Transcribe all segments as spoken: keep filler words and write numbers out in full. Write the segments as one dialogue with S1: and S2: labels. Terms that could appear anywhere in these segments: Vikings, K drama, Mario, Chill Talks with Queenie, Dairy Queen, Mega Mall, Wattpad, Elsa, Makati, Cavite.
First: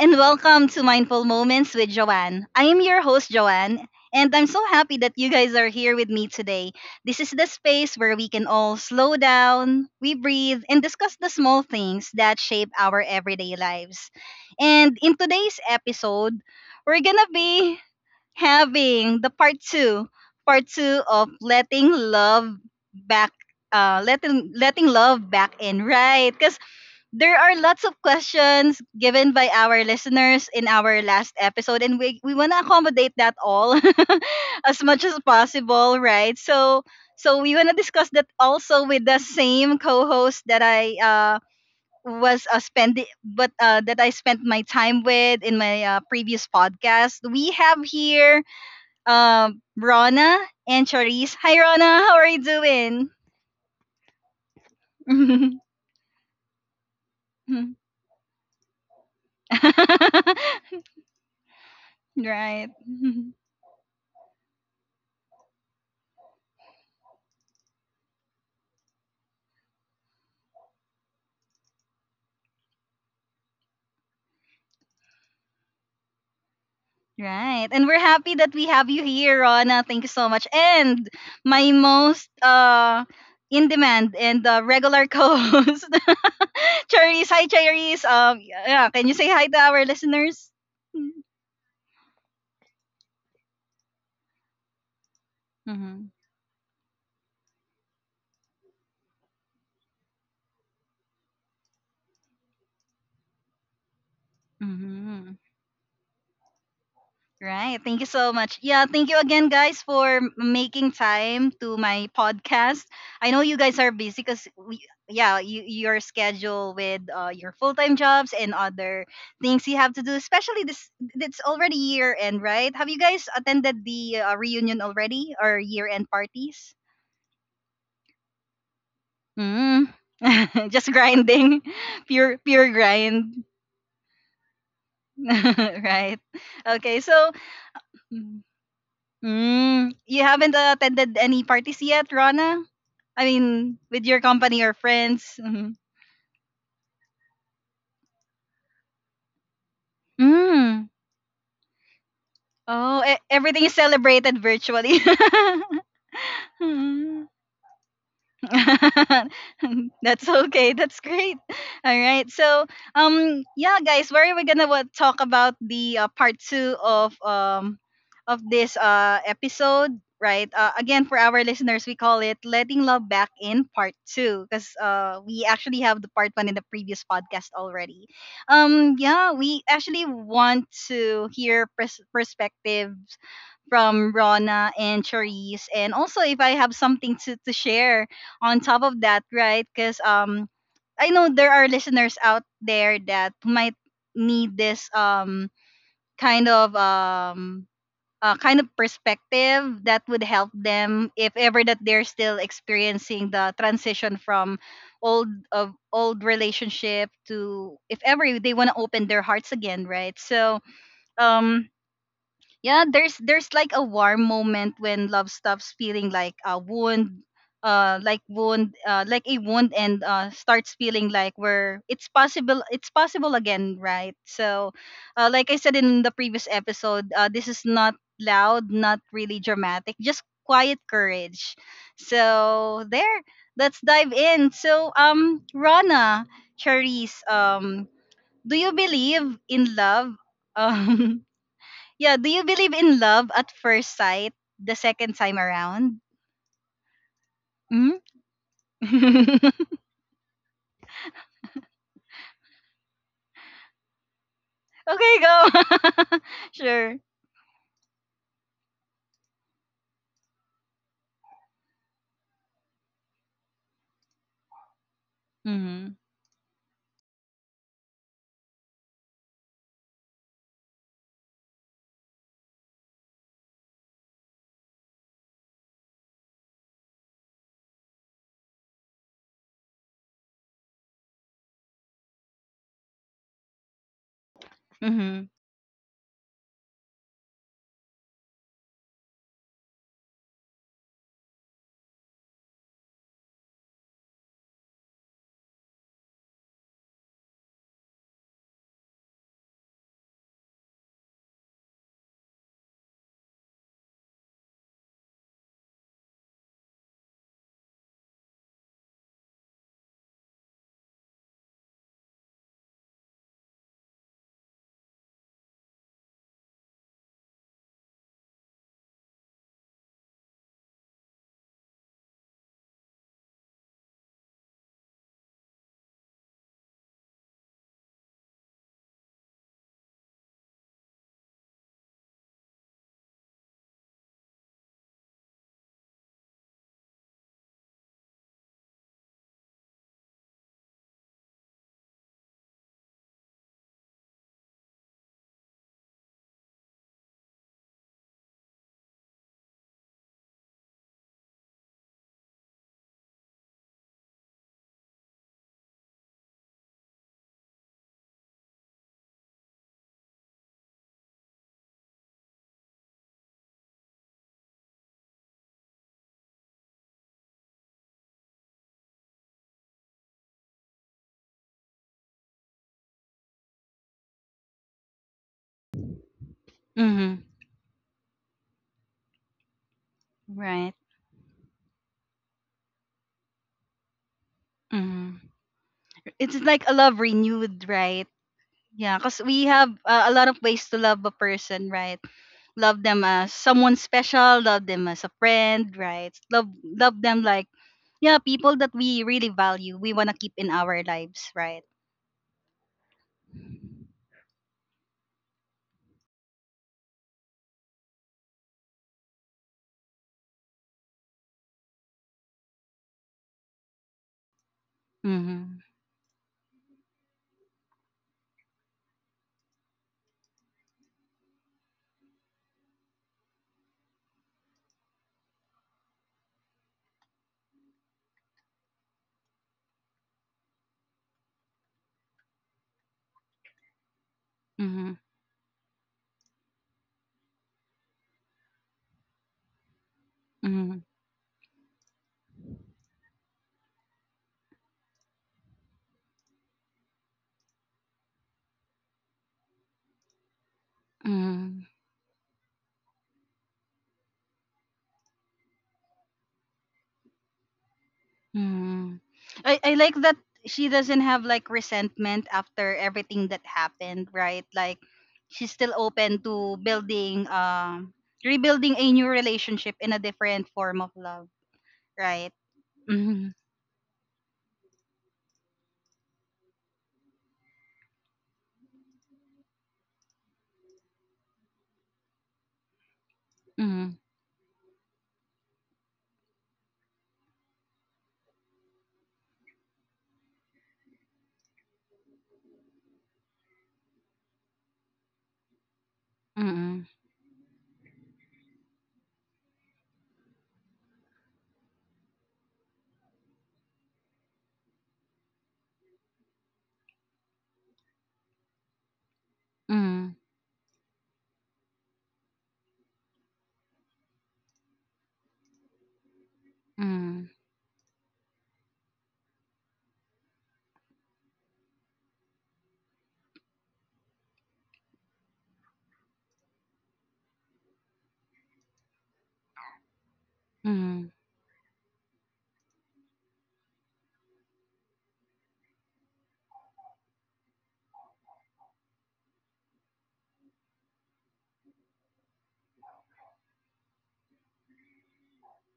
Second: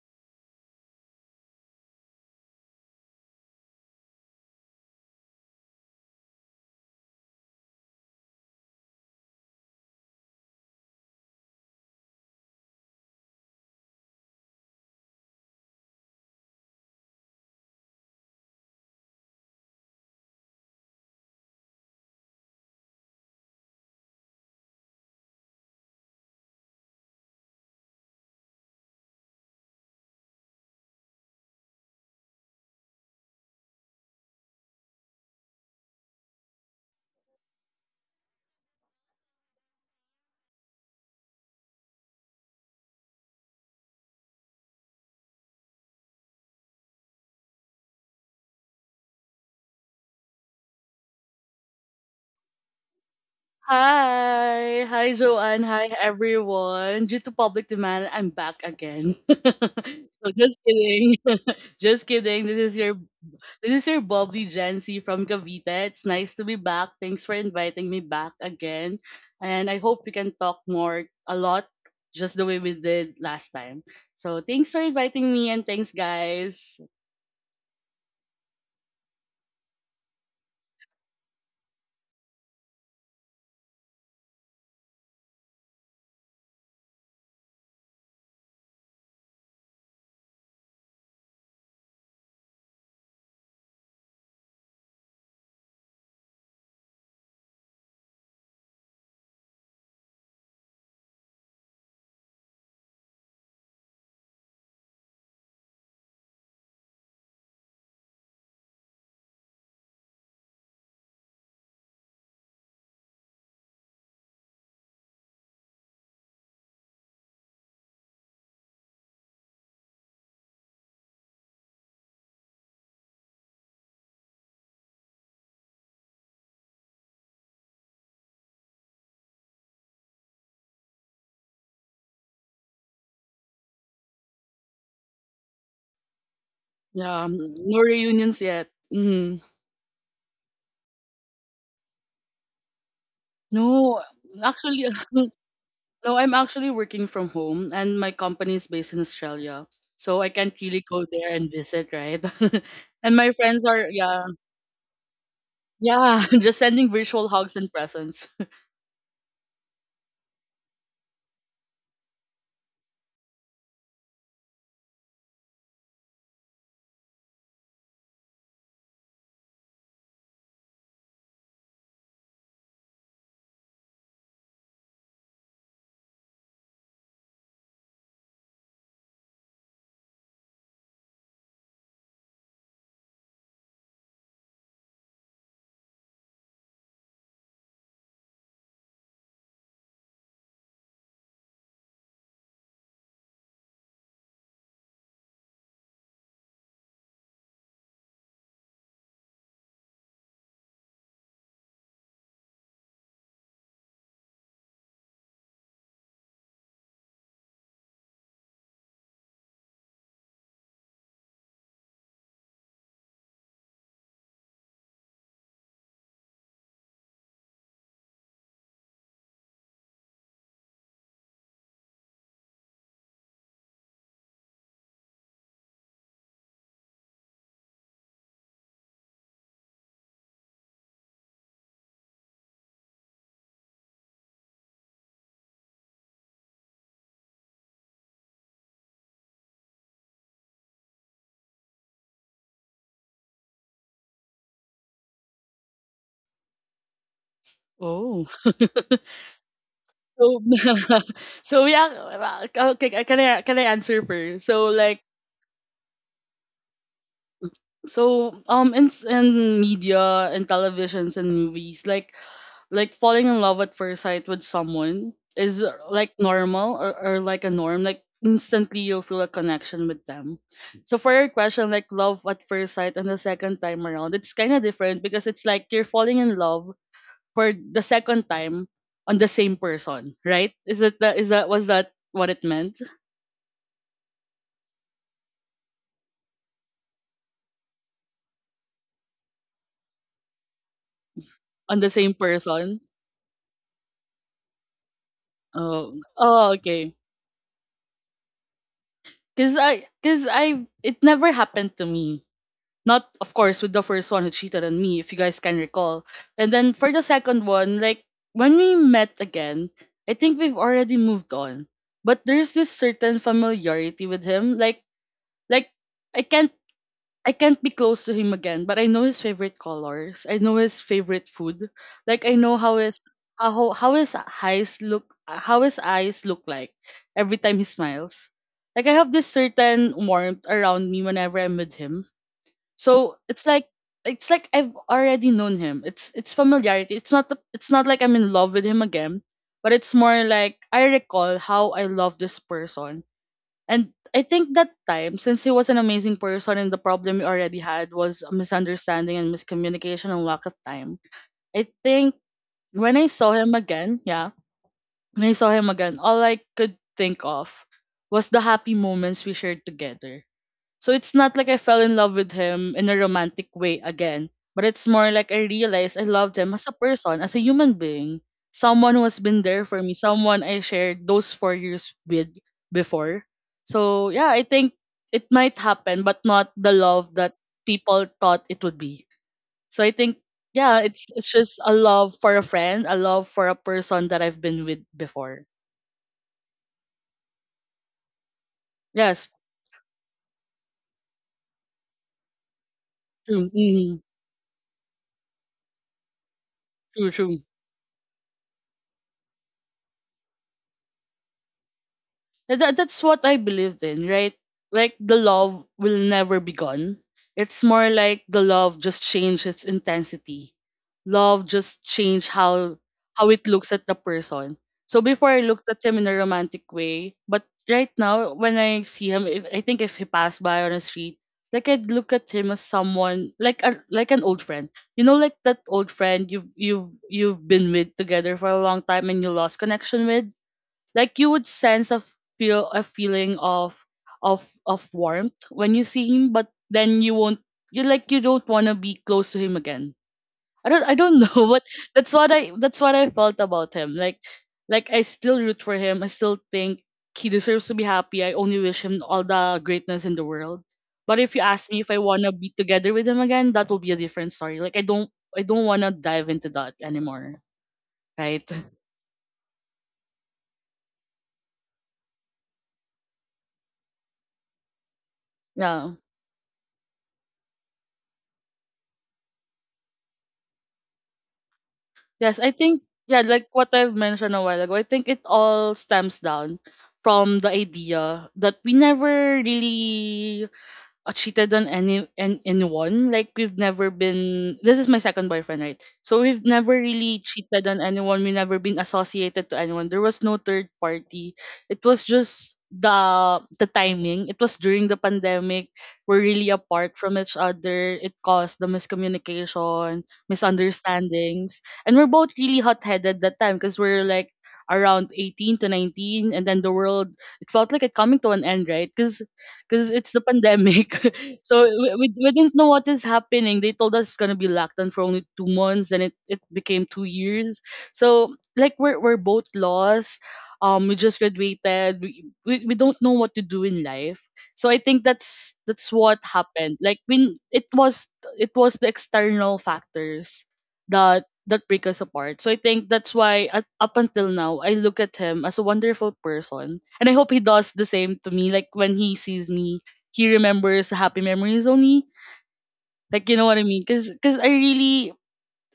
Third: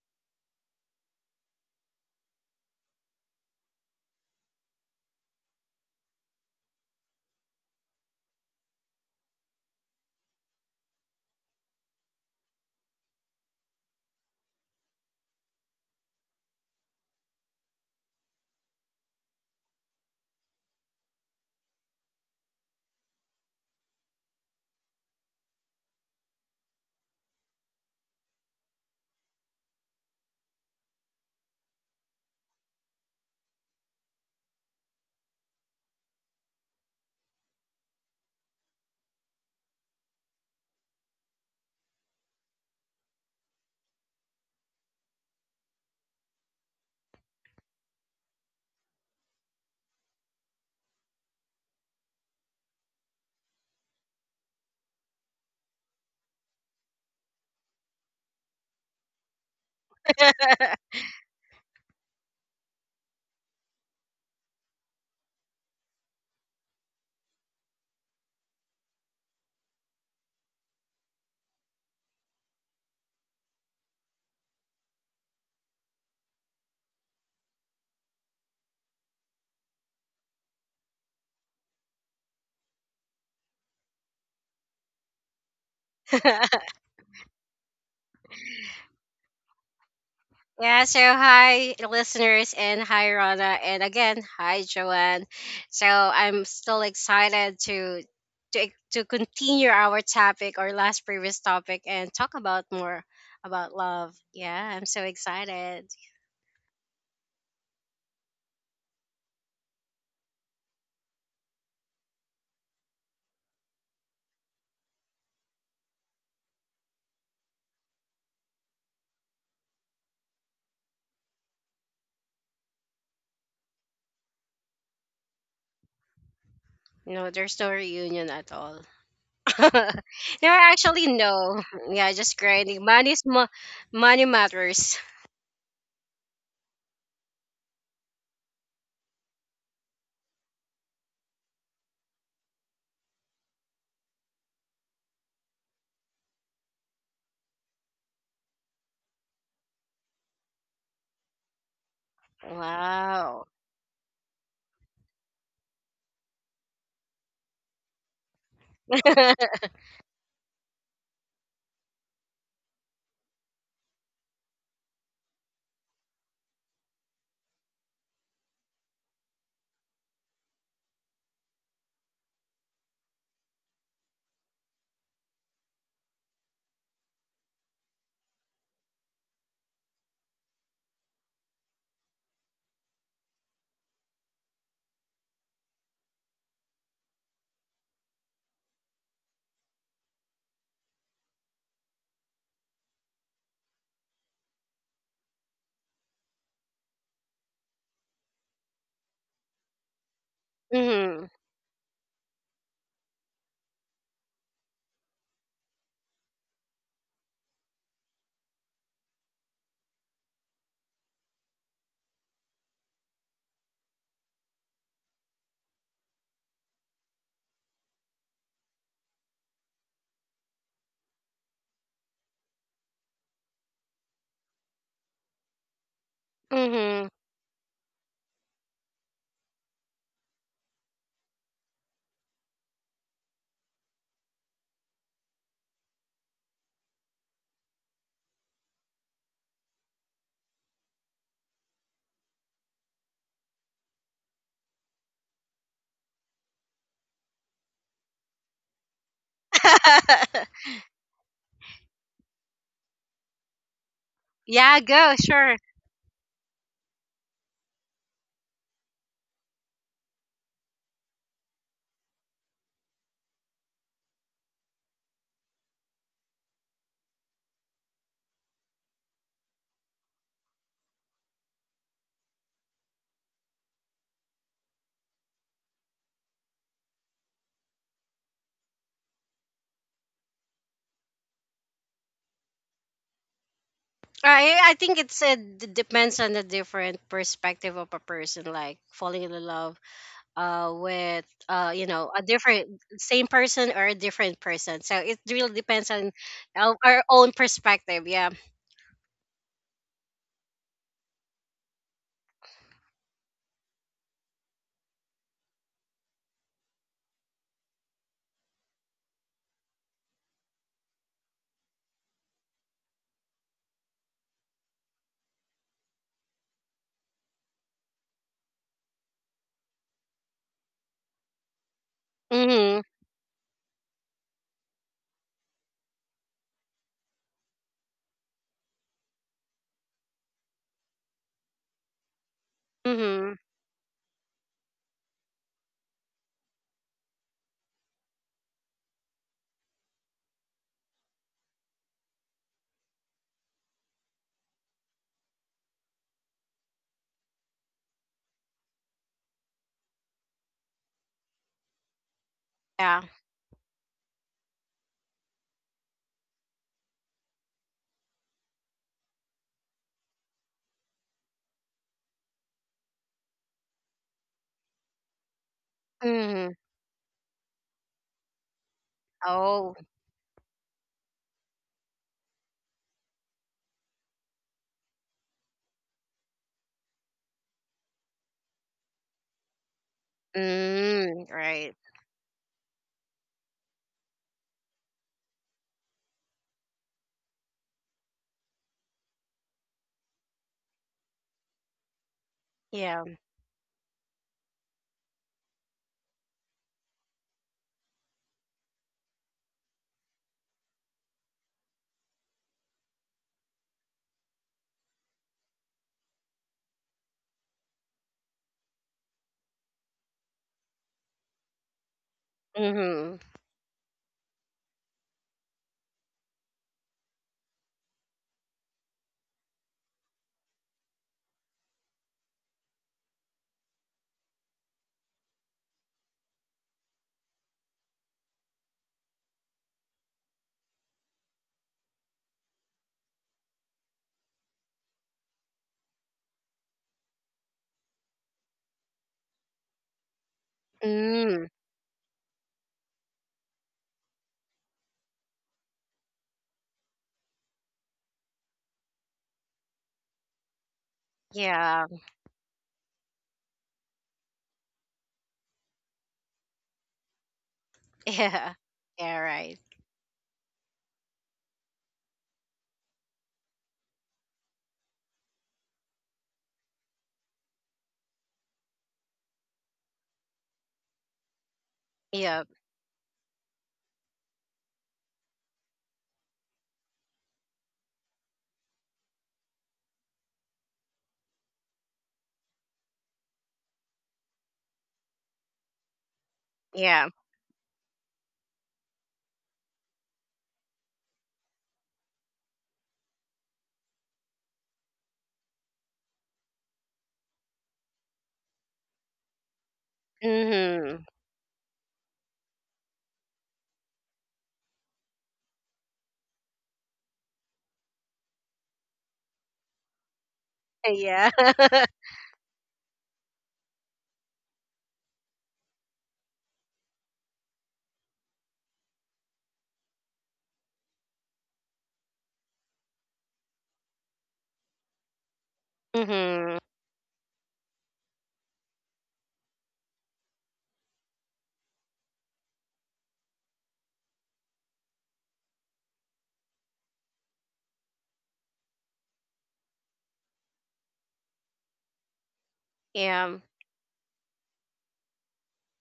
S1: and welcome to Mindful Moments with Joanne. I am your host, Joanne, and I'm so happy that you guys are here with me today. This is the space where we can all slow down, we breathe, and discuss the small things that shape our everyday lives. And in today's episode, we're gonna be having the part two, part two of letting love back, uh, letting letting love back in, right? Because there are lots of questions given by our listeners in our last episode and we we want to accommodate that all as much as possible, right? So so we want to discuss that also with the same co-host that I uh was uh, spending but uh, that I spent my time with in my uh, previous podcast we have here. Um rona and Charisse. Hi, Rona, how are you doing?
S2: Hi, hi Joanne, hi everyone. Due to public demand, I'm back again. so just kidding, just kidding. This
S1: Right.
S2: is your this is your bubbly Gen Z from Cavite. It's nice to be back. Thanks for inviting me back again, and I hope we can talk more a lot, just the way we did last time. So thanks for inviting me, and thanks guys.
S1: Right. And we're happy that we have you here, Rona. Thank you so much. And my most uh in demand and uh, regular co-host, Cherise. Hi, Cherise. Um, yeah. Can you say hi to our listeners?
S3: Yeah, so hi listeners and hi Rana and again hi Joanne. So
S1: Mm-hmm.
S3: I'm still excited to to to continue our topic or last previous topic, and talk about more about love. Yeah, I'm so
S1: Mm-hmm.
S3: excited.
S1: Right. Thank you so much. Yeah, thank you again, guys, for m- making time to my podcast. I know you guys are busy because, yeah, you, your schedule with uh, your full time jobs and other things you have to do, especially this, it's already year end, right? Have you guys attended the uh, reunion already or year end parties?
S3: No, there's no reunion at all. No,
S1: Mm. Just
S3: actually no.
S1: grinding,
S3: Yeah, just
S1: pure, pure
S3: grinding. Money's mo-
S1: grind.
S3: money matters.
S1: Right. Okay,
S2: Yeah,
S1: so.
S2: um, no reunions yet. Mhm.
S1: Mm. You haven't attended any parties yet, Rana? I mean,
S2: No,
S1: with your company or
S2: actually.
S1: friends? Hmm.
S2: No, I'm actually working from home and my company is based in Australia. So I can't really
S1: Mm.
S2: go there and visit, right?
S1: Oh,
S2: and
S1: e-
S2: my
S3: Wow.
S2: friends
S1: everything is
S2: are yeah,
S1: celebrated virtually.
S2: yeah, just sending
S1: Mm.
S2: virtual hugs and presents.
S1: That's okay. That's great. All right. So, um, yeah, guys, where we're gonna what, talk about the uh, part two of um of this uh episode, right? Uh, again, for our listeners, we call it "Letting Love Back In" part two because uh we actually have the part one in the previous podcast already. Um, yeah, we actually want to hear pers- perspectives from Rona and Charisse. And also if I have something to, to share on top of that, right? Because um I know there are listeners out there that might need this um kind of um uh, kind of perspective that would help them
S3: Mhm.
S1: if ever that they're still experiencing the transition from old of old relationship to if ever they want to open their hearts again, right? so um yeah, there's there's like a warm moment when love stops feeling like a wound, uh like wound uh like a wound, and uh starts feeling like we're it's possible, it's possible again, right? So uh like I said in the previous
S3: Mhm.
S1: episode, uh this is not loud, not really dramatic, just quiet courage. So there, let's dive in. So um Rana, Charisse, um do you believe in love, um yeah, do you believe in love at first sight the second time around? Mm?
S2: Oh. So, so yeah, uh, okay, can I can I answer first? So
S3: Yeah,
S2: like
S3: go,
S1: Okay,
S3: sure.
S1: go. Sure.
S2: so um in s- in media and televisions and movies, like like falling in love at first sight with someone is uh,
S1: Mhm.
S2: like normal, or, or like a norm. Like instantly you'll feel a connection with them. So for your question, like love at first sight and the second time around, it's kind of different because it's like you're falling in love for the second time on the same person, right? Is it that is that was that what it meant?
S3: I I think it's,
S1: Mhm.
S3: uh, depends on the different perspective of a person, like falling in love uh with uh
S2: On
S3: you
S2: the
S3: know
S2: same
S3: a different
S2: person.
S3: same person or a different person. So it really depends
S2: Oh,
S3: on
S2: oh,
S3: our,
S2: okay.
S3: our own perspective. Yeah.
S2: Cause I, cause I, it never happened to me. Not, of course, with the first one who cheated on me, if you guys can recall. And then for the second one, like when we met again, I think we've already moved on. But there's this certain familiarity with him. Like, like I can't I can't be close to him again, but I know his favorite colors. I know his favorite food. Like I know
S3: Mhm.
S2: how his how how his eyes look how his eyes look like every time he smiles. Like I have this certain warmth around me whenever I'm with him. So
S3: Mhm.
S2: it's like it's like I've already known him. It's it's familiarity. It's not the- it's not like I'm in love with him again, but it's more like I recall how I love this person. And I think that time, since he was an amazing person and the problem we already had was a misunderstanding and miscommunication and lack of time, I think when
S3: Yeah.
S2: I saw him again, yeah, when I saw him again, all I could think of was the happy moments we shared together. So it's not like I fell in love with him in a romantic way again, but it's more like I realized I loved
S3: Mhm.
S2: him as a person, as a human being, someone who has been there
S3: Oh.
S2: for me, someone I shared those four years with before. So yeah, I think it might happen, but not the love
S1: Mhm.
S2: that people thought it would be. So I think
S1: Right.
S2: yeah, it's
S3: Mm.
S2: it's just
S3: Right.
S2: a love for a friend, a love for a person that I've been with
S1: Mhm.
S2: before.
S1: It's like a love renewed, right? Yeah, cuz
S2: Yes,
S1: we have uh, a lot of ways to love a person, right? Love
S3: Yeah.
S1: them as
S2: true,
S1: someone
S2: mm,
S1: special, love them as a friend, right? Love love
S2: true,
S1: them
S2: true.
S1: like yeah, people that we really value, we want to keep in our lives, right?
S2: And That, that's what I believed in, right? Like the love will never be gone. It's more like the love just changed its intensity. Love just changed how
S3: Mhm.
S2: how it looks at the person. So before I
S1: Mhm.
S2: looked at him in a romantic way, but right now when I see him, if, I think if he passed by on a street, like I'd look at him as someone like a like an old friend. You know, like that old friend you've you've you've been with together for a long time and you lost connection with. Like you would sense a feel a feeling of of of
S1: Mhm.
S2: warmth when you see him, but then you won't you like you don't want to be close to him again. I
S1: Mhm.
S2: don't I don't
S3: Mm.
S2: know, but that's what I that's what I felt about him. Like like I still root for him. I still think he deserves to be happy. I only wish him all the greatness in the world. But if you
S1: Mhm.
S2: ask me
S3: Yeah.
S2: if I wanna be together with him again, that will be a different story. Like I don't I don't wanna dive into that anymore. Right?
S3: Yeah.
S1: Hmm.
S3: Yeah. Right.
S1: I, I like that she doesn't have like resentment after everything that happened, right? Like she's still
S2: Yeah.
S1: open to building um rebuilding a new relationship in a different form of love, right?
S2: Yes,
S3: Yeah.
S2: I think yeah,
S1: Mm-hmm.
S2: like what I've mentioned a while ago, I think it all stems down from the idea that we never really uh, cheated on any an, anyone. Like we've
S1: Mm-hmm.
S2: never been. This is my second boyfriend, right? So we've never
S3: Yeah.
S2: really cheated on anyone. We never been associated to anyone. There was no third party. It was just the the timing. It was during the pandemic. We're really
S1: Mm-hmm.
S2: apart from each other. It caused the miscommunication,
S3: Mhm.
S2: misunderstandings, and we're both really hot headed that time because we're like around eighteen to nineteen, and then the world, it felt like it coming to an end, right? Because because it's the pandemic.
S3: Yeah.
S2: so we, we, we didn't know what is happening. They told us it's gonna be locked down for only two months, and it, it became two
S1: Mm-hmm.
S2: years. So like we're we're both lost. Um, we just graduated. We, we we don't know what to do in life. So I think that's that's what
S3: Mhm.
S2: happened. Like when it was It was the external factors
S1: Mm-hmm.
S2: that that break us apart. So I think that's why, at, up until now, I look at him as a wonderful person, and I hope he does the same to me. Like when he sees me, he remembers the happy memories only. Like
S3: Yeah.
S2: you know what I mean? Because I really,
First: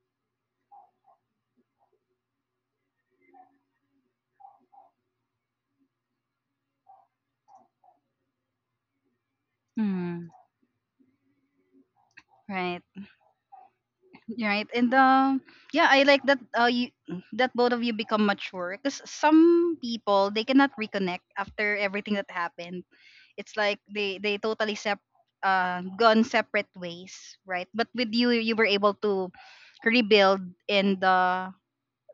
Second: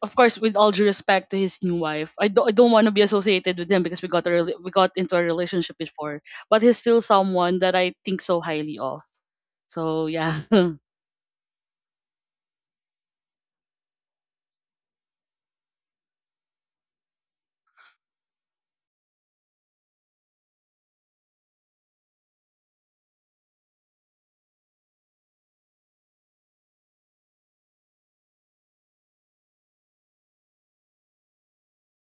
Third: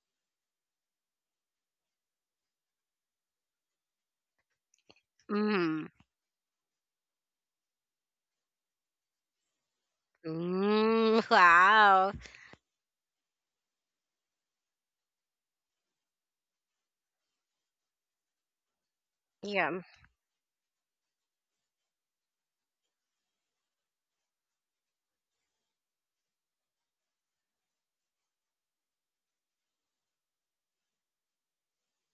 S2: of course, with all due respect to his new wife, I don't I don't want to be associated with him because we got a rela- we got into a relationship
S3: Mm-hmm.
S2: before, but he's still someone that I think so highly of. So
S1: Mm-hmm.
S2: yeah,
S3: Mm, wow.
S1: Right. Right. And um yeah, I like that uh you that both of you become mature because some
S3: Yeah.
S1: people they cannot reconnect after everything that happened. It's like they they totally sep uh gone separate ways, right? But with you, you were able to rebuild and uh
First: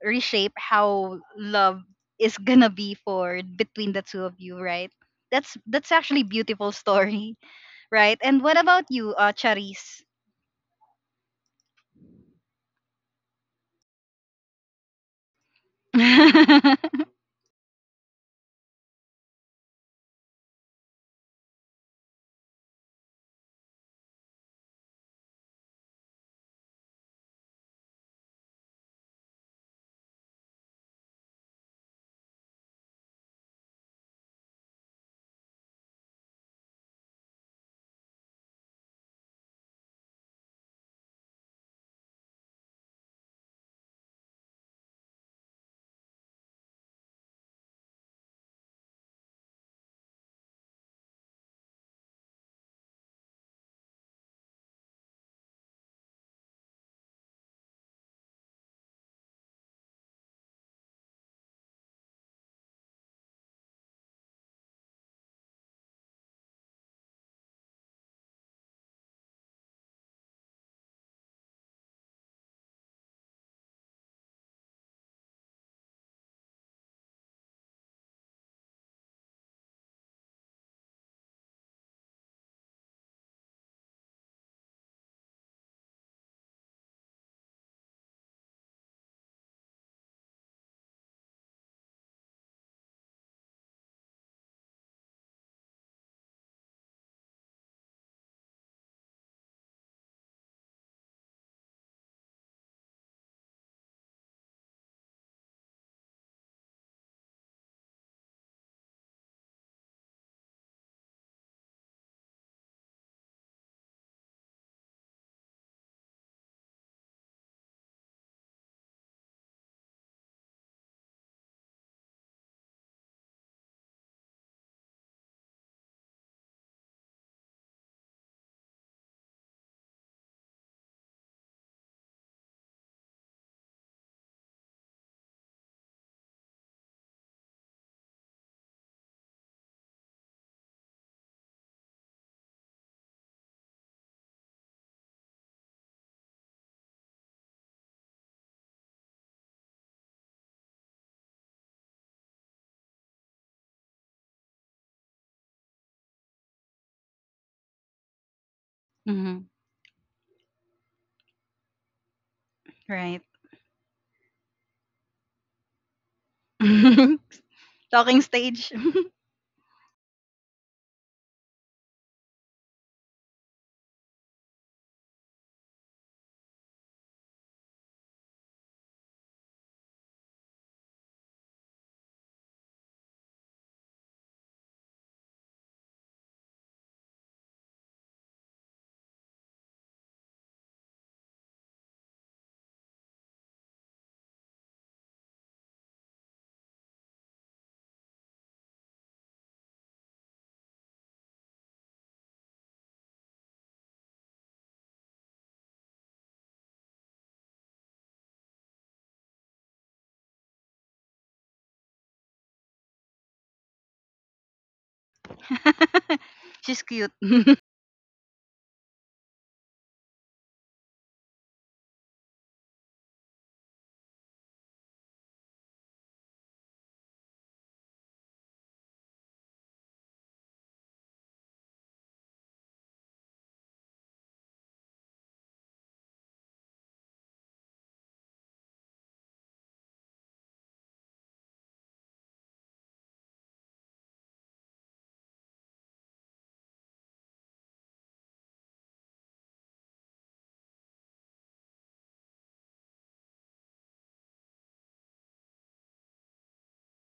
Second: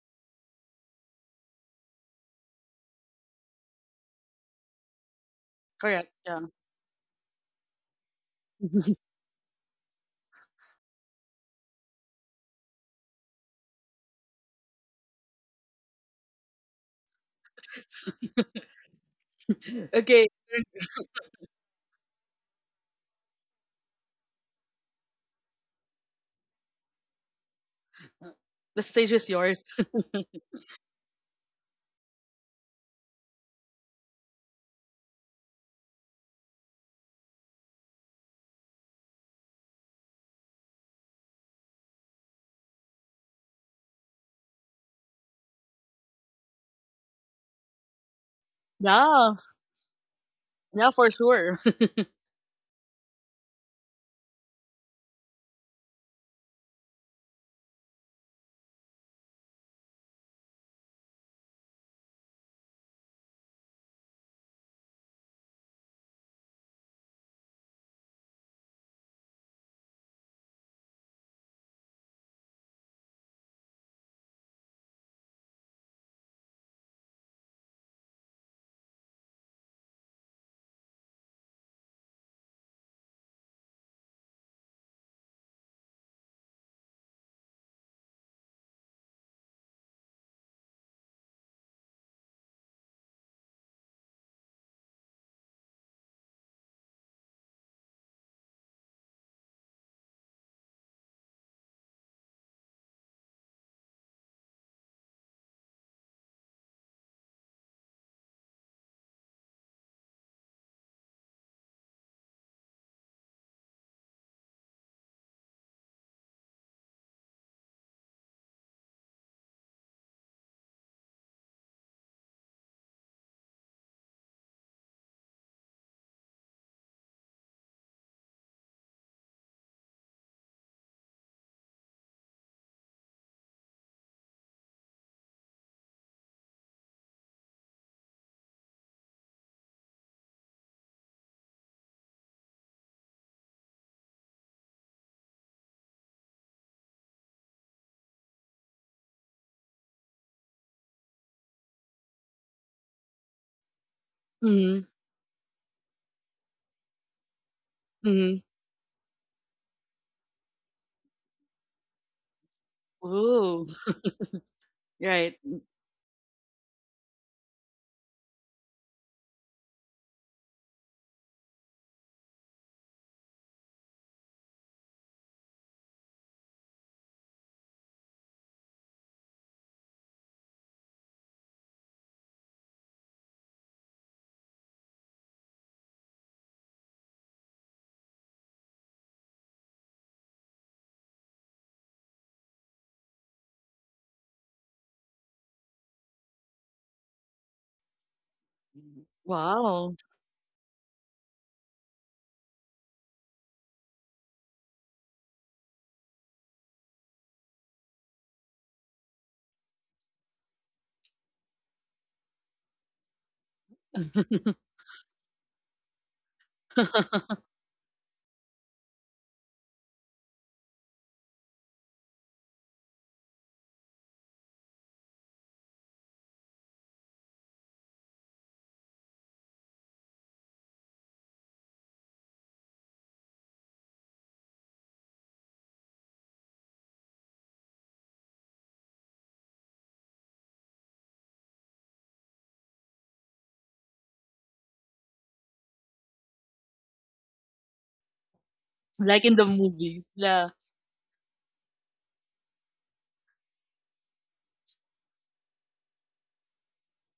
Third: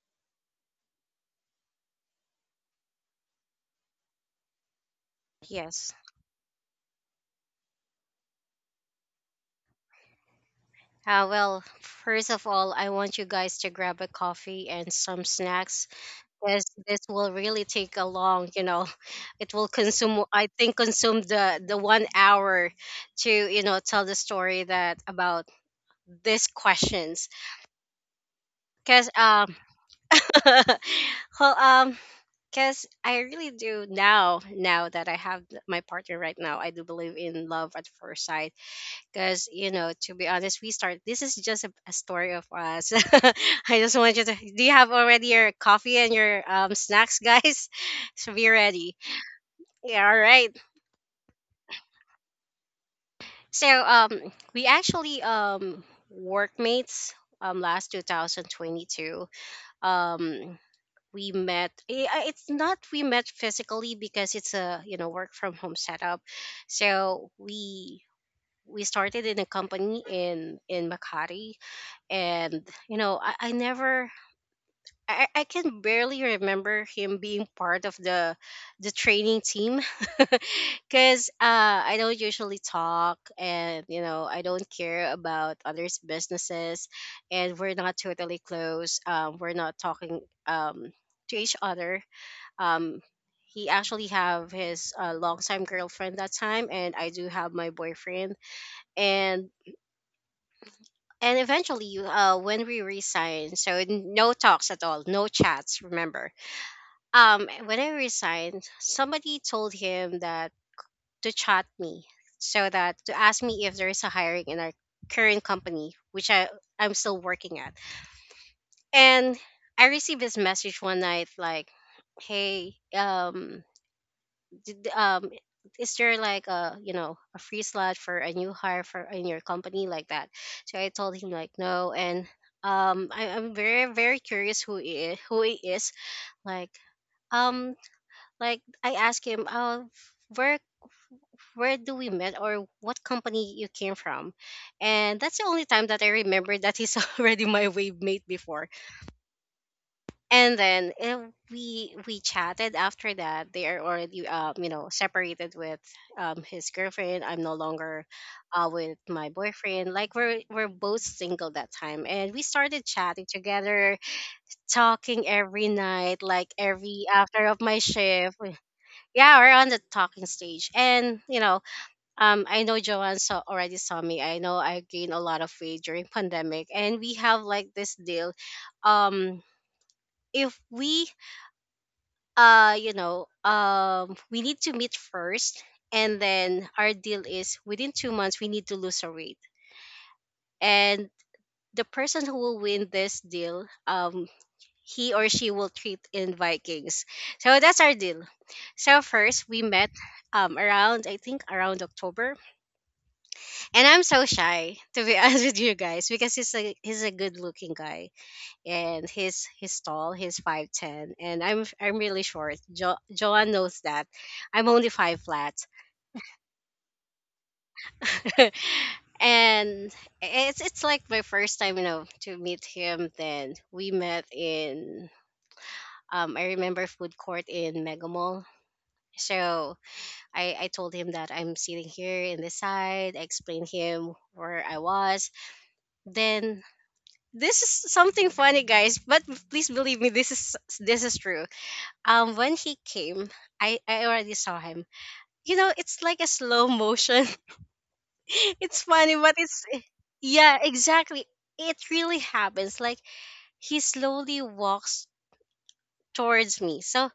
S1: reshape how love is gonna be for between the two of you, right? that's that's
S3: Yes.
S2: correct.
S1: actually
S2: Yeah.
S1: beautiful story. Right. And what about you, uh Charis?
S3: Uh, well, first of all, I want you guys to grab a coffee and some snacks, because this will really take a long, you know, it will consume,
S2: okay,
S3: I think, consume the, the one hour to, you know, tell the story that about these questions.
S2: the
S3: Because,
S2: stage is
S3: um,
S2: yours.
S3: well, um, because I really do, now, now that I have my partner right now, I do believe in love at first sight, because, you know to be honest, we start this is just a, a story of us. I just want you to Do you have already your coffee and your um, snacks, guys? So be ready.
S2: Yeah.
S3: Yeah, all right.
S2: Yeah, for sure.
S3: So, um we actually, um workmates, um last two thousand twenty-two. um we met, eh, uh, it's not we met physically, because it's a, you know, work from home setup. So we we started in a company in in Makati. And you know I, I never I, I I can barely remember him being part of the the training team, because, uh, I don't usually talk, and you know I don't care about others businesses. And we're not totally close. Um, we're not talking, um, to each other. um, he actually have his, uh, longtime girlfriend that time, and I do have my boyfriend. And and eventually, you- uh, when we resigned. So, n- no talks at all, no chats, remember? Um when I resigned, somebody told him that to chat me, so that to ask me if there is a hiring in our current company, which i i'm still working at. And I received this message one night, like, "Hey, um did, um, is there like a, you know a free slot for a new hire for in your company?" like that. So I told him like no. And, um, I, I'm very very curious who he who he is. Like, um, like I asked him, "Oh, where where do we met, or what company you came from?" And that's the only time that I remember that he's already my wave mate before. And then, eh, we we chatted. After that, they are already um you
S2: Mhm.
S3: know separated with, um his girlfriend. I'm no longer
S2: Mhm.
S3: uh with my
S1: Hmm.
S3: boyfriend, like we're we're both single that time, and we started
S1: Right.
S3: chatting
S2: Ooh,
S3: together, talking
S2: right.
S3: every night, like every after of my
S1: Talking
S3: shift. We-
S1: stage.
S3: yeah, we're on the talking stage. And, you know um I know Joanne saw already saw me. I know I gained a lot of weight during pandemic, and we have like this deal. um if we uh you know um we need to meet first. And then our deal is, within two months, we need to lose our weight. And the person who will win this deal, um he or she will treat in Vikings. So that's our deal. So first we met,
S2: Wow.
S3: um around, I think, around October. And I'm so shy to be, honest with you guys, because he's a he's a good looking guy. And he's he's tall, he's five'ten, and i'm i'm really short. Jo- joanne knows that, I'm only five flat.
S1: She's cute.
S3: And it's it's like my first time, you know to meet him. Then we met in, um I remember, food court in Mega Mall. So i i told him that I'm sitting here in the side. I explained him where I was. Then, this is something funny, guys, but please believe me, this is this is true. Um, when he came, I I already saw him. You know, it's like a slow motion. It's funny,
S2: Like
S3: but
S2: in the
S3: it's,
S2: movies. Yeah.
S3: yeah, exactly. It really happens. Like, he slowly walks towards me. So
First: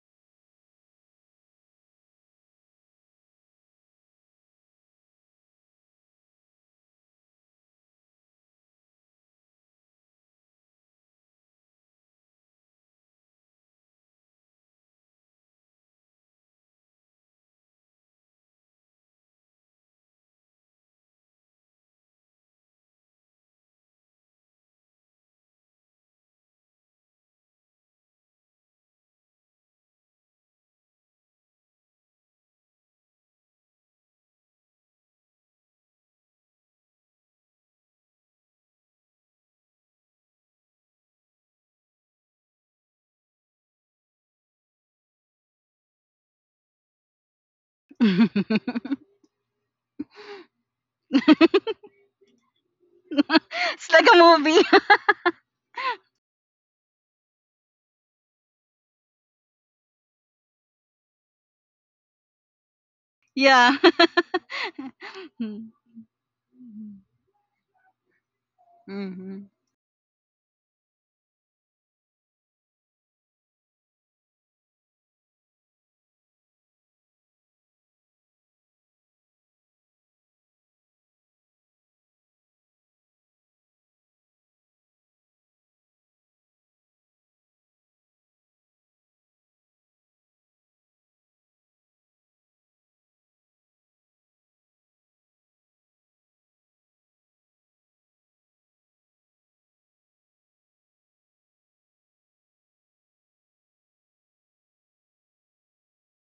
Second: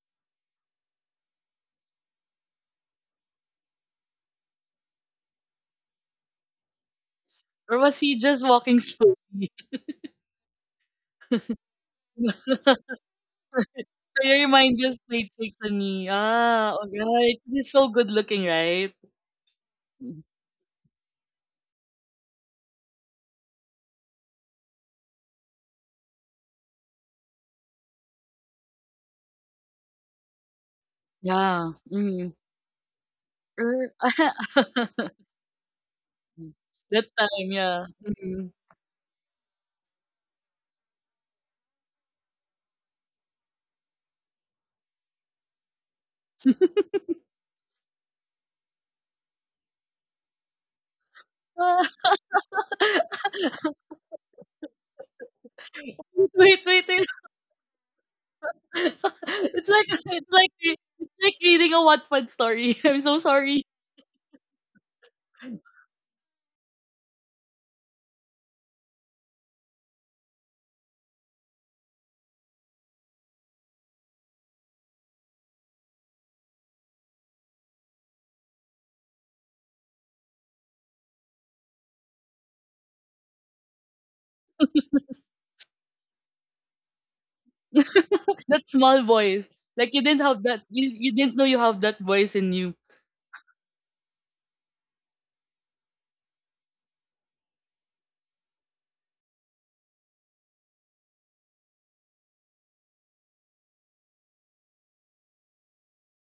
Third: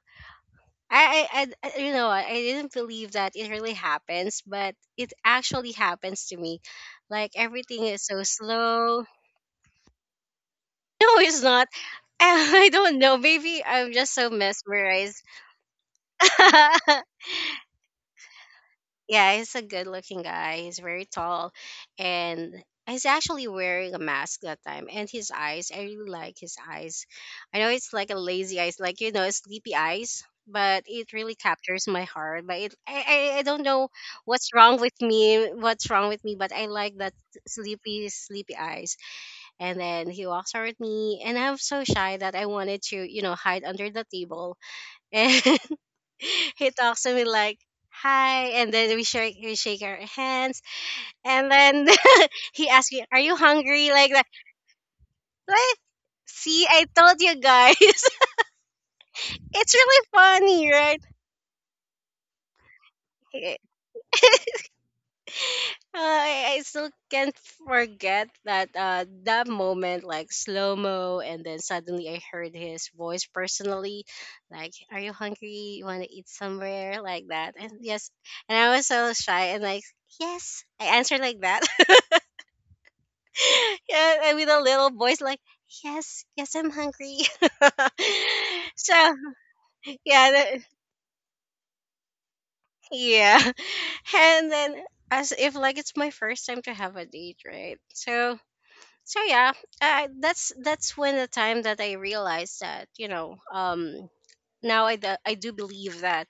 S3: I, I, I I- you know, I didn't believe that it really happens, but it actually happens to me. Like,
S2: Or
S3: everything
S2: was
S3: is
S2: he
S3: so
S2: just walking
S3: slow.
S2: slowly?
S3: No, it's not. I don't know. Maybe I'm just
S2: So
S3: so
S2: your mind just
S3: mesmerized.
S2: played tricks on me. Ah, alright. He's so good looking, right?
S3: Yeah, he's a good
S2: Mm.
S3: looking guy. He's very tall. And he's actually wearing a mask that time. And his eyes, I really like his eyes. I know it's like a lazy eyes, like, you know, sleepy eyes, but it really
S2: Yeah.
S3: captures my
S2: Mm.
S3: heart. But it, I, I, I don't know
S2: Er,
S3: what's wrong with me, what's wrong with me, but I like
S2: that
S3: that
S2: time, yeah.
S3: sleepy,
S2: Mm.
S3: sleepy eyes. And then he walks toward me. And I'm so shy that I wanted to, you know, hide under the table, and he talks to me like, "Hi," and then we shake we shake our hands. And
S1: It's
S2: Ah,
S3: then he asks me, "Are you hungry?"
S1: like
S3: like
S1: a
S3: that.
S1: movie.
S3: Like,
S2: wait,
S3: see,
S2: wait,
S3: I
S2: wait.
S3: told you guys.
S2: it's
S3: It's
S2: like
S3: really
S2: it's like
S3: funny,
S2: re-
S3: right?
S2: it's like reading a Wattpad story. I'm so sorry.
S1: Yeah.
S3: I, I still can't forget that uh
S1: Mm-hmm.
S3: that moment, like slow mo, and then suddenly I heard his voice personally, like, "Are you hungry? You want to eat somewhere?" like that. And, yes, and I was so shy, and like, "Yes," I answered, like that. Yeah, and with a little voice, like, "Yes, yes, I'm hungry."
S2: That small
S3: So,
S2: voice, like you didn't
S3: yeah,
S2: have that.
S3: that,
S2: You you didn't know you have that voice in you.
S3: yeah. And then, as if like it's my first time to have a date, right? So, so yeah, I, that's that's when the time that I realized that, you know um now, i, do- I do believe that,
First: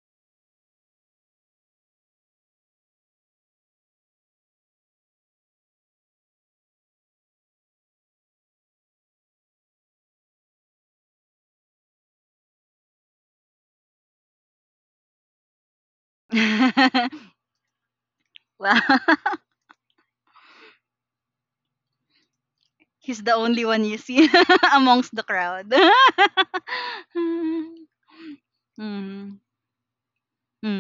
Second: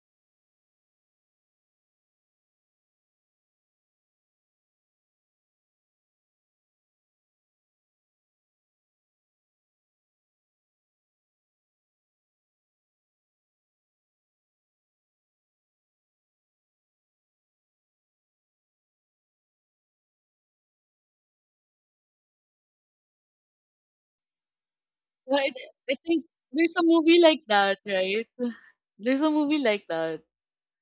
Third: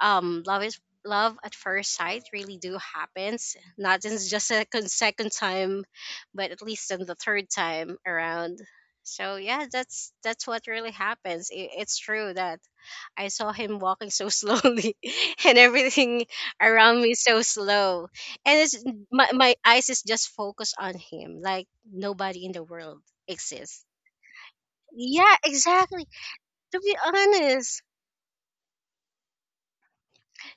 S3: um love is love at first sight really do happens, not in just a con- second time, but at least in the third time around. So yeah, that's that's what really happens. It, it's true that I saw him walking so slowly, and everything around me so slow. And
S1: Well,
S3: it's my, my eyes is just focused on him, like nobody in the
S1: he's
S3: world
S1: the only one you
S3: exists.
S1: see amongst the
S2: Well, I,
S3: Yeah,
S1: crowd.
S2: I think
S3: exactly.
S2: there's a
S3: To
S2: movie
S3: be
S2: like that,
S1: Mm-hmm.
S3: honest,
S2: right? There's a movie like that.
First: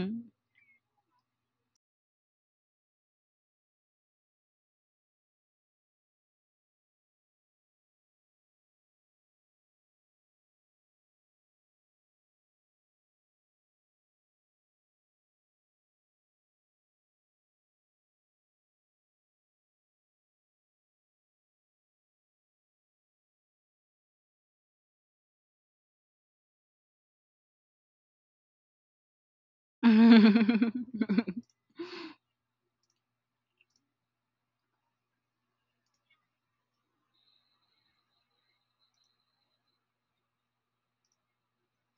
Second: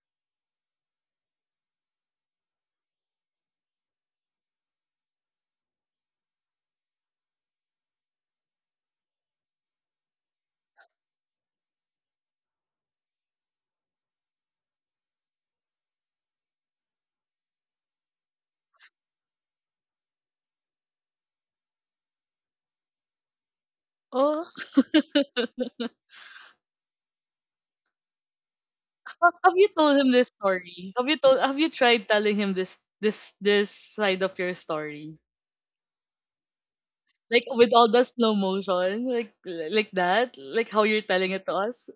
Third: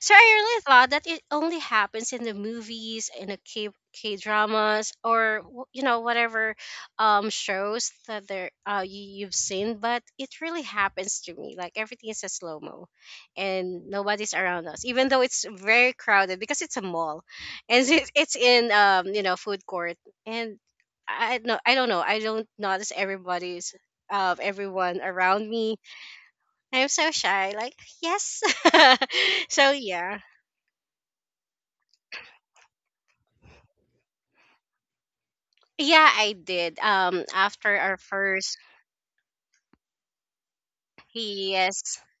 S3: so I really thought that it only happens in the movies, in the K K dramas, or, w- you know whatever, um shows that there, uh you, you've seen. But it really happens to me. Like everything is a slow mo, and nobody's around us, even though it's very crowded because it's a mall, and it's it's in, um you know food court, and, I no, I don't know. I don't notice everybody's, of
S2: Oh,
S3: everyone around me. I'm so shy. Like, yes.
S2: Ha-
S3: So
S2: have you
S3: yeah.
S2: told him this
S1: Mhm.
S2: story? Have you told? Have you tried telling him this this this side of your story?
S3: Yeah, I did. Um,
S2: Like
S3: after our
S2: with all the
S3: first,
S2: slow motion, like like that, like how you're telling it to
S3: yes,
S2: us.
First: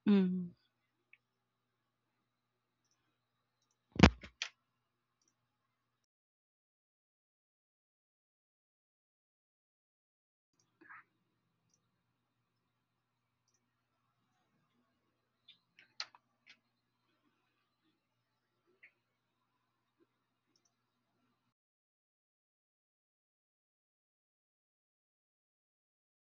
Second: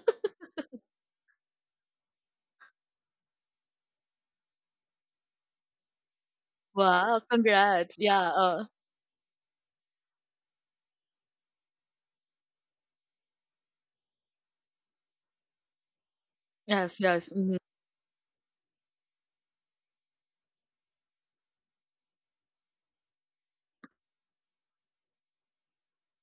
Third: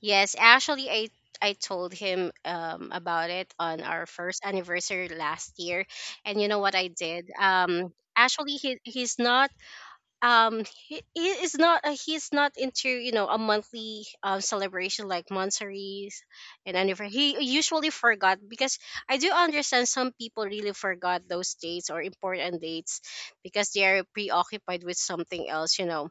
S3: yes. Actually, I I told him, um about it on our first anniversary last year, and you know what I
S2: Wow,
S3: did? Um,
S2: congrats. Yeah,
S3: actually,
S2: uh,
S3: he he's not um he, he is not uh, he's not into, you know a monthly, um celebration, like monsaries and
S2: yes,
S3: anniversary.
S2: yes.
S3: He
S2: Mhm.
S3: usually forgot, because I do understand some people really forgot those dates or important dates, because they are preoccupied with something else you know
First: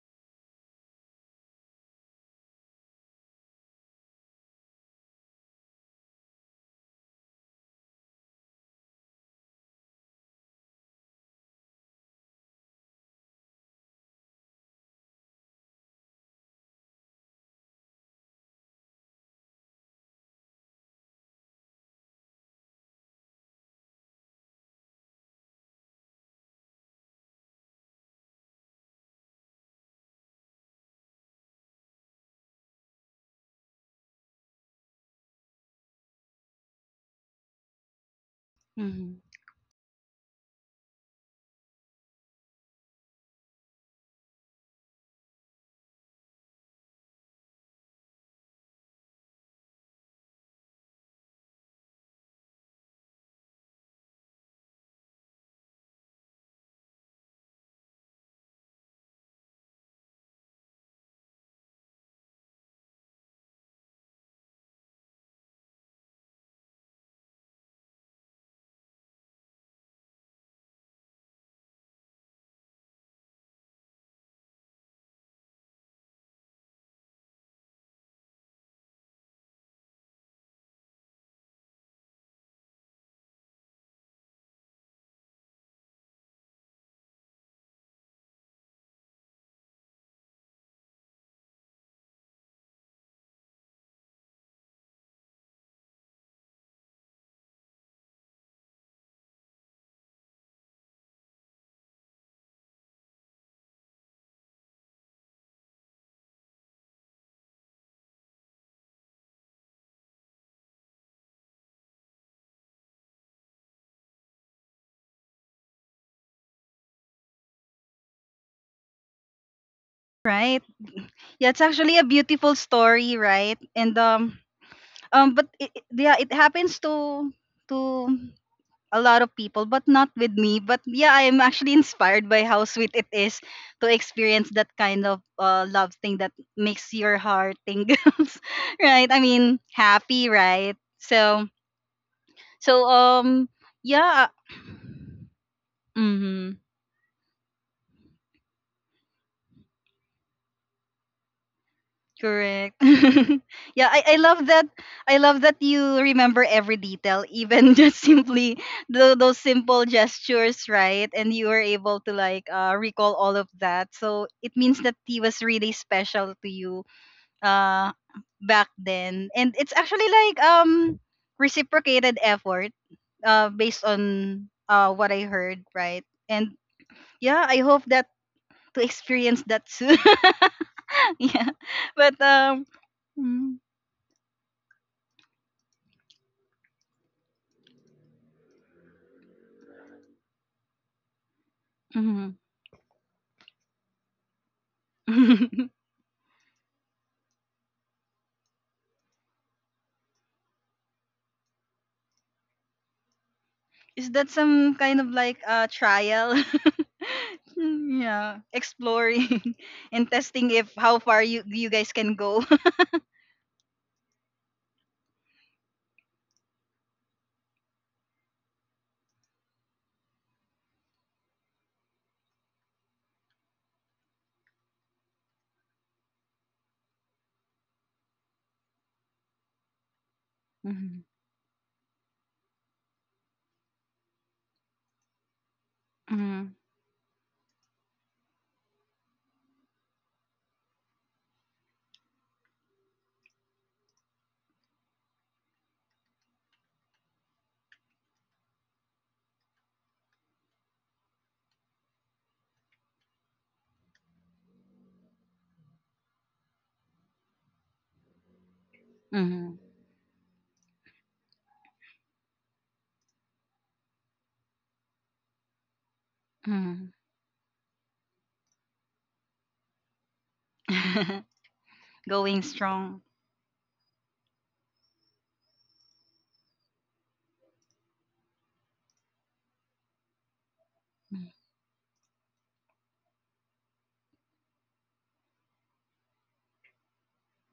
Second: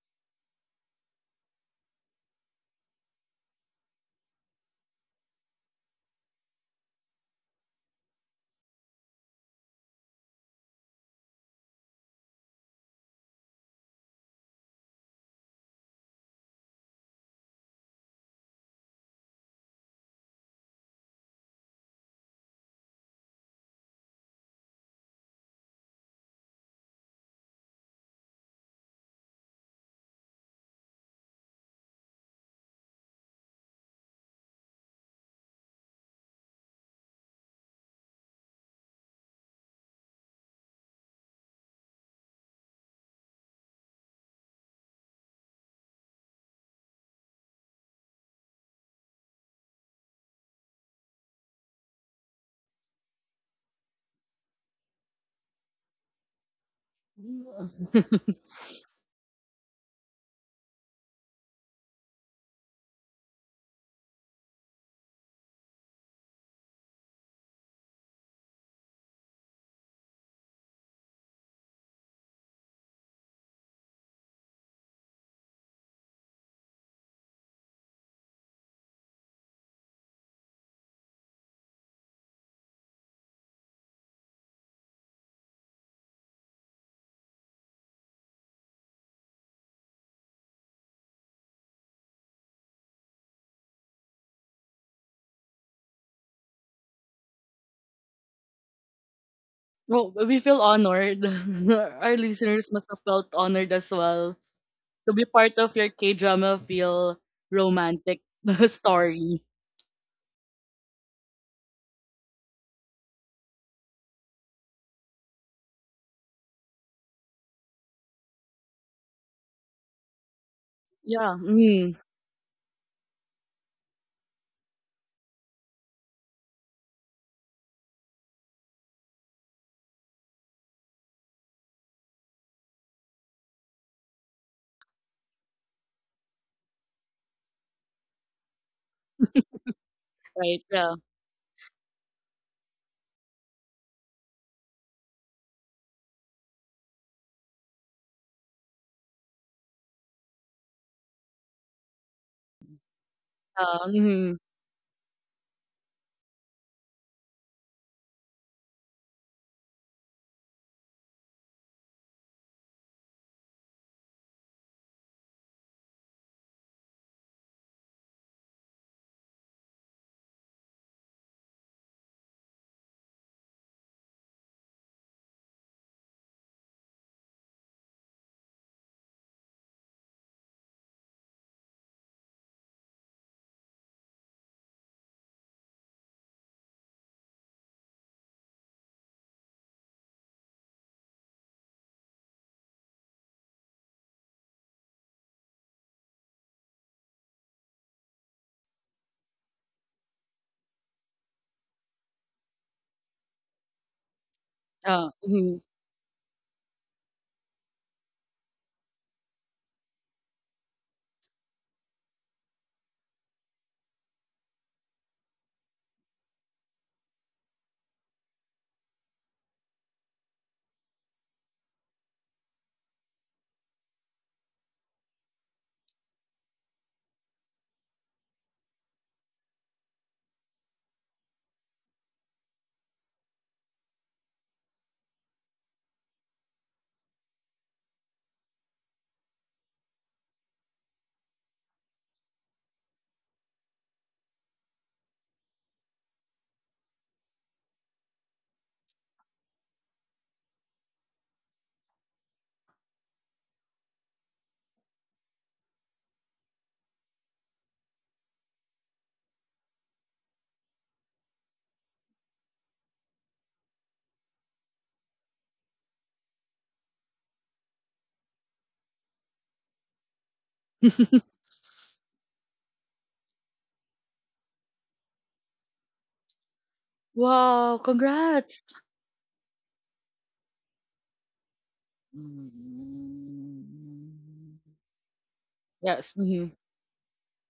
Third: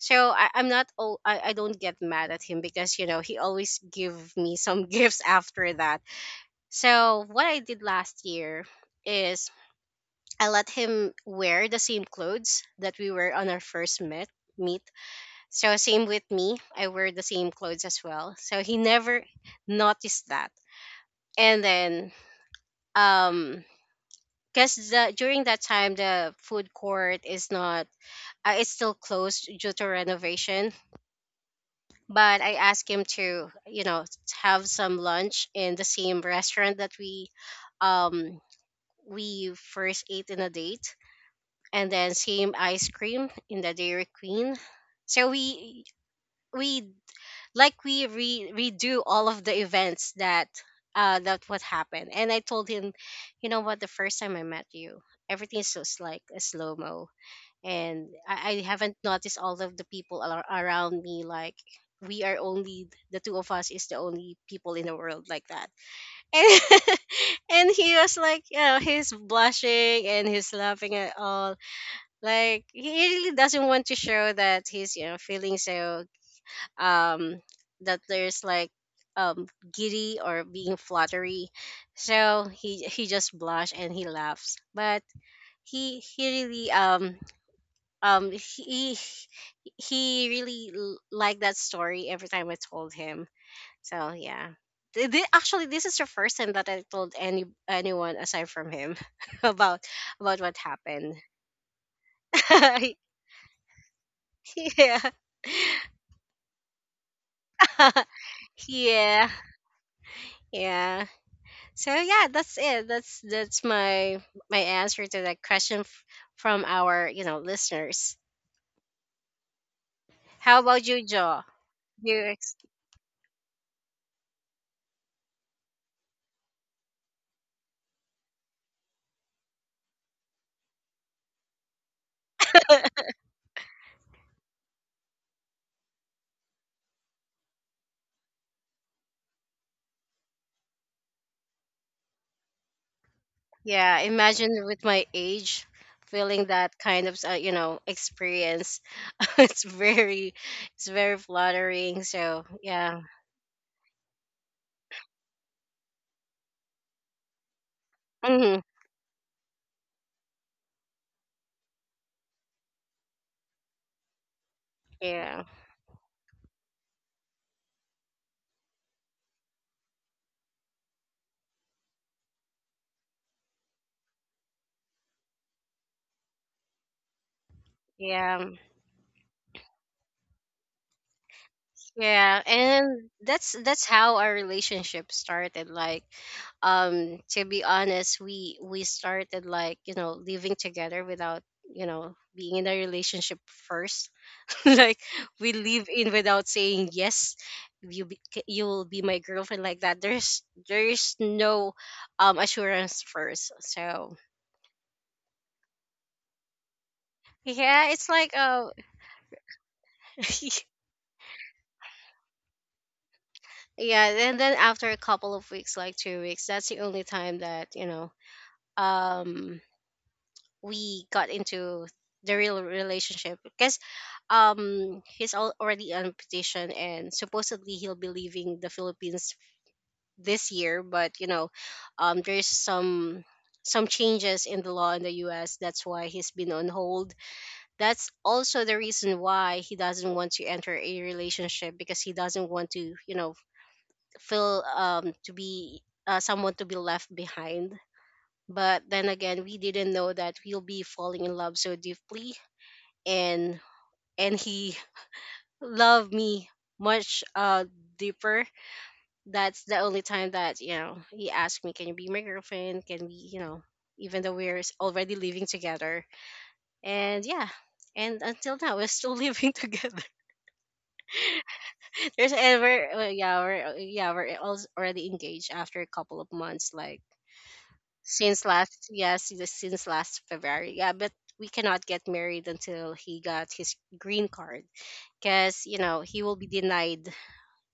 S3: So I, I'm not all I, I don't get mad at him, because, you know he always give me some gifts after that. So what I did last year is, I let him wear the same clothes that we were on our first met meet. So same with me, I wear the same clothes as well. So he never noticed that. And then, um because the during that time, the food court is not, uh, it's still closed due to renovation. But I asked him to, you know have some lunch in the same restaurant that we um we first ate in a date. And then same ice cream in the Dairy Queen. So we we like we re, redo all of the events that, uh that what happened. And I told him, "You know what, the first time I met you, everything is just like a slow mo, and I, I haven't noticed all of the people ar- around me, like, we are only the two of us is the only people in the world." Like that. And, and he was like, you know, he's blushing and he's laughing at all, like he really doesn't want to show that he's, you know feeling so, um that there's like, um giddy or being fluttery. So he he just blush and he laughs. But he he really um um he he really l- liked that story every time I told him. So yeah. Th- thi- Actually, this is the first time that I told any anyone aside from him about
S2: Well,
S3: about what
S2: we feel
S3: happened.
S2: honored. Our listeners must have felt honored as well
S3: Yeah.
S2: to be part of your K drama feel romantic
S3: Yeah,
S2: story.
S3: yeah, so yeah, that's it, that's that's my my answer to that question f- from our you know listeners. How
S1: Right.
S3: about you, Joe?
S2: Yeah,
S1: Yeah, it's actually
S3: you
S2: Hmm.
S1: a
S3: ex-
S1: beautiful story, right? And um um but it, it- yeah, it happens to to a lot of people, but not with me. But yeah, I am actually inspired by how sweet it is to experience that kind of uh, love thing that makes your heart tingles, right? I mean, happy,
S2: Right.
S1: right?
S2: Yeah.
S1: So, so um,
S3: yeah,
S1: yeah.
S3: imagine with my age feeling
S1: Mhm.
S3: that kind of uh, you know, experience. It's very, it's very flattering, so
S1: Correct.
S3: yeah.
S1: Yeah,
S2: Uh,
S1: I, I
S2: mm,
S1: love that. I love that you remember every detail, even just
S3: Hmm.
S1: simply the, those simple gestures, right? And you were able to like uh, recall all of that. So it means that he
S3: Yeah.
S1: was really special to you, uh, back then, and it's actually like um reciprocated effort, uh, based on uh, what I heard, right? And yeah, I hope that
S3: Yeah.
S1: to experience that soon. Yeah, but
S3: Yeah,
S1: um.
S3: and that's
S1: Mm.
S3: that's how our relationship started. Like, um, to be honest, we we started, like, you know, living together without you know
S1: Mhm.
S3: being in a relationship first. Like, we live in without saying yes. You be, you'll be my girlfriend, like that. There's there's no um assurance first. So
S1: Is that some kind of
S2: uh,
S1: like
S2: mhm.
S1: a trial?
S3: yeah, it's
S1: Mm,
S3: like
S1: yeah,
S3: uh
S1: exploring and testing if how far you you guys can go.
S3: yeah, and then after a couple of weeks, like two weeks, that's the only time that you know um we got into the real relationship because um he's al- already on petition and supposedly he'll be leaving the Philippines this year, but
S1: Mhm.
S3: you know um there's some some changes in the law in the U S, that's why he's been on
S1: Mhm.
S3: hold. That's also the reason why he doesn't want to enter a relationship, because he doesn't want to you know feel um to be uh, someone to be left behind. But then again, we didn't know that we'll be falling in love so deeply, and and he loved me much uh deeper. That's the
S1: Mhm.
S3: only time that you know he asked me, can you be my girlfriend, can we you know, even though we're s- already living together.
S1: Mhm.
S3: And yeah, and until now we're still living together. There's
S1: Going
S3: ever uh,
S1: strong.
S3: yeah, we're uh, yeah, we're als- already engaged after a couple of months, like
S2: Wow,
S3: since last
S2: congrats.
S3: yes yeah, si-, since last February. Yeah, but we cannot get married until he got his green card, because you know he will
S2: Yes.
S3: be
S2: Mhm.
S3: denied,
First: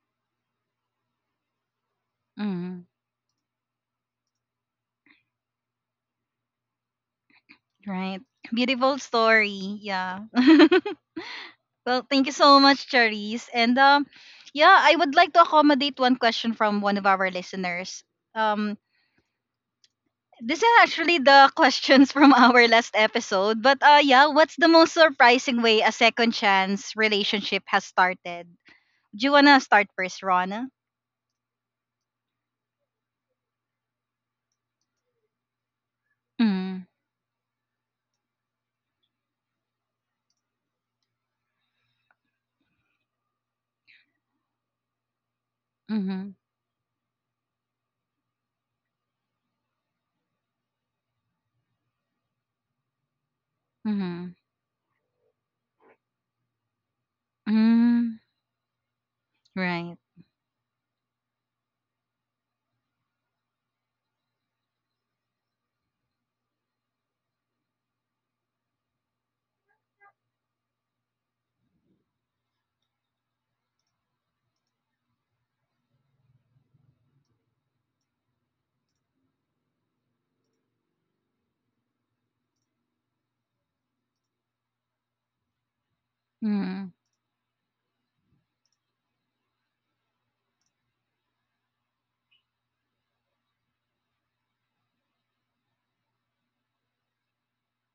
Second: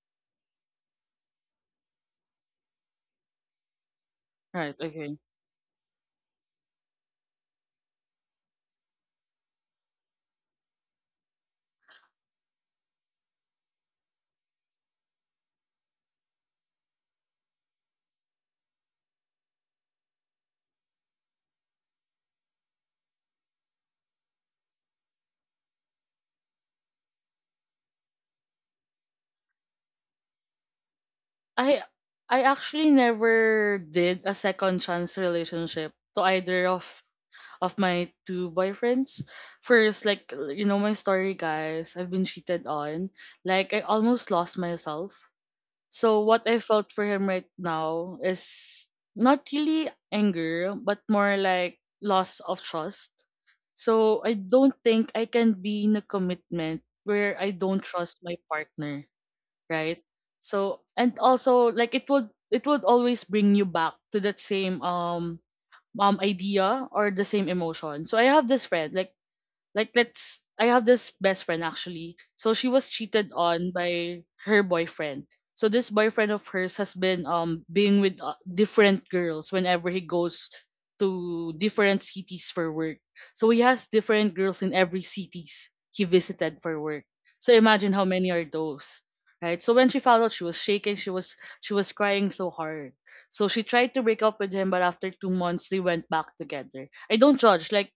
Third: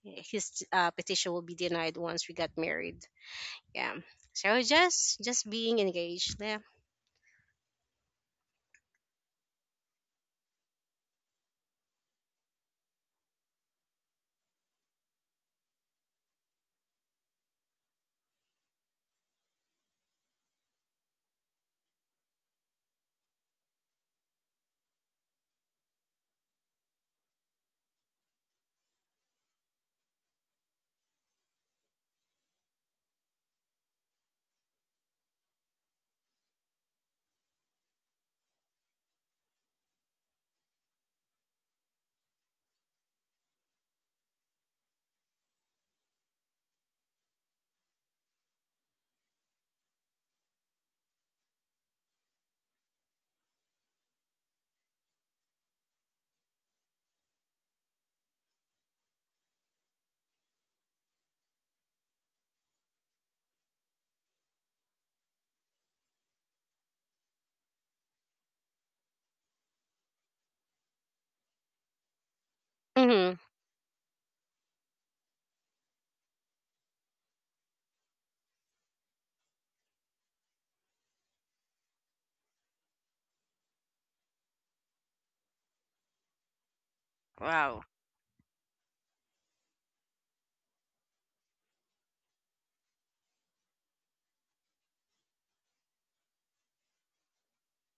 S3: his uh, petition will be denied once we got
S1: Mhm.
S3: married. Yeah. So
S2: Right. Okay.
S3: just just being engaged. Yeah.
S1: Right. Beautiful story. Yeah. Well, thank you so much, Charisse. And um, yeah, I would like to accommodate one question from one of our listeners. Um, This is actually the questions from our last episode. But uh yeah, what's the most surprising way a second chance relationship has started? Do you wanna start first, Rona?
S2: I I actually never did a second chance relationship to either of
S1: Mm.
S2: of my two boyfriends. First, like you know my story, guys. I've been cheated on. Like I almost lost myself. So
S1: Mm-hmm.
S2: what I felt for him right now is not really anger, but more like loss of trust. So
S1: Mm-hmm.
S2: I don't think I can be in a commitment where I don't trust
S1: Mm.
S2: my partner,
S1: Right.
S2: right? So, and also, like it would it would always bring you back to that same um um idea or the same emotion. So I have this friend like like let's I have this best friend actually. So she was cheated
S3: Hmm.
S2: on by her boyfriend. So this boyfriend of hers has been um being with uh, different girls whenever he goes to different cities for work. So he has different girls in every cities he visited for
S1: Mm.
S2: work. So
S3: Wow.
S2: imagine how many are those, right? So when she found out, she was shaking. She was she was crying so hard. So she tried to break up with him, but after two months, they went back together. I don't judge. Like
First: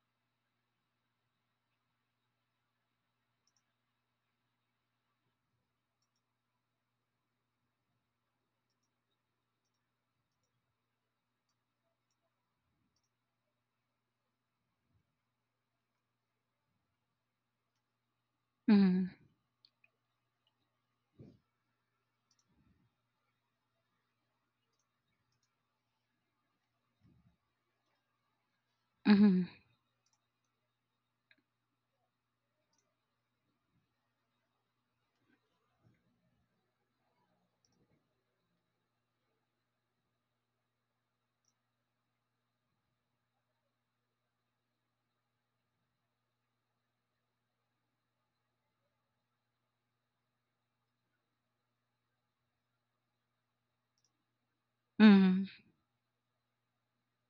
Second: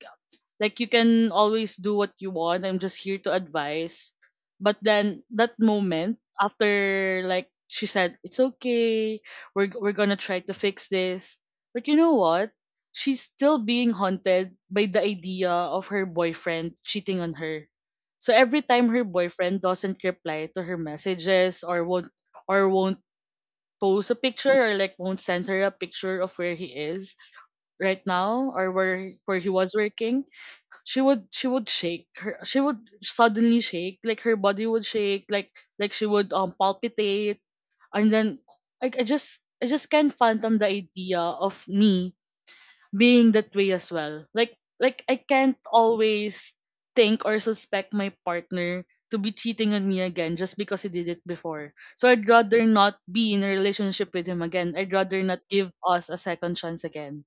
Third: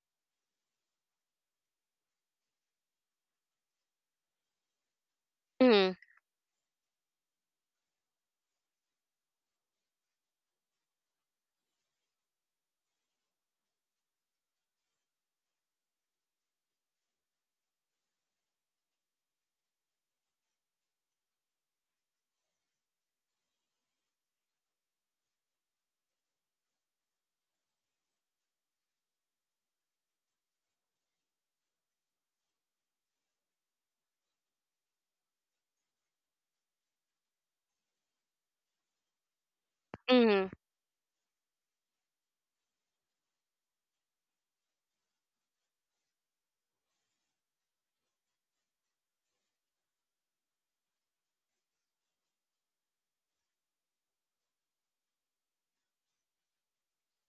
S2: like you can always do what you want. I'm just here to advise. But then that
S3: Hmm.
S2: moment after, like, she said, "It's okay. We're we're going to try to fix this." But you know what? She's still being haunted by the idea of her boyfriend cheating on her. So every time her
S1: Mm.
S2: boyfriend doesn't reply to her messages or won't or won't post a picture or like won't send her a picture of where he is right now or where
S1: Mm-hmm.
S2: where he was working. She would she would shake her she would suddenly shake, like her body would shake, like like she would um palpitate. And then I, I just I just can't
S3: Hmm.
S2: fathom the idea of me being that way as well. Like like I can't always think or suspect my partner to be cheating on me again just because he did it before, so I'd rather not be in a relationship with him again. I'd rather not
S1: Mm.
S2: give us a second chance again.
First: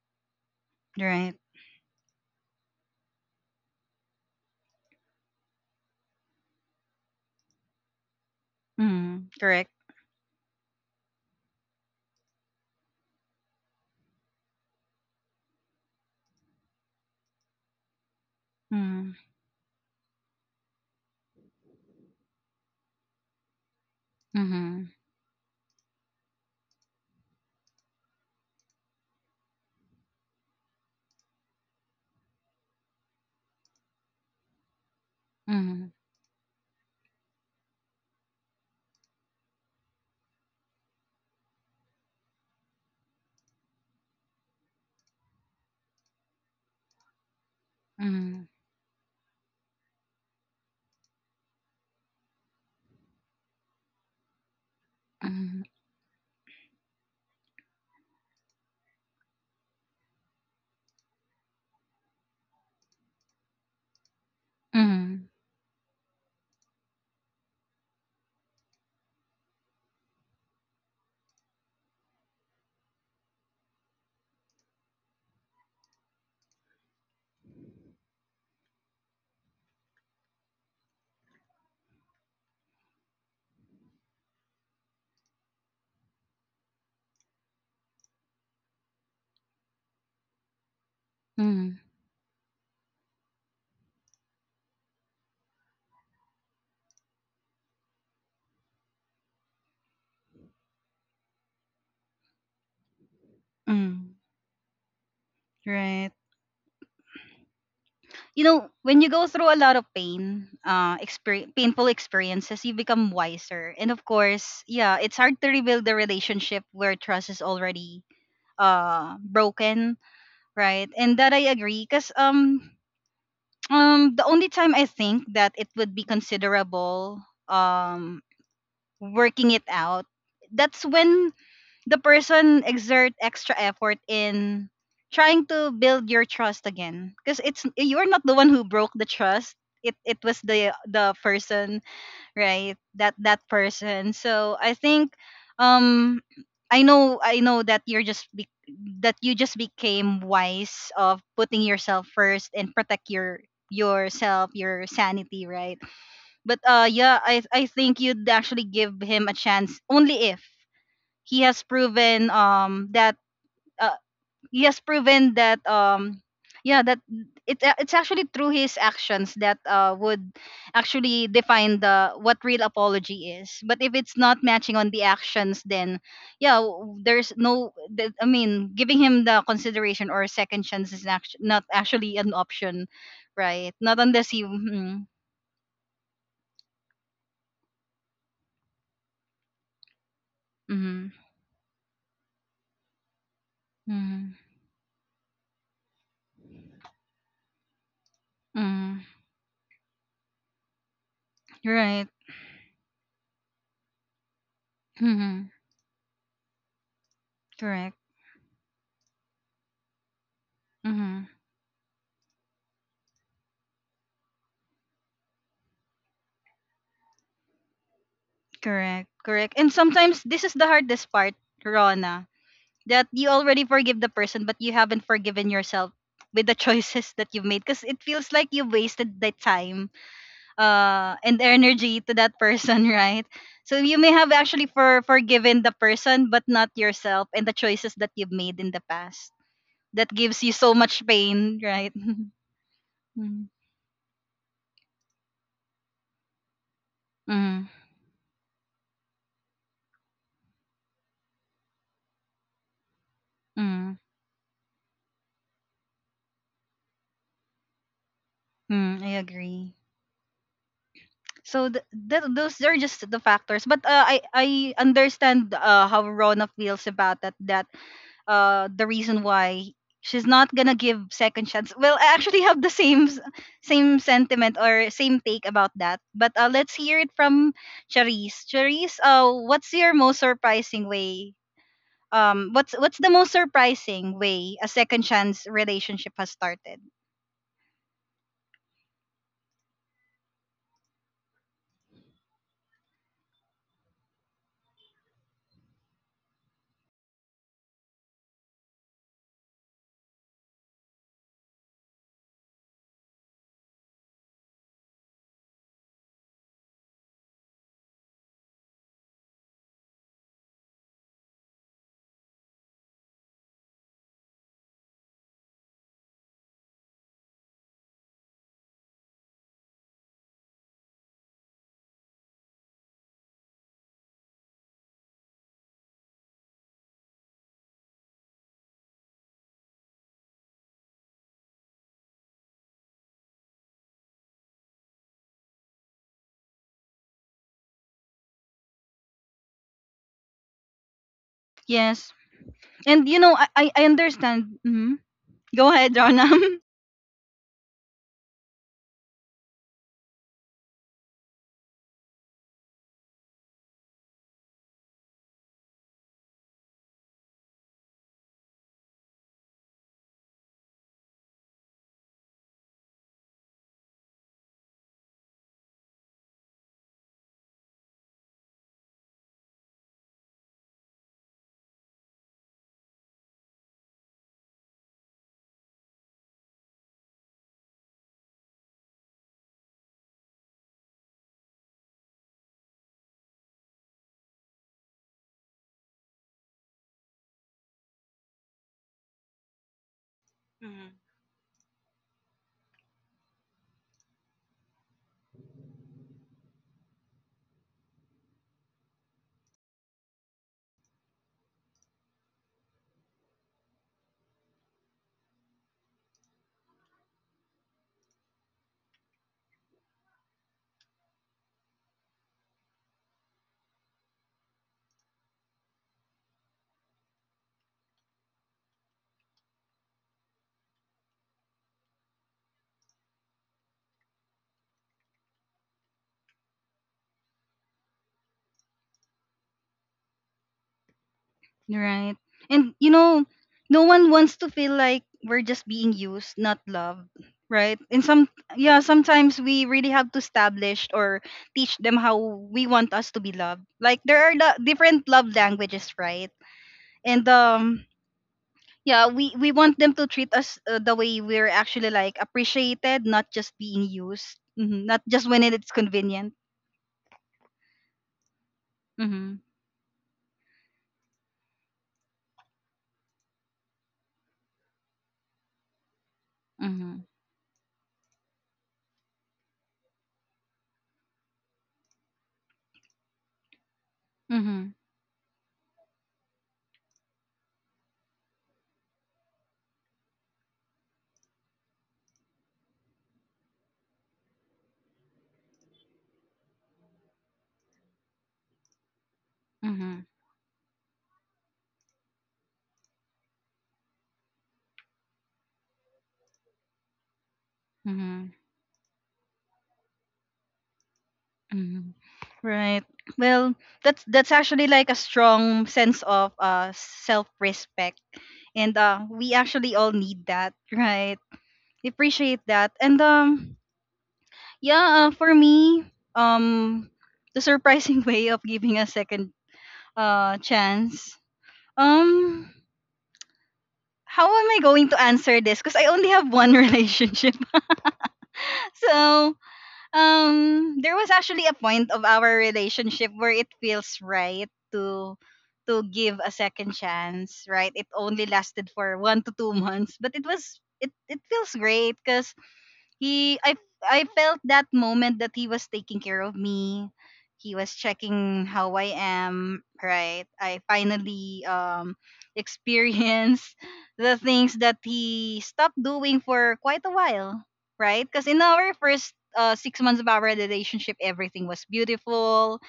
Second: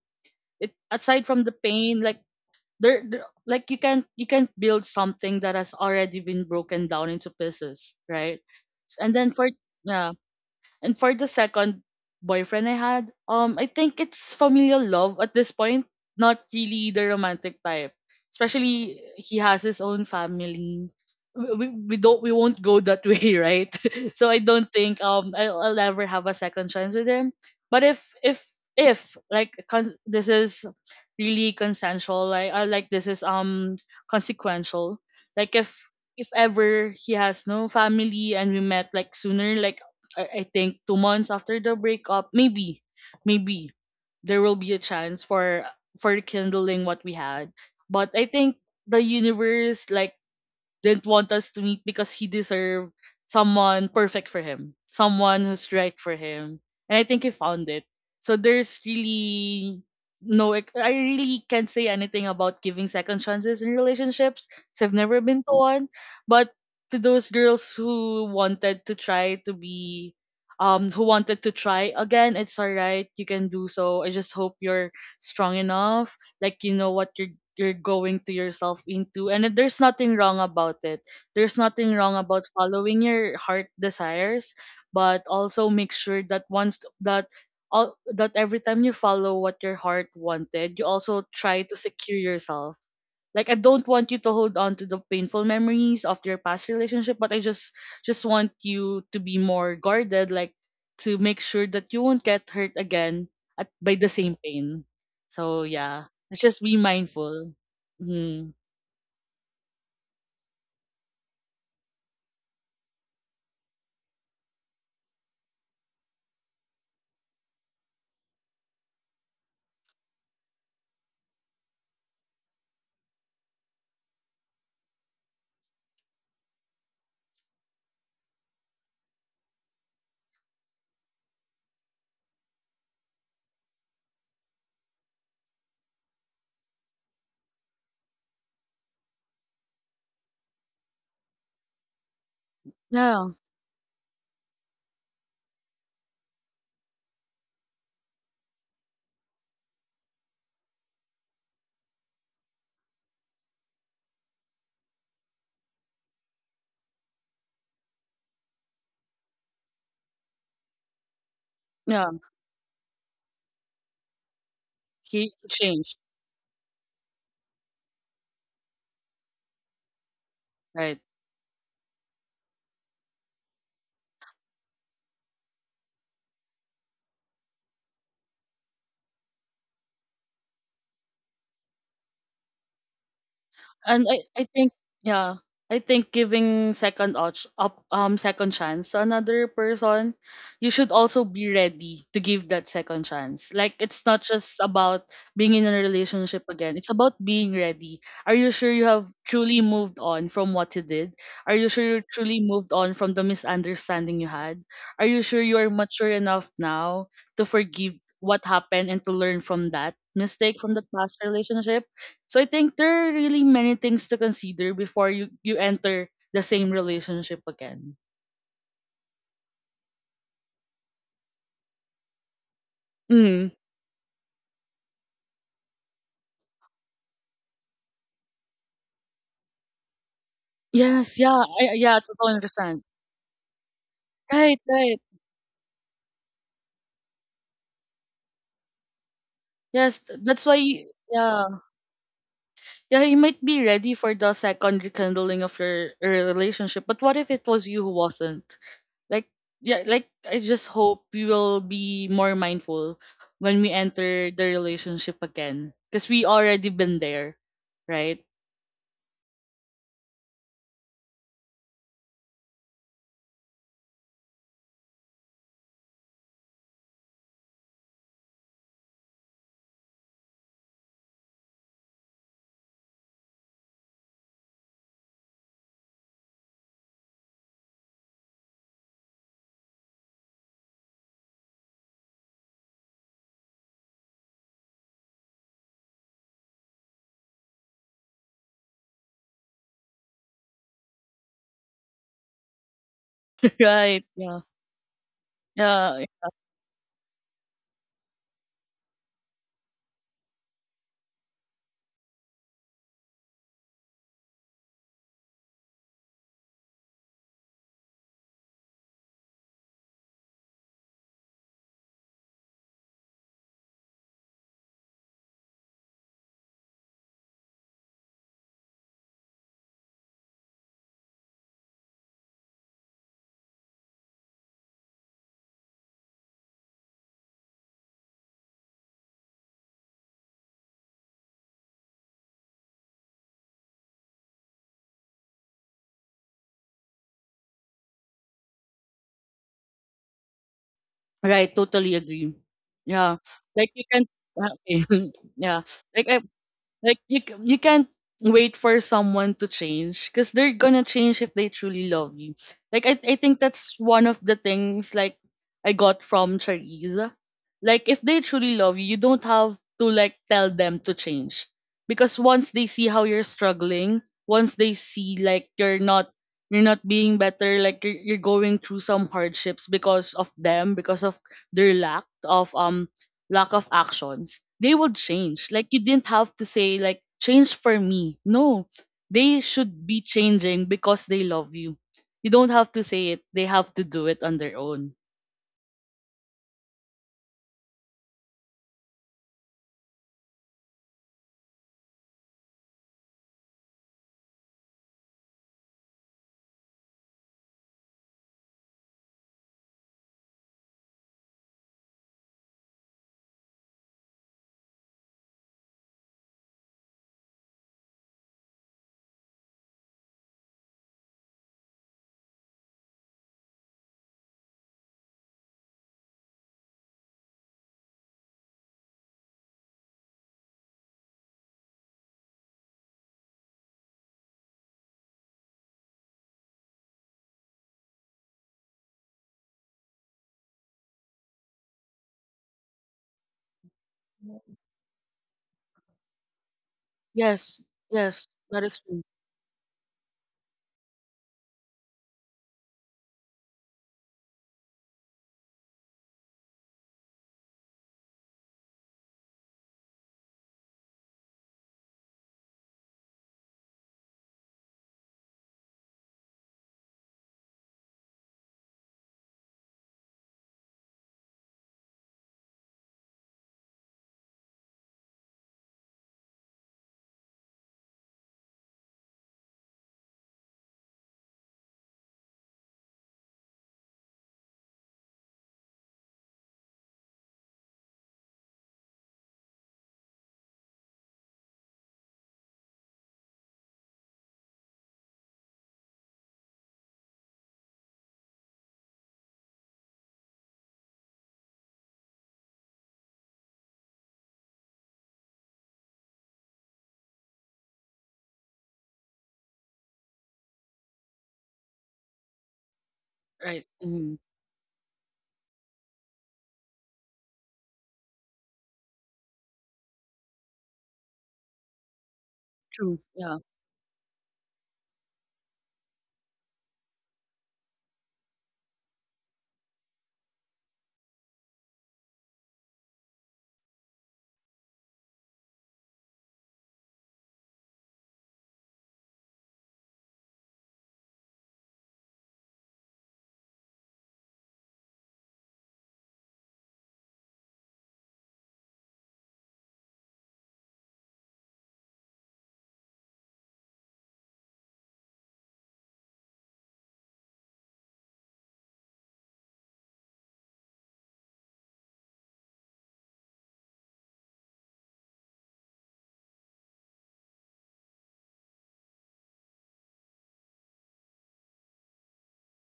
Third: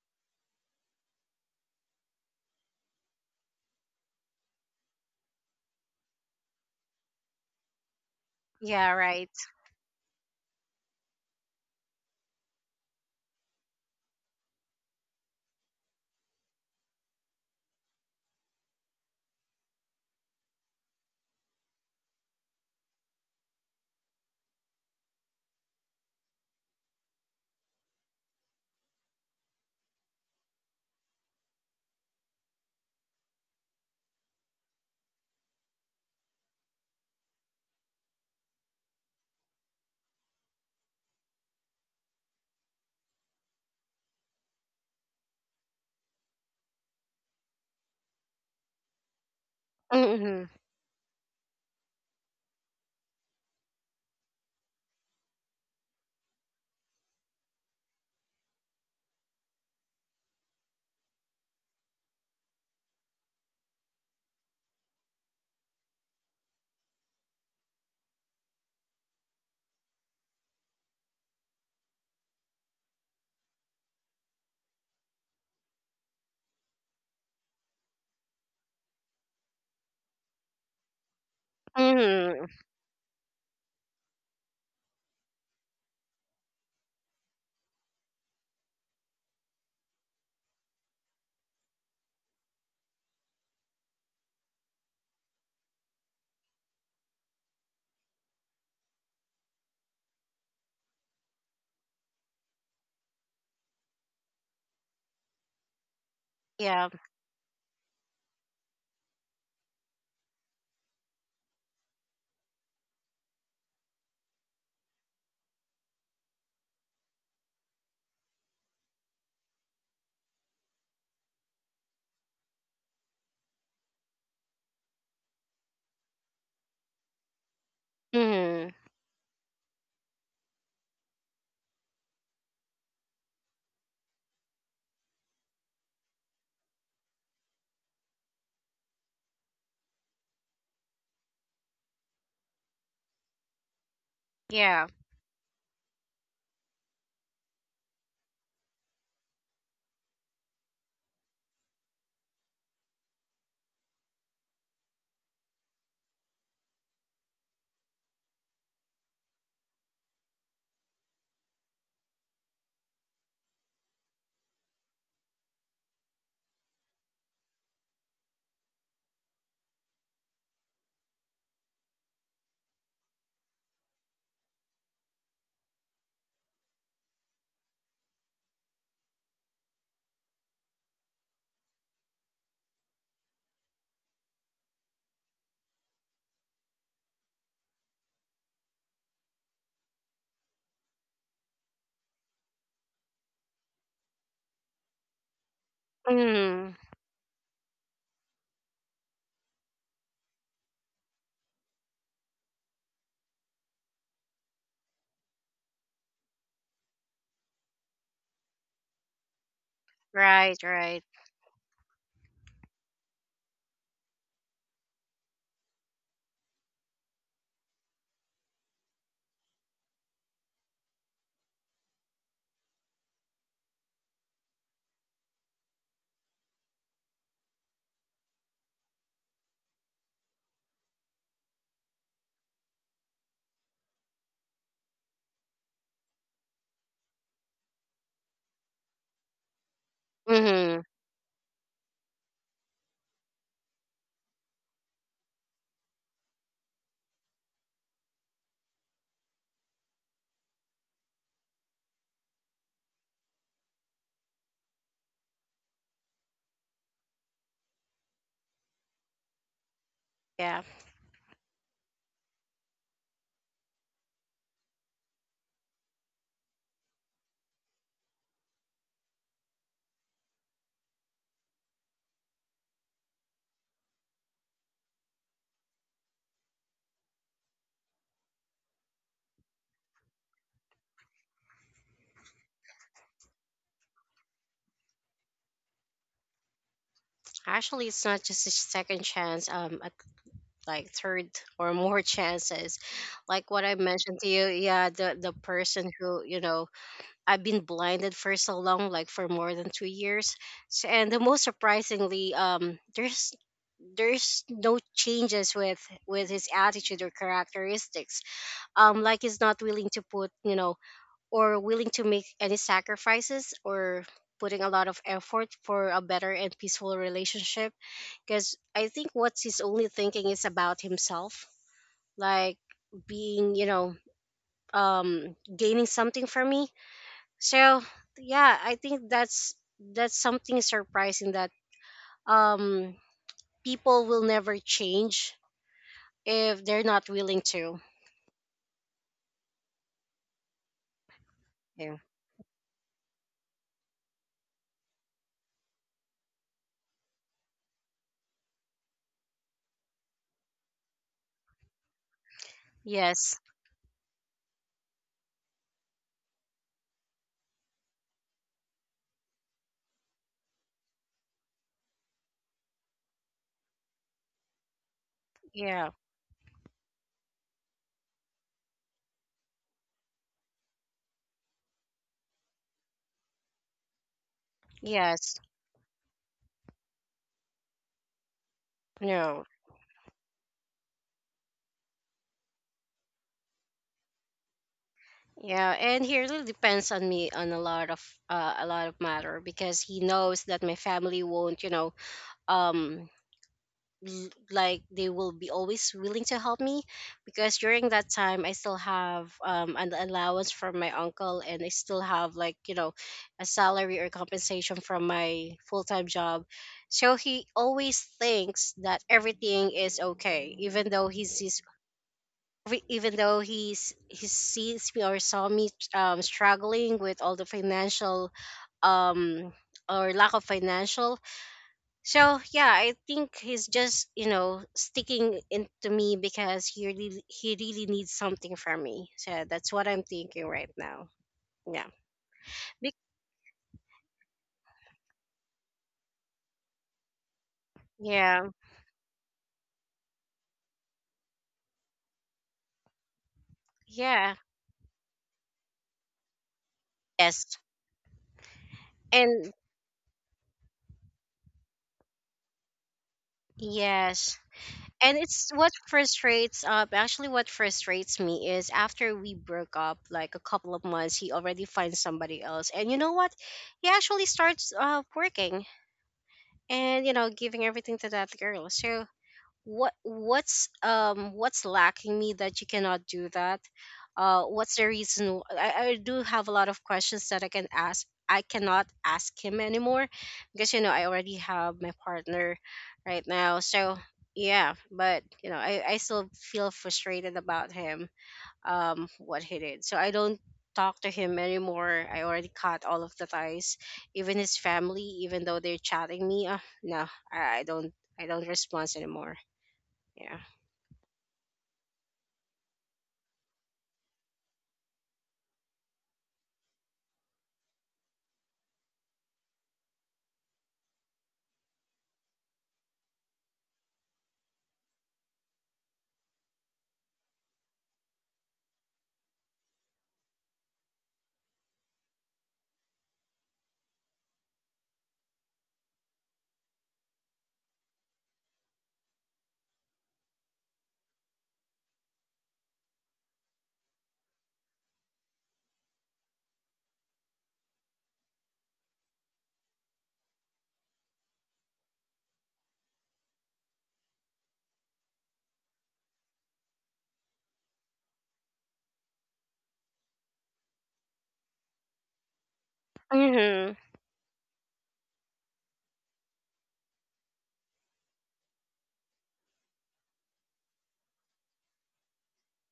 S2: It aside
S1: Right.
S2: from the pain, like there, there like you can you can build something that has already been broken down into pieces, right?
S3: Yeah.
S2: and
S1: Mm.
S3: Right.
S2: then for
S1: Correct.
S2: yeah and for the second boyfriend I had, um, I think it's familial love at this point, not really the romantic type. Especially
S1: Mm.
S2: he has his own family. We, we we don't we won't go that way, right? So I don't
S1: Mm-hmm.
S2: think um I'll, I'll ever have a second chance with him. But if if if like cons- this is really consensual, like I like this is um consequential. Like
S1: Mm.
S2: if if ever he has no family and we met like sooner, like I, I think two months after the breakup, maybe, maybe there will be a chance for for rekindling what we had. But I
S1: Mm.
S2: think the universe like
S3: Hmm.
S2: didn't want us to meet because he deserved someone perfect for him, someone
S1: Mm.
S2: who's right for him. And I think he found it. So there's really no, ex- I really can't say anything about giving second chances in relationships because I've never
S1: Mm.
S2: been to one. But to those girls who wanted to try to be, um, who wanted to try again, it's alright. You can do so. I just hope you're strong enough, like you know what you're you're going to yourself into, and it- there's nothing wrong about it. There's nothing wrong about
S3: Hmm.
S2: following your heart desires, but also make sure that once that all that every time you follow what your heart wanted, you also try
S1: Mm.
S2: to secure yourself. Like I don't want you to hold on to the painful memories of your past relationship, but I just just want you to be more guarded, like to make sure that you won't get hurt again at by the
S1: Mm.
S2: same pain. So yeah.
S1: Right.
S2: Let's just be
S3: Yeah.
S2: mindful.
S1: You
S2: Mhm.
S1: know, when you go through a lot of pain, uh, experience, painful experiences, you become wiser. And of course, yeah, it's hard to rebuild the relationship where trust is already uh broken, right? And that I agree, cause um um the only time I think that it would be considerable um
S3: Hmm.
S1: working it out, that's when the person exert extra effort in trying to build your trust again because it's you're not the one who broke the trust. it it was the the person, right? That
S2: Yeah.
S1: that person. So I
S3: Yeah.
S1: think um I know I know that you're just be, that you just became wise of putting yourself first and protect your yourself your sanity, right? But uh yeah, i i think you'd actually give him a chance only if he has
S2: Yeah.
S1: proven um that uh, he has
S2: He
S1: proven that
S2: changed.
S1: um yeah, that it a- it's actually through his actions that uh would
S2: Right.
S1: actually define the what real apology is. But if it's not matching on the actions, then yeah, w- there's no the- I mean giving him the consideration or second chance is act- not actually an option, right? Not
S2: and I,
S1: unless
S2: I
S1: you
S2: think
S1: mm,
S2: yeah, I think giving second op- up um second chance to another person, you should
S1: mm,
S2: also be ready to give that second chance. Like it's not
S1: mm,
S2: just about being in a relationship again,
S3: Hmm.
S2: it's about being ready. Are you sure you have
S1: mm,
S2: truly moved on from what you did? Are you sure you
S1: right,
S2: truly moved on from the misunderstanding you had? Are you sure
S1: mm,
S2: you are mature enough now to forgive
S1: correct.
S2: what happened and to learn from that mistake
S3: Right.
S2: from the
S3: Right.
S2: past
S1: Mm-hmm.
S2: relationship? So I think there are really many things to consider before you you enter the same relationship again.
S1: Correct, correct. And sometimes this is the hardest part, Rona, that you
S2: Mm.
S1: already forgive the person, but you haven't forgiven yourself with the choices that you've made because it feels like you wasted the time uh,
S2: Yes, yeah,
S1: and
S2: I, yeah,
S1: energy to
S2: totally
S1: that
S2: understand.
S1: person, right? So you may have
S2: Right,
S1: actually
S2: right.
S1: for forgiven the person, but not yourself and the choices that you've made in the past.
S2: Yes,
S1: That
S2: th- that's
S1: gives
S2: why.
S1: you so
S3: Hmm.
S1: much
S2: Yeah,
S1: pain, right?
S2: yeah, you might
S1: Mm-hmm.
S2: be ready for the second rekindling of your, your relationship, but what if it was you who wasn't? Like, yeah, like I just hope you will be more mindful when we
S1: Mm-hmm.
S2: enter the relationship again, because we already been there, right?
S1: Mm-hmm. I agree.
S3: Yeah.
S1: So th- th- those are just the factors. But uh, I I understand uh, how Rona feels about that. That uh, the reason why she's not gonna give second chance. Well, I actually have the same s- same sentiment or same take about that. But uh, let's hear it from Charisse. Charisse, uh, what's your most surprising way? Um, what's what's the most surprising way a second chance relationship has started?
S3: Actually, it's not just a second chance. Um, at like third or more chances, like what I
S2: Right.
S3: mentioned to
S2: Yeah.
S3: you. Yeah. The the person
S2: Yeah.
S3: who you know I've been blinded for so long, like for more than two years. So, and the most surprisingly, um, there's there's no changes with with his attitude or characteristics. Um, like he's not willing to put, you know, or willing to make any sacrifices or putting a lot of effort for a better and peaceful relationship. Because I think what he's only thinking is about himself, like being, you know, um, gaining something from me. So yeah, I think that's that's something surprising, that um people will never change if they're not willing to.
S2: Right, totally
S3: Yeah.
S1: Yes,
S2: agree.
S1: and
S2: Yeah,
S1: you know I
S2: like
S1: I
S2: you
S1: I
S2: can
S1: understand. Hmm.
S2: okay, yeah,
S1: Go ahead,
S2: like I
S1: Rona.
S2: like you c- you can't wait for someone to change, because they're gonna change if they truly love you. Like I I think
S3: Yes.
S2: that's one of the things like I got from Charisa. Like if they truly love you, you don't have to like tell them to change, because once they see how you're struggling, once they see like you're
S3: Yeah.
S2: not you're not being better, like you're, you're going through some hardships because of them, because of their lack of um lack of actions, they would
S3: Yes.
S2: change. Like you didn't have to say like change for me. No, they
S3: No.
S2: should be changing because they love you. You don't have to say it. They have to do it on their own.
S3: Yeah, and he really depends on me on a lot of uh, a lot of matter, because he knows that my family won't, you know, um l- like they will be always willing to help me, because during that time I still have um, an allowance from my uncle, and I still have like you know a salary or compensation from my full-time job. So he always thinks that everything is okay, even though he sees re- even though he's he sees me or saw me um, struggling with all the financial um or lack of financial. So yeah, I think he's just you know sticking into me because he really he really needs something from me. So that's what I'm thinking right now. Yeah.
S1: Right. And you
S3: Be-
S1: know, no one wants to feel like we're just being used, not loved,
S2: Yes,
S1: right? And
S2: yes,
S1: some
S3: yeah,
S2: that is
S1: yeah,
S2: true.
S1: sometimes we really have to establish or teach them how we want us to be loved. Like there
S3: yeah,
S1: are lo- different love languages, right? And
S3: yes,
S1: um yeah, we we
S3: and
S1: want them to treat us uh, the way we're actually like appreciated, not just being used.
S3: yes,
S1: Hmm. Not
S3: and
S1: just when
S3: it's what
S1: it's convenient.
S3: frustrates. Up Actually, what frustrates me is after we
S1: Mhm.
S3: broke up, like a couple of months, he already finds somebody else, and you know what? He actually starts uh working
S1: Mhm.
S3: and you know giving everything to that girl. So what what's um what's lacking me that you cannot do that, uh
S1: Mhm.
S3: what's the reason w- I, I do have a lot of questions that I can ask I cannot ask him anymore, because you know I already have my partner right now. So yeah, but you know i, I still feel frustrated about him um what he did, so
S1: Mhm.
S3: I don't talk to him anymore, I already cut all of the ties, even his family, even though they're chatting me uh, no, I, I don't, I
S1: Mhm.
S3: don't respond anymore. Yeah.
S1: Mhm. Right.
S2: Right.
S1: Well,
S2: Mm-hmm.
S1: that's that's actually like a strong sense of uh self-respect, and uh we actually all need that, right? Appreciate that,
S2: True.
S1: and
S2: Yeah.
S1: um yeah, uh, for me, um the surprising way of giving a second uh chance. Um, how am I going to answer this? Because I only have one relationship, so um there was actually a point of our relationship where it feels right to to give a second chance, right? It only lasted for one to two months, but it was it it feels great because he I I felt that moment that he was taking care of me. He was checking how I am, right? I finally um experienced
S3: Mhm.
S1: the things that he stopped doing for quite a while, right? Because in our first uh, six months of our relationship, everything was beautiful.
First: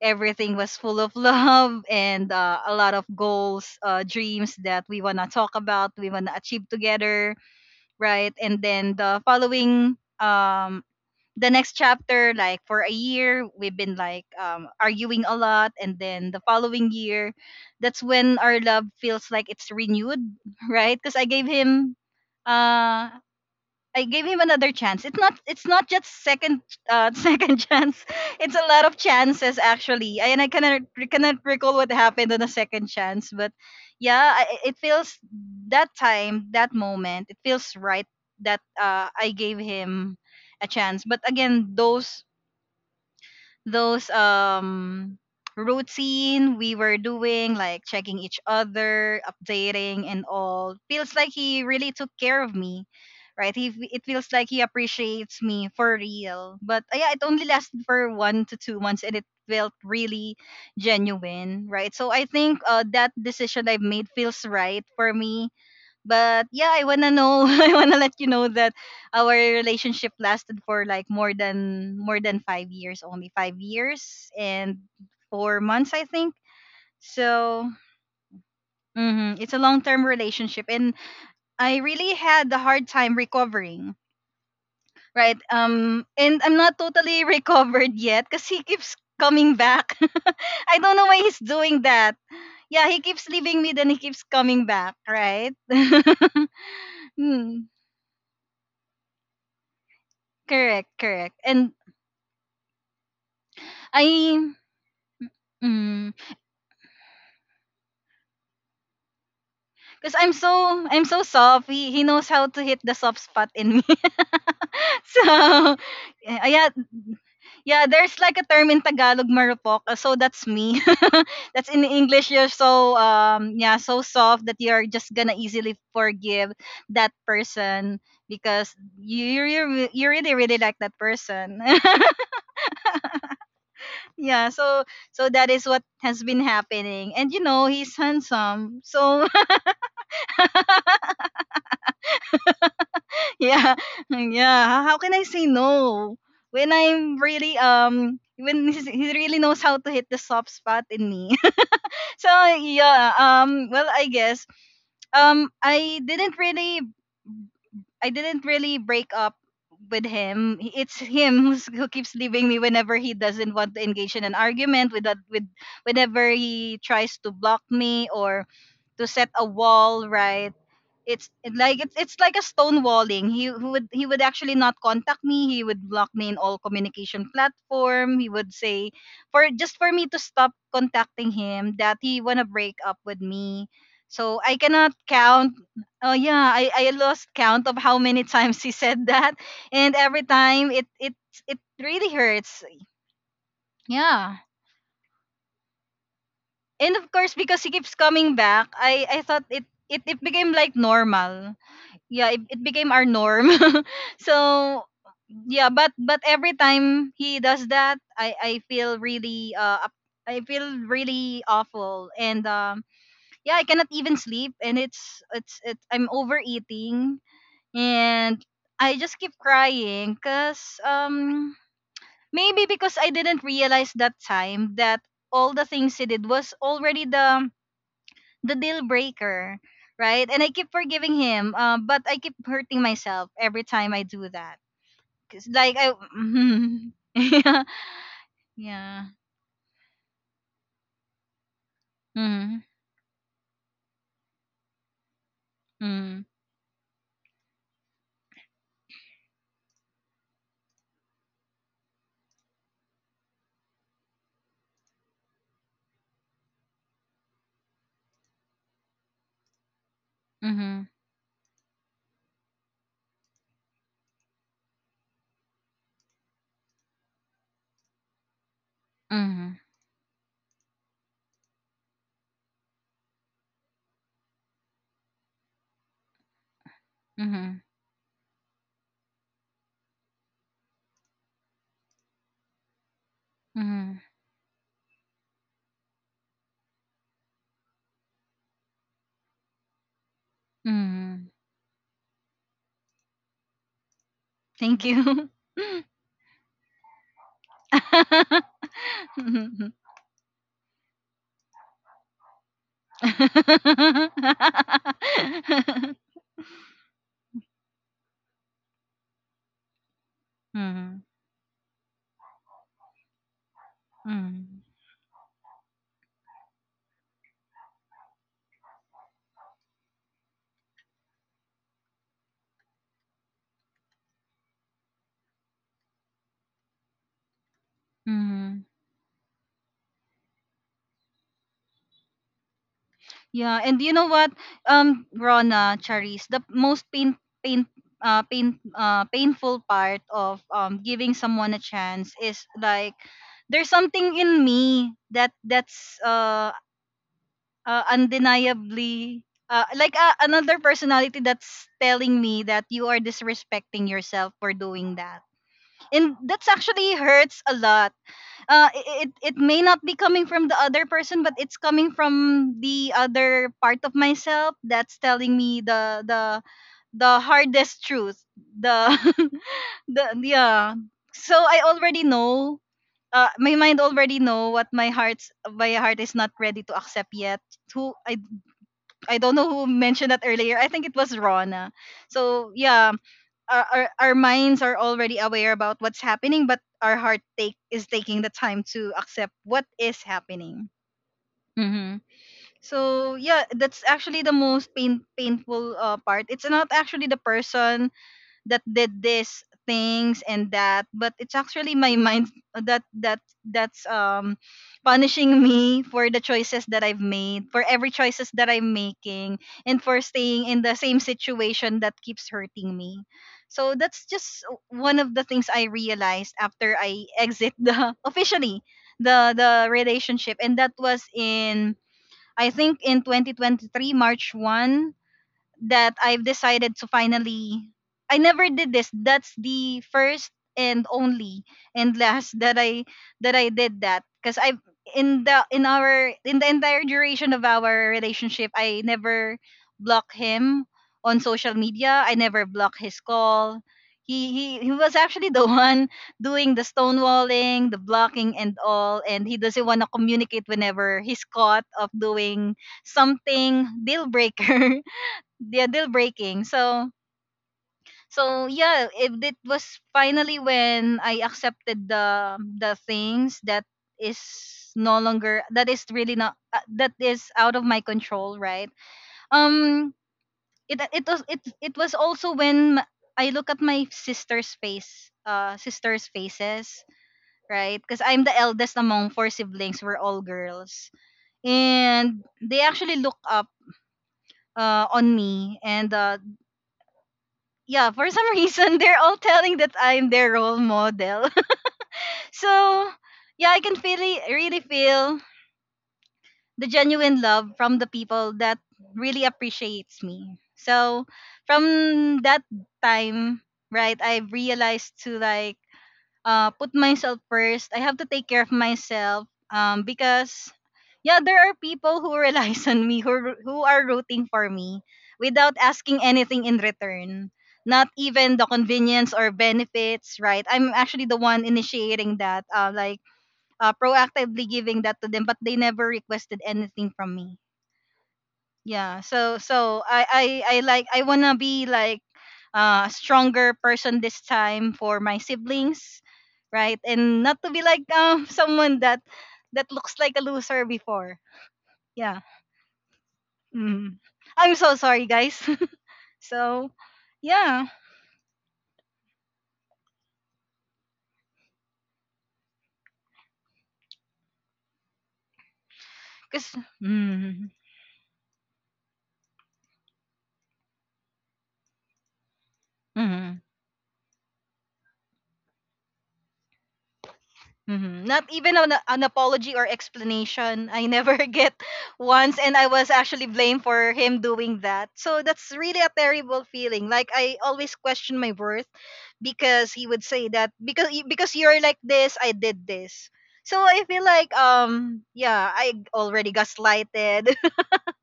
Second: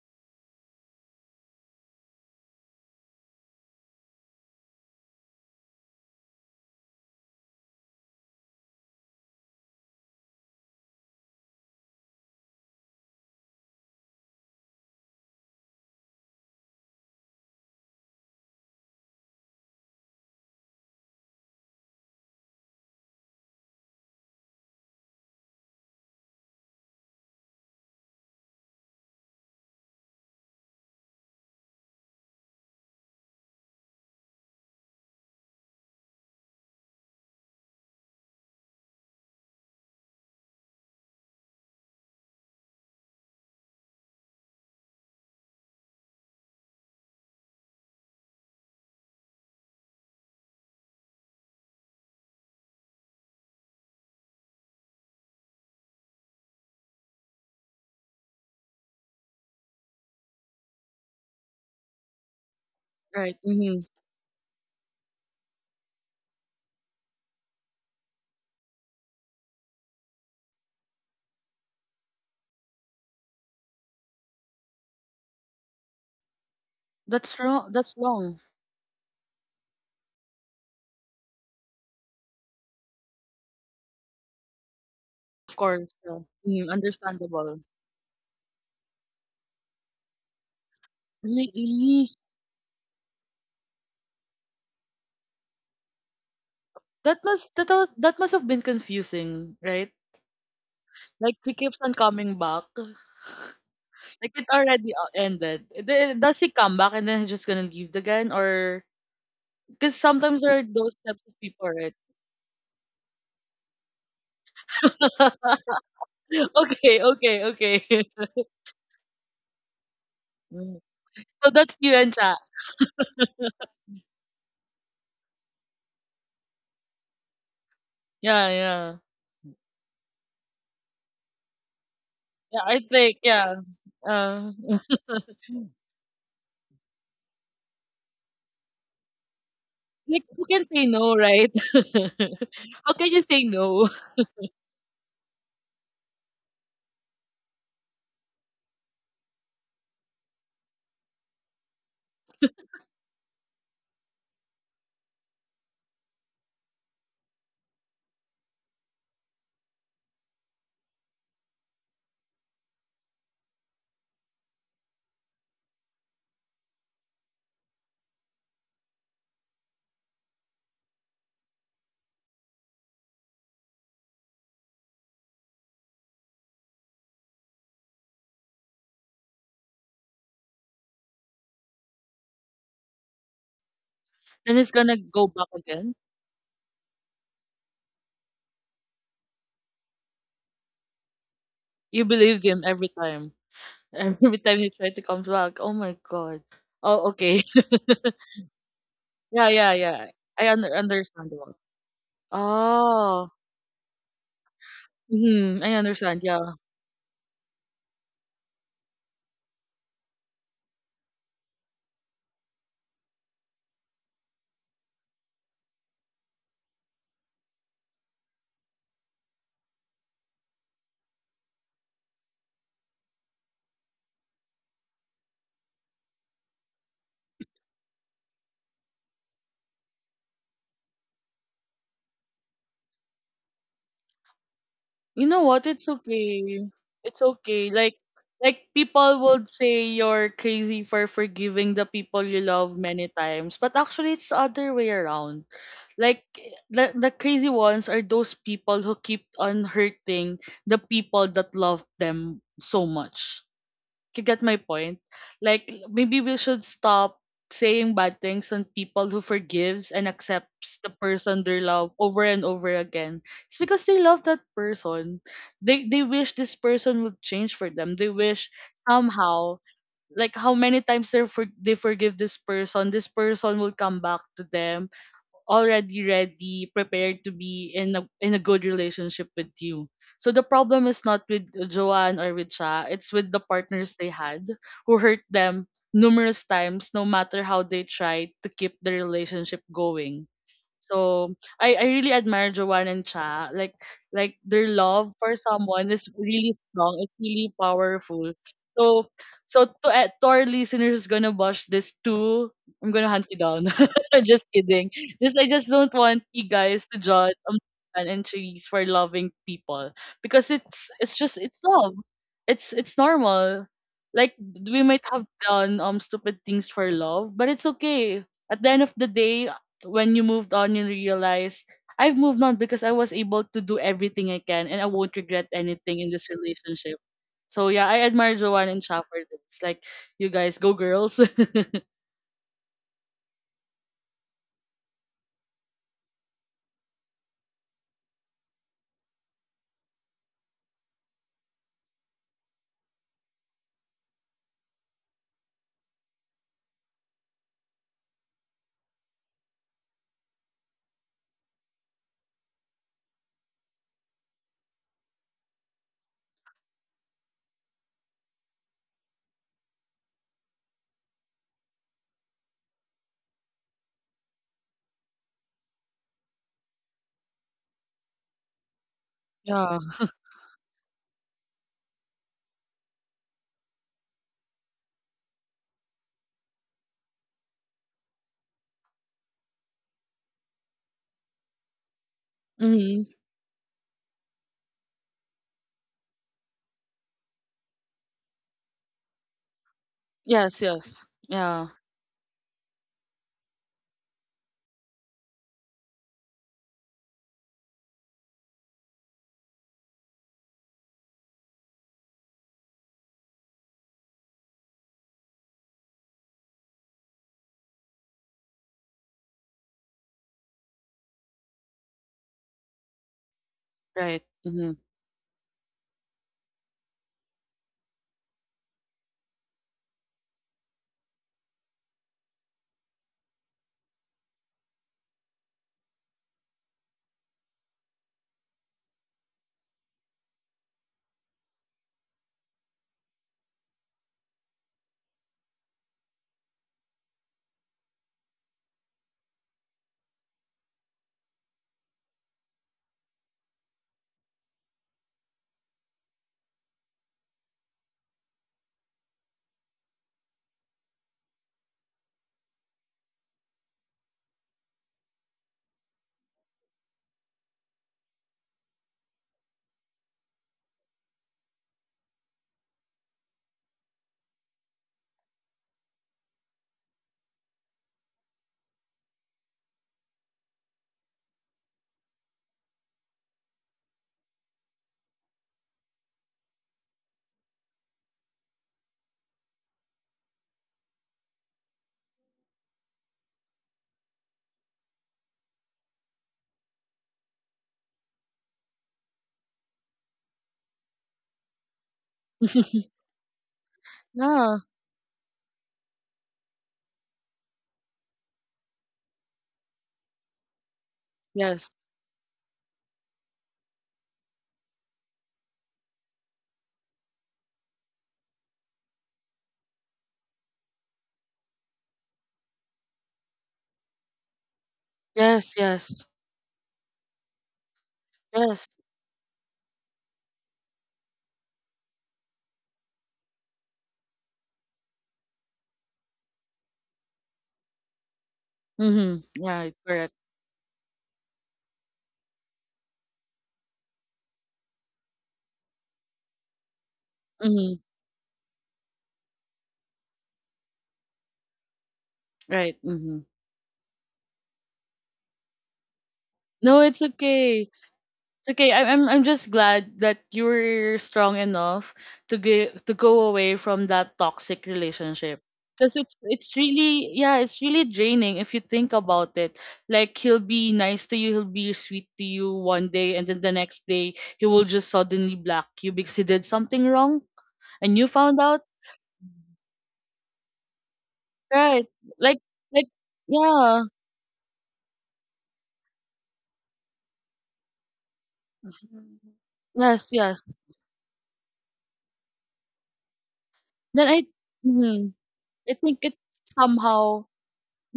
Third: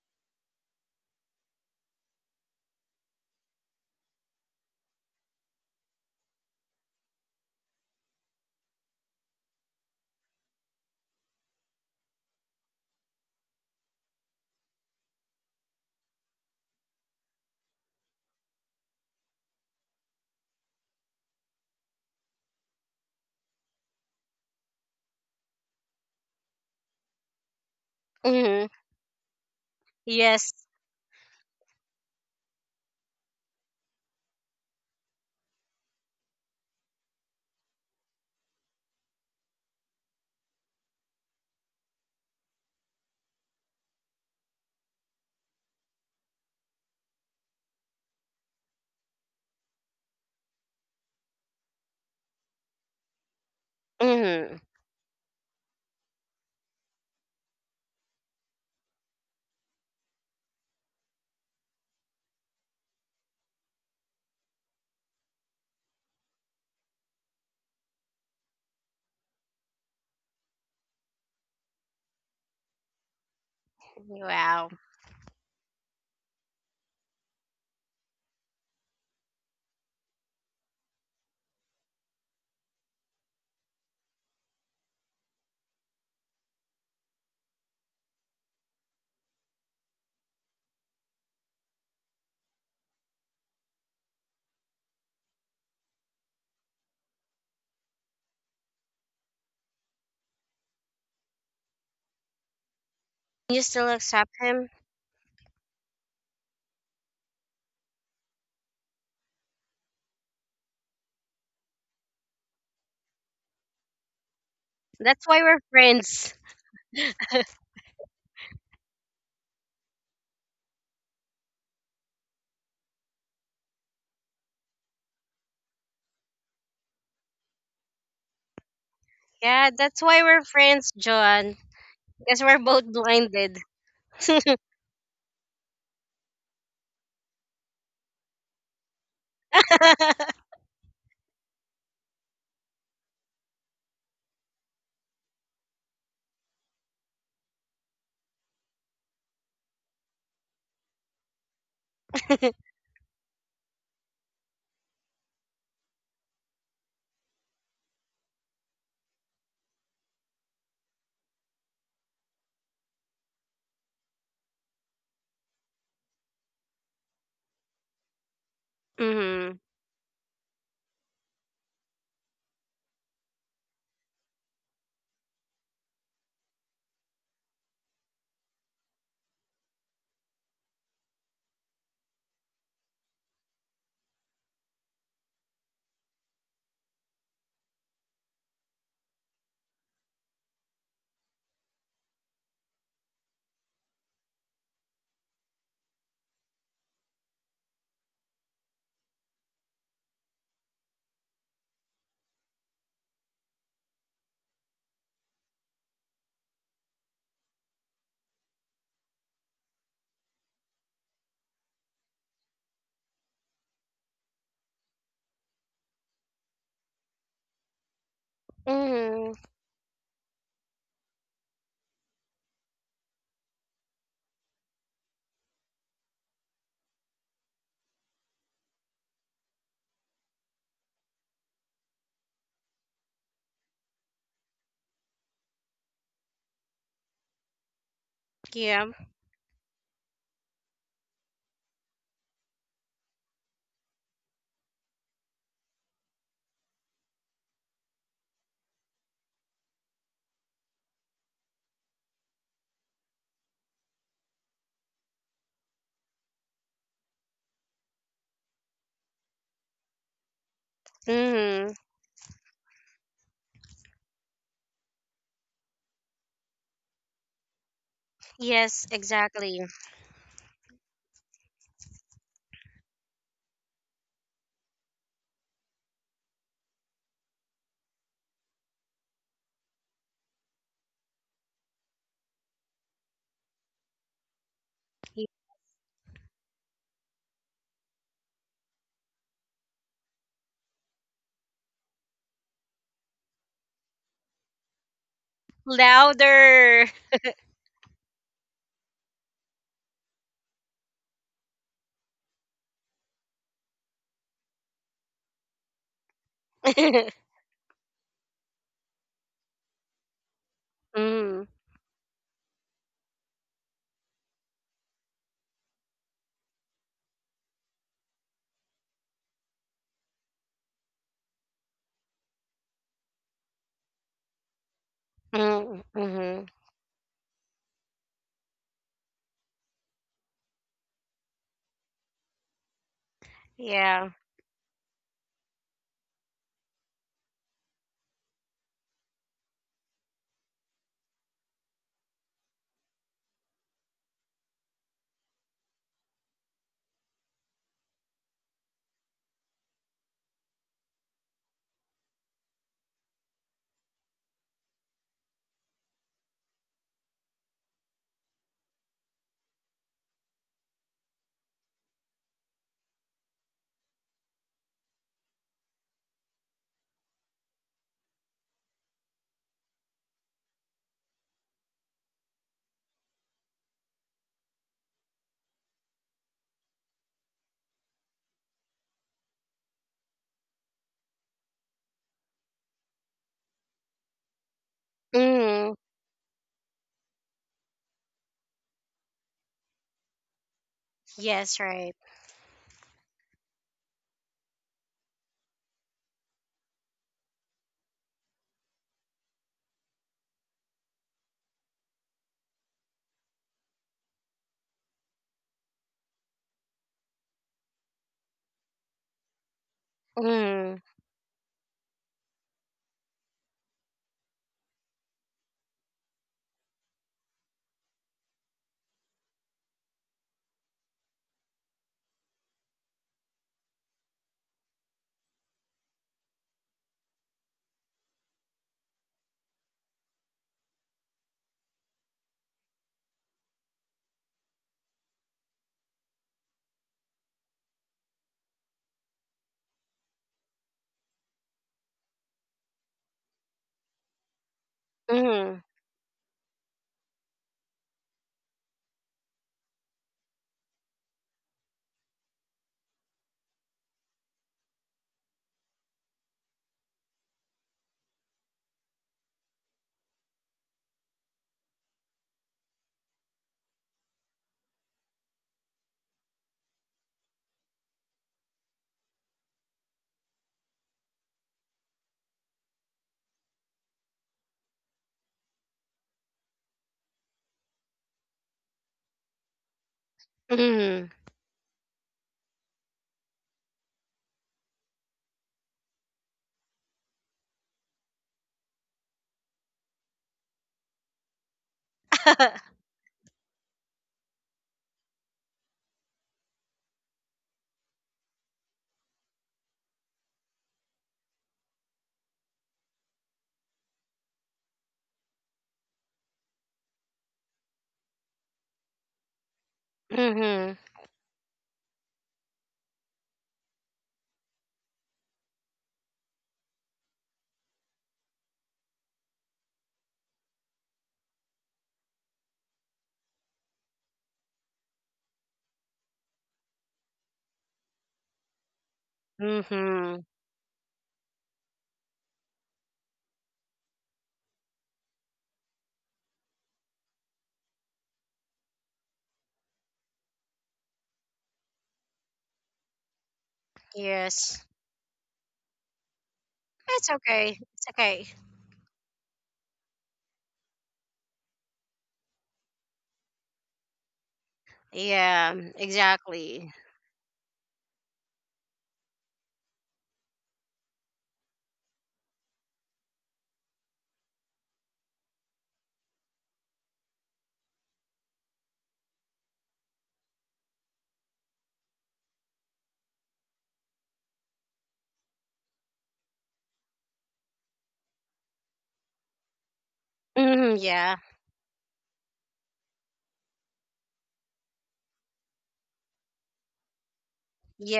S1: Everything was full of love and uh, a lot of goals, uh, dreams that we want to talk about, we want to achieve together, right? And then the following um the next chapter, like for a year, we've been like um arguing a lot, and then the following year, that's when our love feels like it's renewed, right? Because I gave him uh I gave him another chance. It's not it's not just second uh, second chance. It's a
S3: Mhm.
S1: lot of chances actually. I- And I
S3: Yes.
S1: cannot cannot recall what happened on the second chance, but yeah, I, it feels that time, that moment, it feels right that uh, I gave him a chance. But again, those those um routine we were doing like checking each other, updating and all feels like he really took care of me, right? he It feels like he
S3: Mhm.
S1: appreciates me for real, but uh, yeah, it only lasted for one to two months, and it felt really genuine, right? So I think uh, that
S2: Right.
S1: decision I've
S2: Mm-hmm.
S1: made feels right for me. But yeah, I wanna know. I wanna let you know that our relationship lasted for like more than more than five years, only five years
S3: Wow.
S1: and four months, I think.
S2: That's
S1: So
S2: wrong. That's wrong.
S1: mhm, it's a long-term relationship, and I really had a hard time recovering. Right.
S2: Of course.
S1: Um.
S2: Yeah.
S1: And I'm
S2: Mm,
S1: not totally
S2: understandable.
S1: recovered yet, cause he keeps coming back. I don't know why he's doing
S2: Really?
S1: that. Yeah, he keeps leaving me, then he keeps coming back. Right.
S2: That must
S1: Hmm.
S2: that was, that must have been confusing, right?
S1: Correct, correct.
S2: Like he
S1: And
S2: keeps on coming back.
S3: You still accept
S2: Like
S1: I
S2: it
S3: him?
S2: already o- ended. D- Does he come back and then he's just gonna leave again, or because
S1: because I'm
S2: sometimes there are
S1: so
S2: those
S1: I'm so
S2: types of
S1: soft.
S2: people,
S1: He
S2: right?
S1: he knows how to hit the soft spot in me.
S3: That's why we're
S1: So
S3: friends.
S1: eh, ah, yeah,
S2: Okay, okay,
S1: yeah,
S2: okay.
S1: there's like a term in Tagalog, marupok. uh, So that's me.
S2: Mm. So
S1: That's
S2: that's
S1: in
S2: you and
S1: English,
S2: chat.
S1: you're so um yeah, so soft that you're just gonna easily forgive that person
S2: Yeah,
S1: because
S2: yeah,
S1: you you
S3: Yeah,
S1: you
S3: that's
S1: you
S3: why
S1: really
S3: we're
S1: really like that
S3: friends, John.
S1: person.
S3: Because we're
S2: yeah. I
S3: both
S2: think yeah.
S3: blinded.
S1: Yeah,
S2: Uh,
S1: so so that is what has been happening. And you know, he's handsome. So
S2: like who can say no, right? How can you say
S1: yeah,
S2: no?
S1: yeah, how can I say no when I'm really um when he's, he really knows how to hit the soft spot in me? So yeah, um well, I guess um i didn't really I didn't really break up with him. He- it's him who's, who keeps leaving me whenever he doesn't want to engage in an argument with that with whenever he tries to block me or to set a
S3: Mhm.
S1: wall, right? it's it- like it's it's like a stonewalling. He would he would actually not contact me. He would block me in all communication platform. He would say for just for me to stop contacting him, that he wanna break up with me. So I
S2: Then he's
S1: cannot
S2: gonna go back
S1: count.
S2: again.
S1: Oh yeah, I, I lost count of how many times he said that, and every time it it it
S2: You
S1: really
S2: believed him
S1: hurts.
S2: every time.
S1: Yeah,
S2: Every time he tried to come back. Oh my god.
S1: and of
S2: Oh,
S1: course,
S2: okay.
S1: because he keeps coming back, I I thought
S2: Yeah,
S1: it
S2: yeah,
S1: it,
S2: yeah.
S1: it
S2: I
S1: became
S2: un-
S1: like
S2: understand. That.
S1: normal. Yeah, it, it became our
S2: Oh.
S1: norm. So
S2: Mhm,
S1: yeah,
S2: I
S1: but but
S2: understand,
S1: every
S2: yeah.
S1: time he does that, i i feel really uh up- I feel really awful. And um yeah, I cannot even sleep, and it's it's it I'm overeating, and I just
S3: Mhm.
S1: keep crying because um maybe because I didn't realize that time that all the things he did was already the the deal breaker, right? And I keep forgiving him, uh, but I keep hurting myself every time I do that.
S2: You
S1: 'Cause,
S2: know what?
S1: like
S2: It's
S1: I,
S2: okay. It's
S1: yeah,
S2: okay. Like like
S3: Yeah.
S1: yeah,
S2: people would say you're crazy for forgiving the people you
S1: mm,
S2: love many times, but actually it's the other way around.
S1: mm,
S2: Like the the crazy ones are those people who keep on hurting the people that love them so much. You get my point? Like maybe we should stop saying bad things on people who forgives and accepts
S1: mm,
S2: the person they
S3: Mhm.
S2: love over and over again. It's because they love that person. They they wish this person would change for them. They wish
S3: Yes,
S1: mm,
S2: somehow,
S3: exactly.
S2: like how many times they for, they forgive this person, this person will come back to them already ready, prepared to
S1: mm,
S2: be in a in a good relationship with you. So the problem is not with Joanne or with Cha, it's with the
S1: mm,
S2: partners they had who hurt them numerous times no matter how they tried to keep the relationship going.
S1: mm.
S2: So I, I really admire Joanne and Cha. Like like their
S1: Thank
S2: love
S1: you.
S2: for someone is really
S3: Louder.
S2: strong. It's really powerful. So so to, eh, to our listeners who's gonna watch this too, I'm gonna hunt you down. Just kidding. Just I just don't want you guys to judge um, Joanne and Cherise for loving people, because it's
S1: Mhm.
S2: it's
S3: Mhm.
S2: just
S3: Mhm.
S2: it's love. It's it's normal. Like
S1: Mhm.
S2: we might have done um stupid things for love, but it's okay. At the end of the day, when you moved on, you realize I've moved on because I was able to do everything I can and I won't regret anything in this
S3: Mhm.
S2: relationship. So yeah, I admire
S1: Mhm.
S2: Joanne and Shaffer. It's like you guys go girls.
S1: Yeah, and you know
S3: Yeah.
S1: what, um, Rona, Charis, the most pain, pain, uh, pain, uh, painful part of um giving someone a chance is like there's something in me that that's uh, uh undeniably uh like uh, another personality that's telling me that you are disrespecting yourself for doing that, and that's actually hurts a lot. Uh it, it it may not be coming from the other person, but it's coming from the other part of myself that's telling me the the the hardest truth, the
S2: Yeah.
S1: the yeah. So I already know, uh, my mind already know what my heart's my heart is not ready to accept yet. Who i I don't know who mentioned that earlier, I think it was Rona. So yeah,
S2: Mm-hmm.
S1: our, our, our minds are already aware
S3: Mhm.
S1: about what's happening, but our heart take is taking the time to accept what is
S2: Yes,
S1: happening.
S2: yes.
S3: Yes,
S2: Yeah.
S3: right.
S1: Mm-hmm. So yeah, that's actually the most pain, painful uh, part. It's not actually the person that did this things and that, but it's actually my mind that that that's um punishing me for the choices that I've made, for every choices that I'm making, and for staying in the
S3: Mhm.
S1: same situation that keeps hurting me. So that's
S2: Right.
S1: just
S2: Mm-hmm.
S1: one of the things I realized after I exit the officially the the relationship. And that was in I think in twenty twenty-three march one that I've decided to finally I never did this. That's the first and only and last that I that I did that, because I in the in our in the entire duration of our relationship, I never block him on social media. I never block his call. He, he, he was actually the
S3: Mhm.
S1: one doing the stonewalling, the blocking, and all. And he doesn't want to communicate whenever he's caught of doing something deal breaker. Yeah, deal breaking. So so yeah, it, it was finally when I accepted the the things that is no longer, that is really not uh, that is out of my control, right? Um it it was it it was also when m- I look at my sister's face, uh sister's faces, right? Cuz I'm the eldest among four siblings, we're all girls.
S3: Mhm.
S1: And they actually look up uh, on me, and uh, yeah, for some reason, they're all telling that I'm their role model. So yeah, I can feel it- really
S2: Yeah.
S1: feel the genuine love from the people that really appreciates me. So
S2: Yes.
S1: from that time, right, I've realized to like uh, put myself first. I have to take care of myself, um, because
S3: Mhm.
S1: yeah, there are people who relies on me, who ru- who are rooting for me without
S2: Yes.
S1: asking
S2: Yes.
S1: anything in return. Not even the
S2: Yes.
S1: convenience or benefits, right? I'm actually the one initiating that, uh, like uh, proactively giving that to them, but they never requested anything from me. Yeah,
S2: Mm-hmm.
S1: so
S2: Right.
S1: so i
S2: Correct.
S3: Mm-hmm.
S1: i, I like I wanna be like uh, a stronger person this time for my siblings, right? And not to be
S2: Mm-hmm.
S1: like um someone that that looks like a loser before. Yeah,
S2: Right. Mm-hmm.
S1: mm. I'm
S3: Yes.
S1: so sorry, guys. So
S2: No, it's
S3: It's okay.
S1: yeah,
S2: okay.
S3: It's okay.
S2: It's okay. I- I'm I'm just glad that you are strong enough to get to go away from that toxic relationship.
S3: Yeah,
S2: Cause it's
S1: because
S2: it's
S3: exactly.
S2: really yeah it's really draining if you think about it. Like he'll be nice to you, he'll be sweet to you one day, and then the next day he will just suddenly block you because he did something wrong
S1: hmm,
S2: and you
S1: not
S2: found
S1: even
S2: out.
S1: an, an apology or explanation. I never get
S2: Right?
S1: once,
S2: Like
S1: and I was
S2: like
S1: actually blamed
S2: yeah.
S1: for him doing that. So that's really a terrible feeling. Like, I always question my worth, because he would
S2: Yes,
S1: say
S2: yes.
S1: that
S3: Hmm,
S1: because y-
S3: yeah.
S1: because you're like this, I did this. So I feel
S2: Then I,
S1: like, um
S2: mhm,
S1: yeah,
S2: I
S1: I
S2: think it's
S1: already got
S2: somehow.
S1: slighted.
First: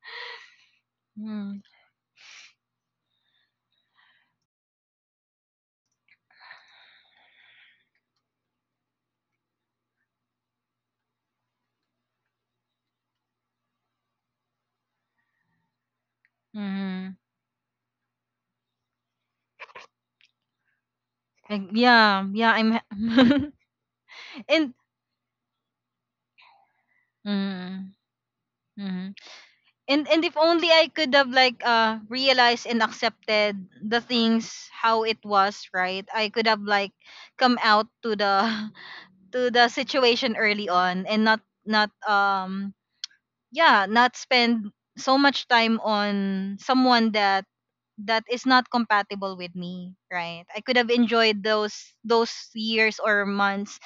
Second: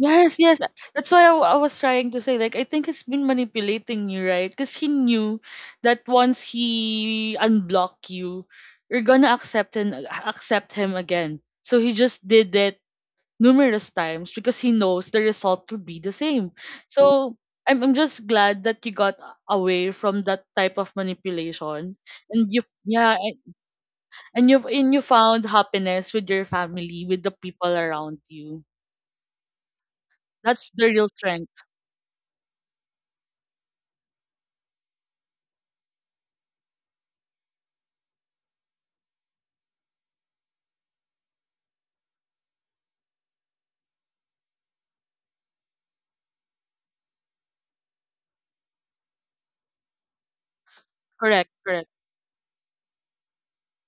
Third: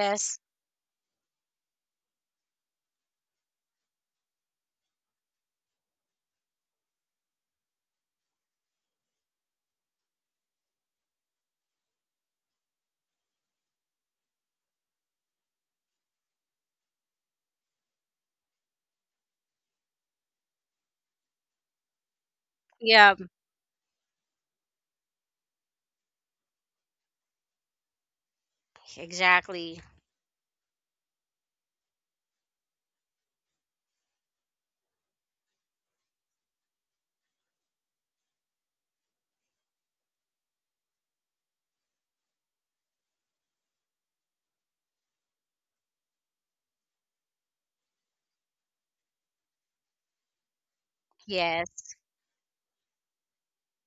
S2: Yes, yes. Uh, that's why I, w- I was trying to say, like, I think he's been manipulating you, right? Because he knew that once he unblock you, you're gonna accept and accept him again. So he just did it numerous times because he knows the result will be the same.
S1: Mm-hmm.
S2: So I'm I'm just glad that you got away from that type of manipulation,
S1: Yeah,
S2: and
S1: yeah,
S2: you
S1: I'm
S3: Yeah,
S2: yeah, and, and you
S1: and
S2: and you found happiness with your family, with the people around you.
S1: mm-hmm.
S3: exactly.
S1: and and if
S2: That's
S1: only
S2: the
S1: I
S2: real
S1: could have
S2: strength.
S1: like uh realized and accepted the things how it was, right? I could have like come out to the to the situation early on and not not um yeah, not spend so much time on someone that that is not compatible with me, right? I could have enjoyed
S2: Correct,
S1: those
S2: correct.
S3: Yes.
S1: those years or months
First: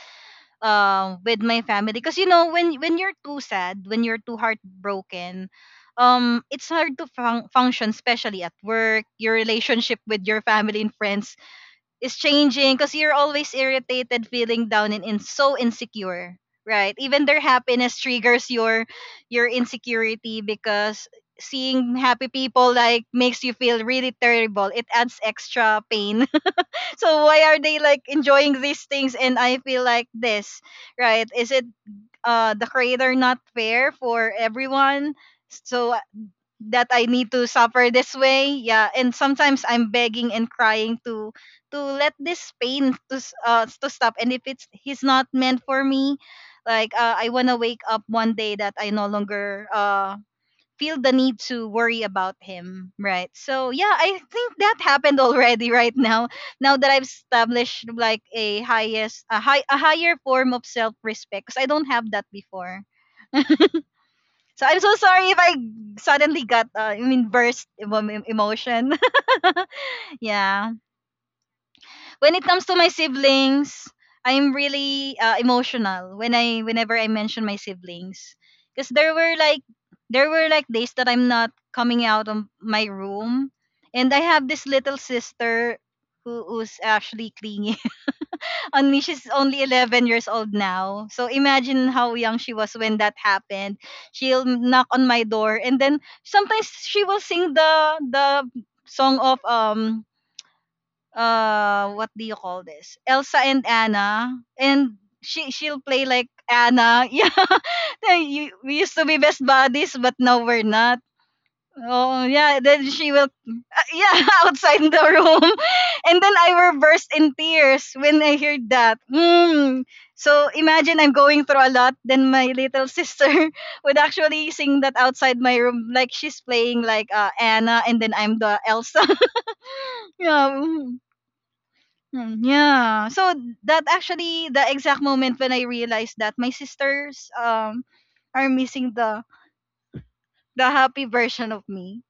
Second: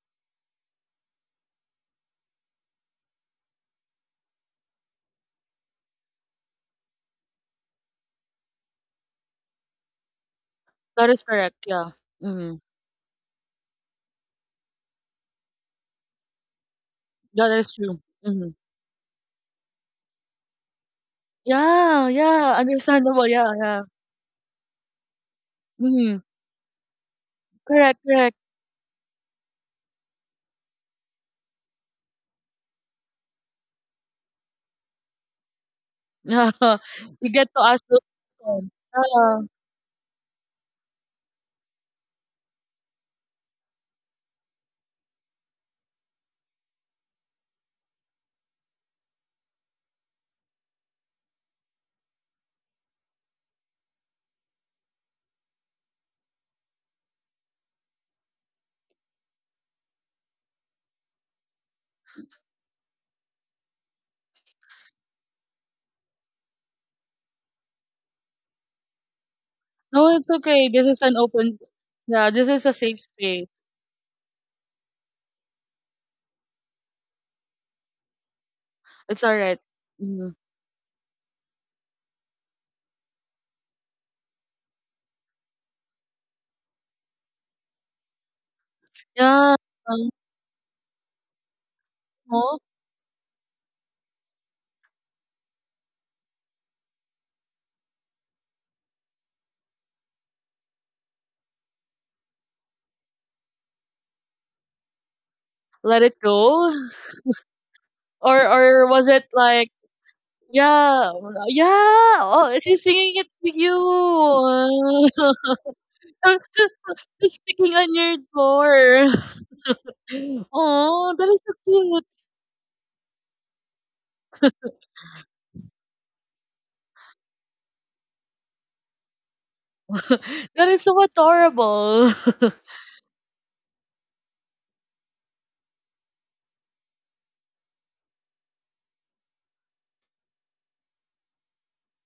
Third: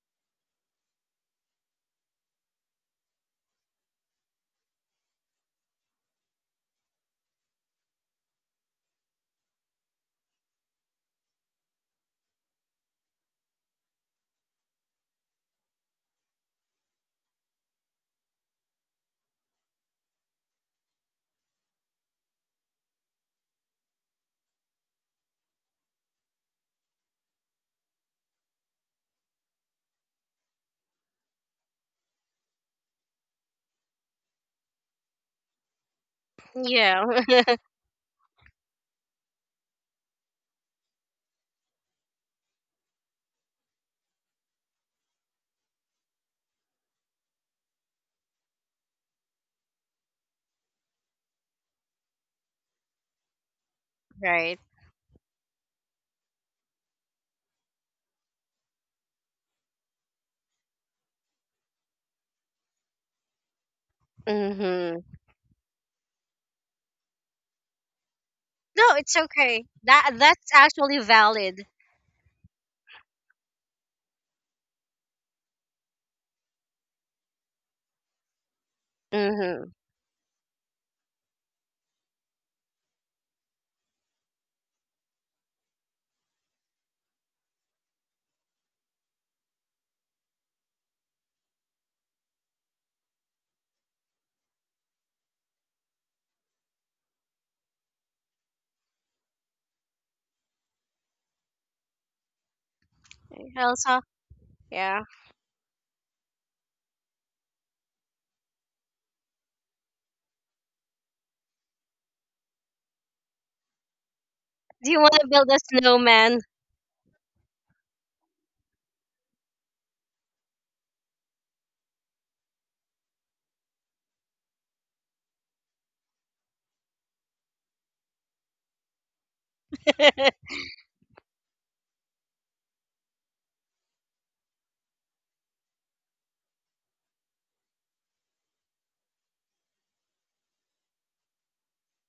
S1: um with my family. Because you know, when when you're too sad, when you're too heartbroken, um it's hard to fun- function, especially at work. Your relationship with your family and
S2: That is
S1: friends
S2: correct, yeah.
S1: is
S2: Mhm.
S1: changing because you're always irritated, feeling down, and, and so insecure, right? Even their
S2: Yeah, that is
S1: happiness
S2: true.
S1: triggers
S2: Mhm.
S1: your your insecurity, because seeing
S2: Yeah,
S1: happy
S2: yeah,
S1: people like
S2: understandable,
S1: makes
S2: yeah,
S1: you
S2: yeah.
S1: feel really terrible. It adds extra
S2: Mhm.
S1: pain. So why are they
S2: Correct,
S1: like
S2: correct.
S1: enjoying these things and I feel like this, right? Is it uh the creator not fair for everyone? So uh,
S2: Yeah.
S1: that
S3: Yeah.
S1: I need
S2: You
S1: to
S2: get to ask
S1: suffer
S2: those
S1: this way,
S2: questions.
S1: yeah. And
S2: Yeah.
S1: sometimes I'm begging and crying to to let this pain to s- uh to stop. And if it's he's not meant for me, like uh, I wanna wake up one day that I no longer uh feel the need to worry about him, right? So yeah, I think
S3: Right.
S1: that happened already right now. Now that I've established like a highest a high a higher form of self-respect, because I don't have that before. So I'm so
S3: Mm-hmm.
S1: sorry if I suddenly got uh, I mean burst emo-
S3: No,
S1: emotion.
S3: it's okay. That
S2: No, it's
S3: that's
S2: okay.
S1: Yeah.
S2: This
S3: actually
S2: is an open s-
S3: valid.
S2: yeah,
S1: When it
S2: this
S1: comes
S2: is
S1: to
S2: a
S1: my
S2: safe space.
S1: siblings, I'm really uh, emotional when I whenever I mention my siblings, because there
S2: It's
S1: were like
S2: alright.
S3: Mm-hmm.
S1: there
S2: Mhm.
S1: were like days that I'm not coming out of my room, and I have this little sister who who's actually clingy on me. She's
S2: Yeah.
S1: only eleven
S2: Um,
S1: years old now, so imagine how young she
S2: oh,
S1: was when that happened. She'll knock on my door, and then sometimes she will sing the the song of um uh what do you call this? Elsa and
S3: Elsa,
S1: Anna, and
S3: yeah.
S1: she she'll
S2: let
S1: play
S2: it
S1: like
S2: go.
S1: Anna. Yeah. Then
S2: Or
S1: you, we
S2: or
S1: used to
S2: was
S1: be
S2: it
S1: best
S2: like
S1: buddies but now we're not.
S2: yeah, yeah.
S1: Oh
S2: Oh,
S1: yeah,
S2: she's
S1: then she
S2: singing it
S1: will
S2: to
S1: yeah
S2: you.
S1: outside
S3: Do you
S1: the
S3: want to
S1: room.
S3: build a
S1: And then
S3: snowman?
S1: I
S2: Just
S1: will burst in
S2: just picking on
S1: tears
S2: your
S1: when I hear that.
S2: door.
S1: Hmm. So imagine I'm
S2: Oh, that is
S1: going
S2: so
S1: through a lot,
S2: cute.
S1: then my little sister would actually sing that outside my room like she's playing like uh, Anna, and then I'm the Elsa. Yeah.
S2: That is
S1: Hmm.
S2: so adorable.
S1: Hmm, yeah. So that actually the exact moment when I realized that my sisters um are missing the the happy version of me.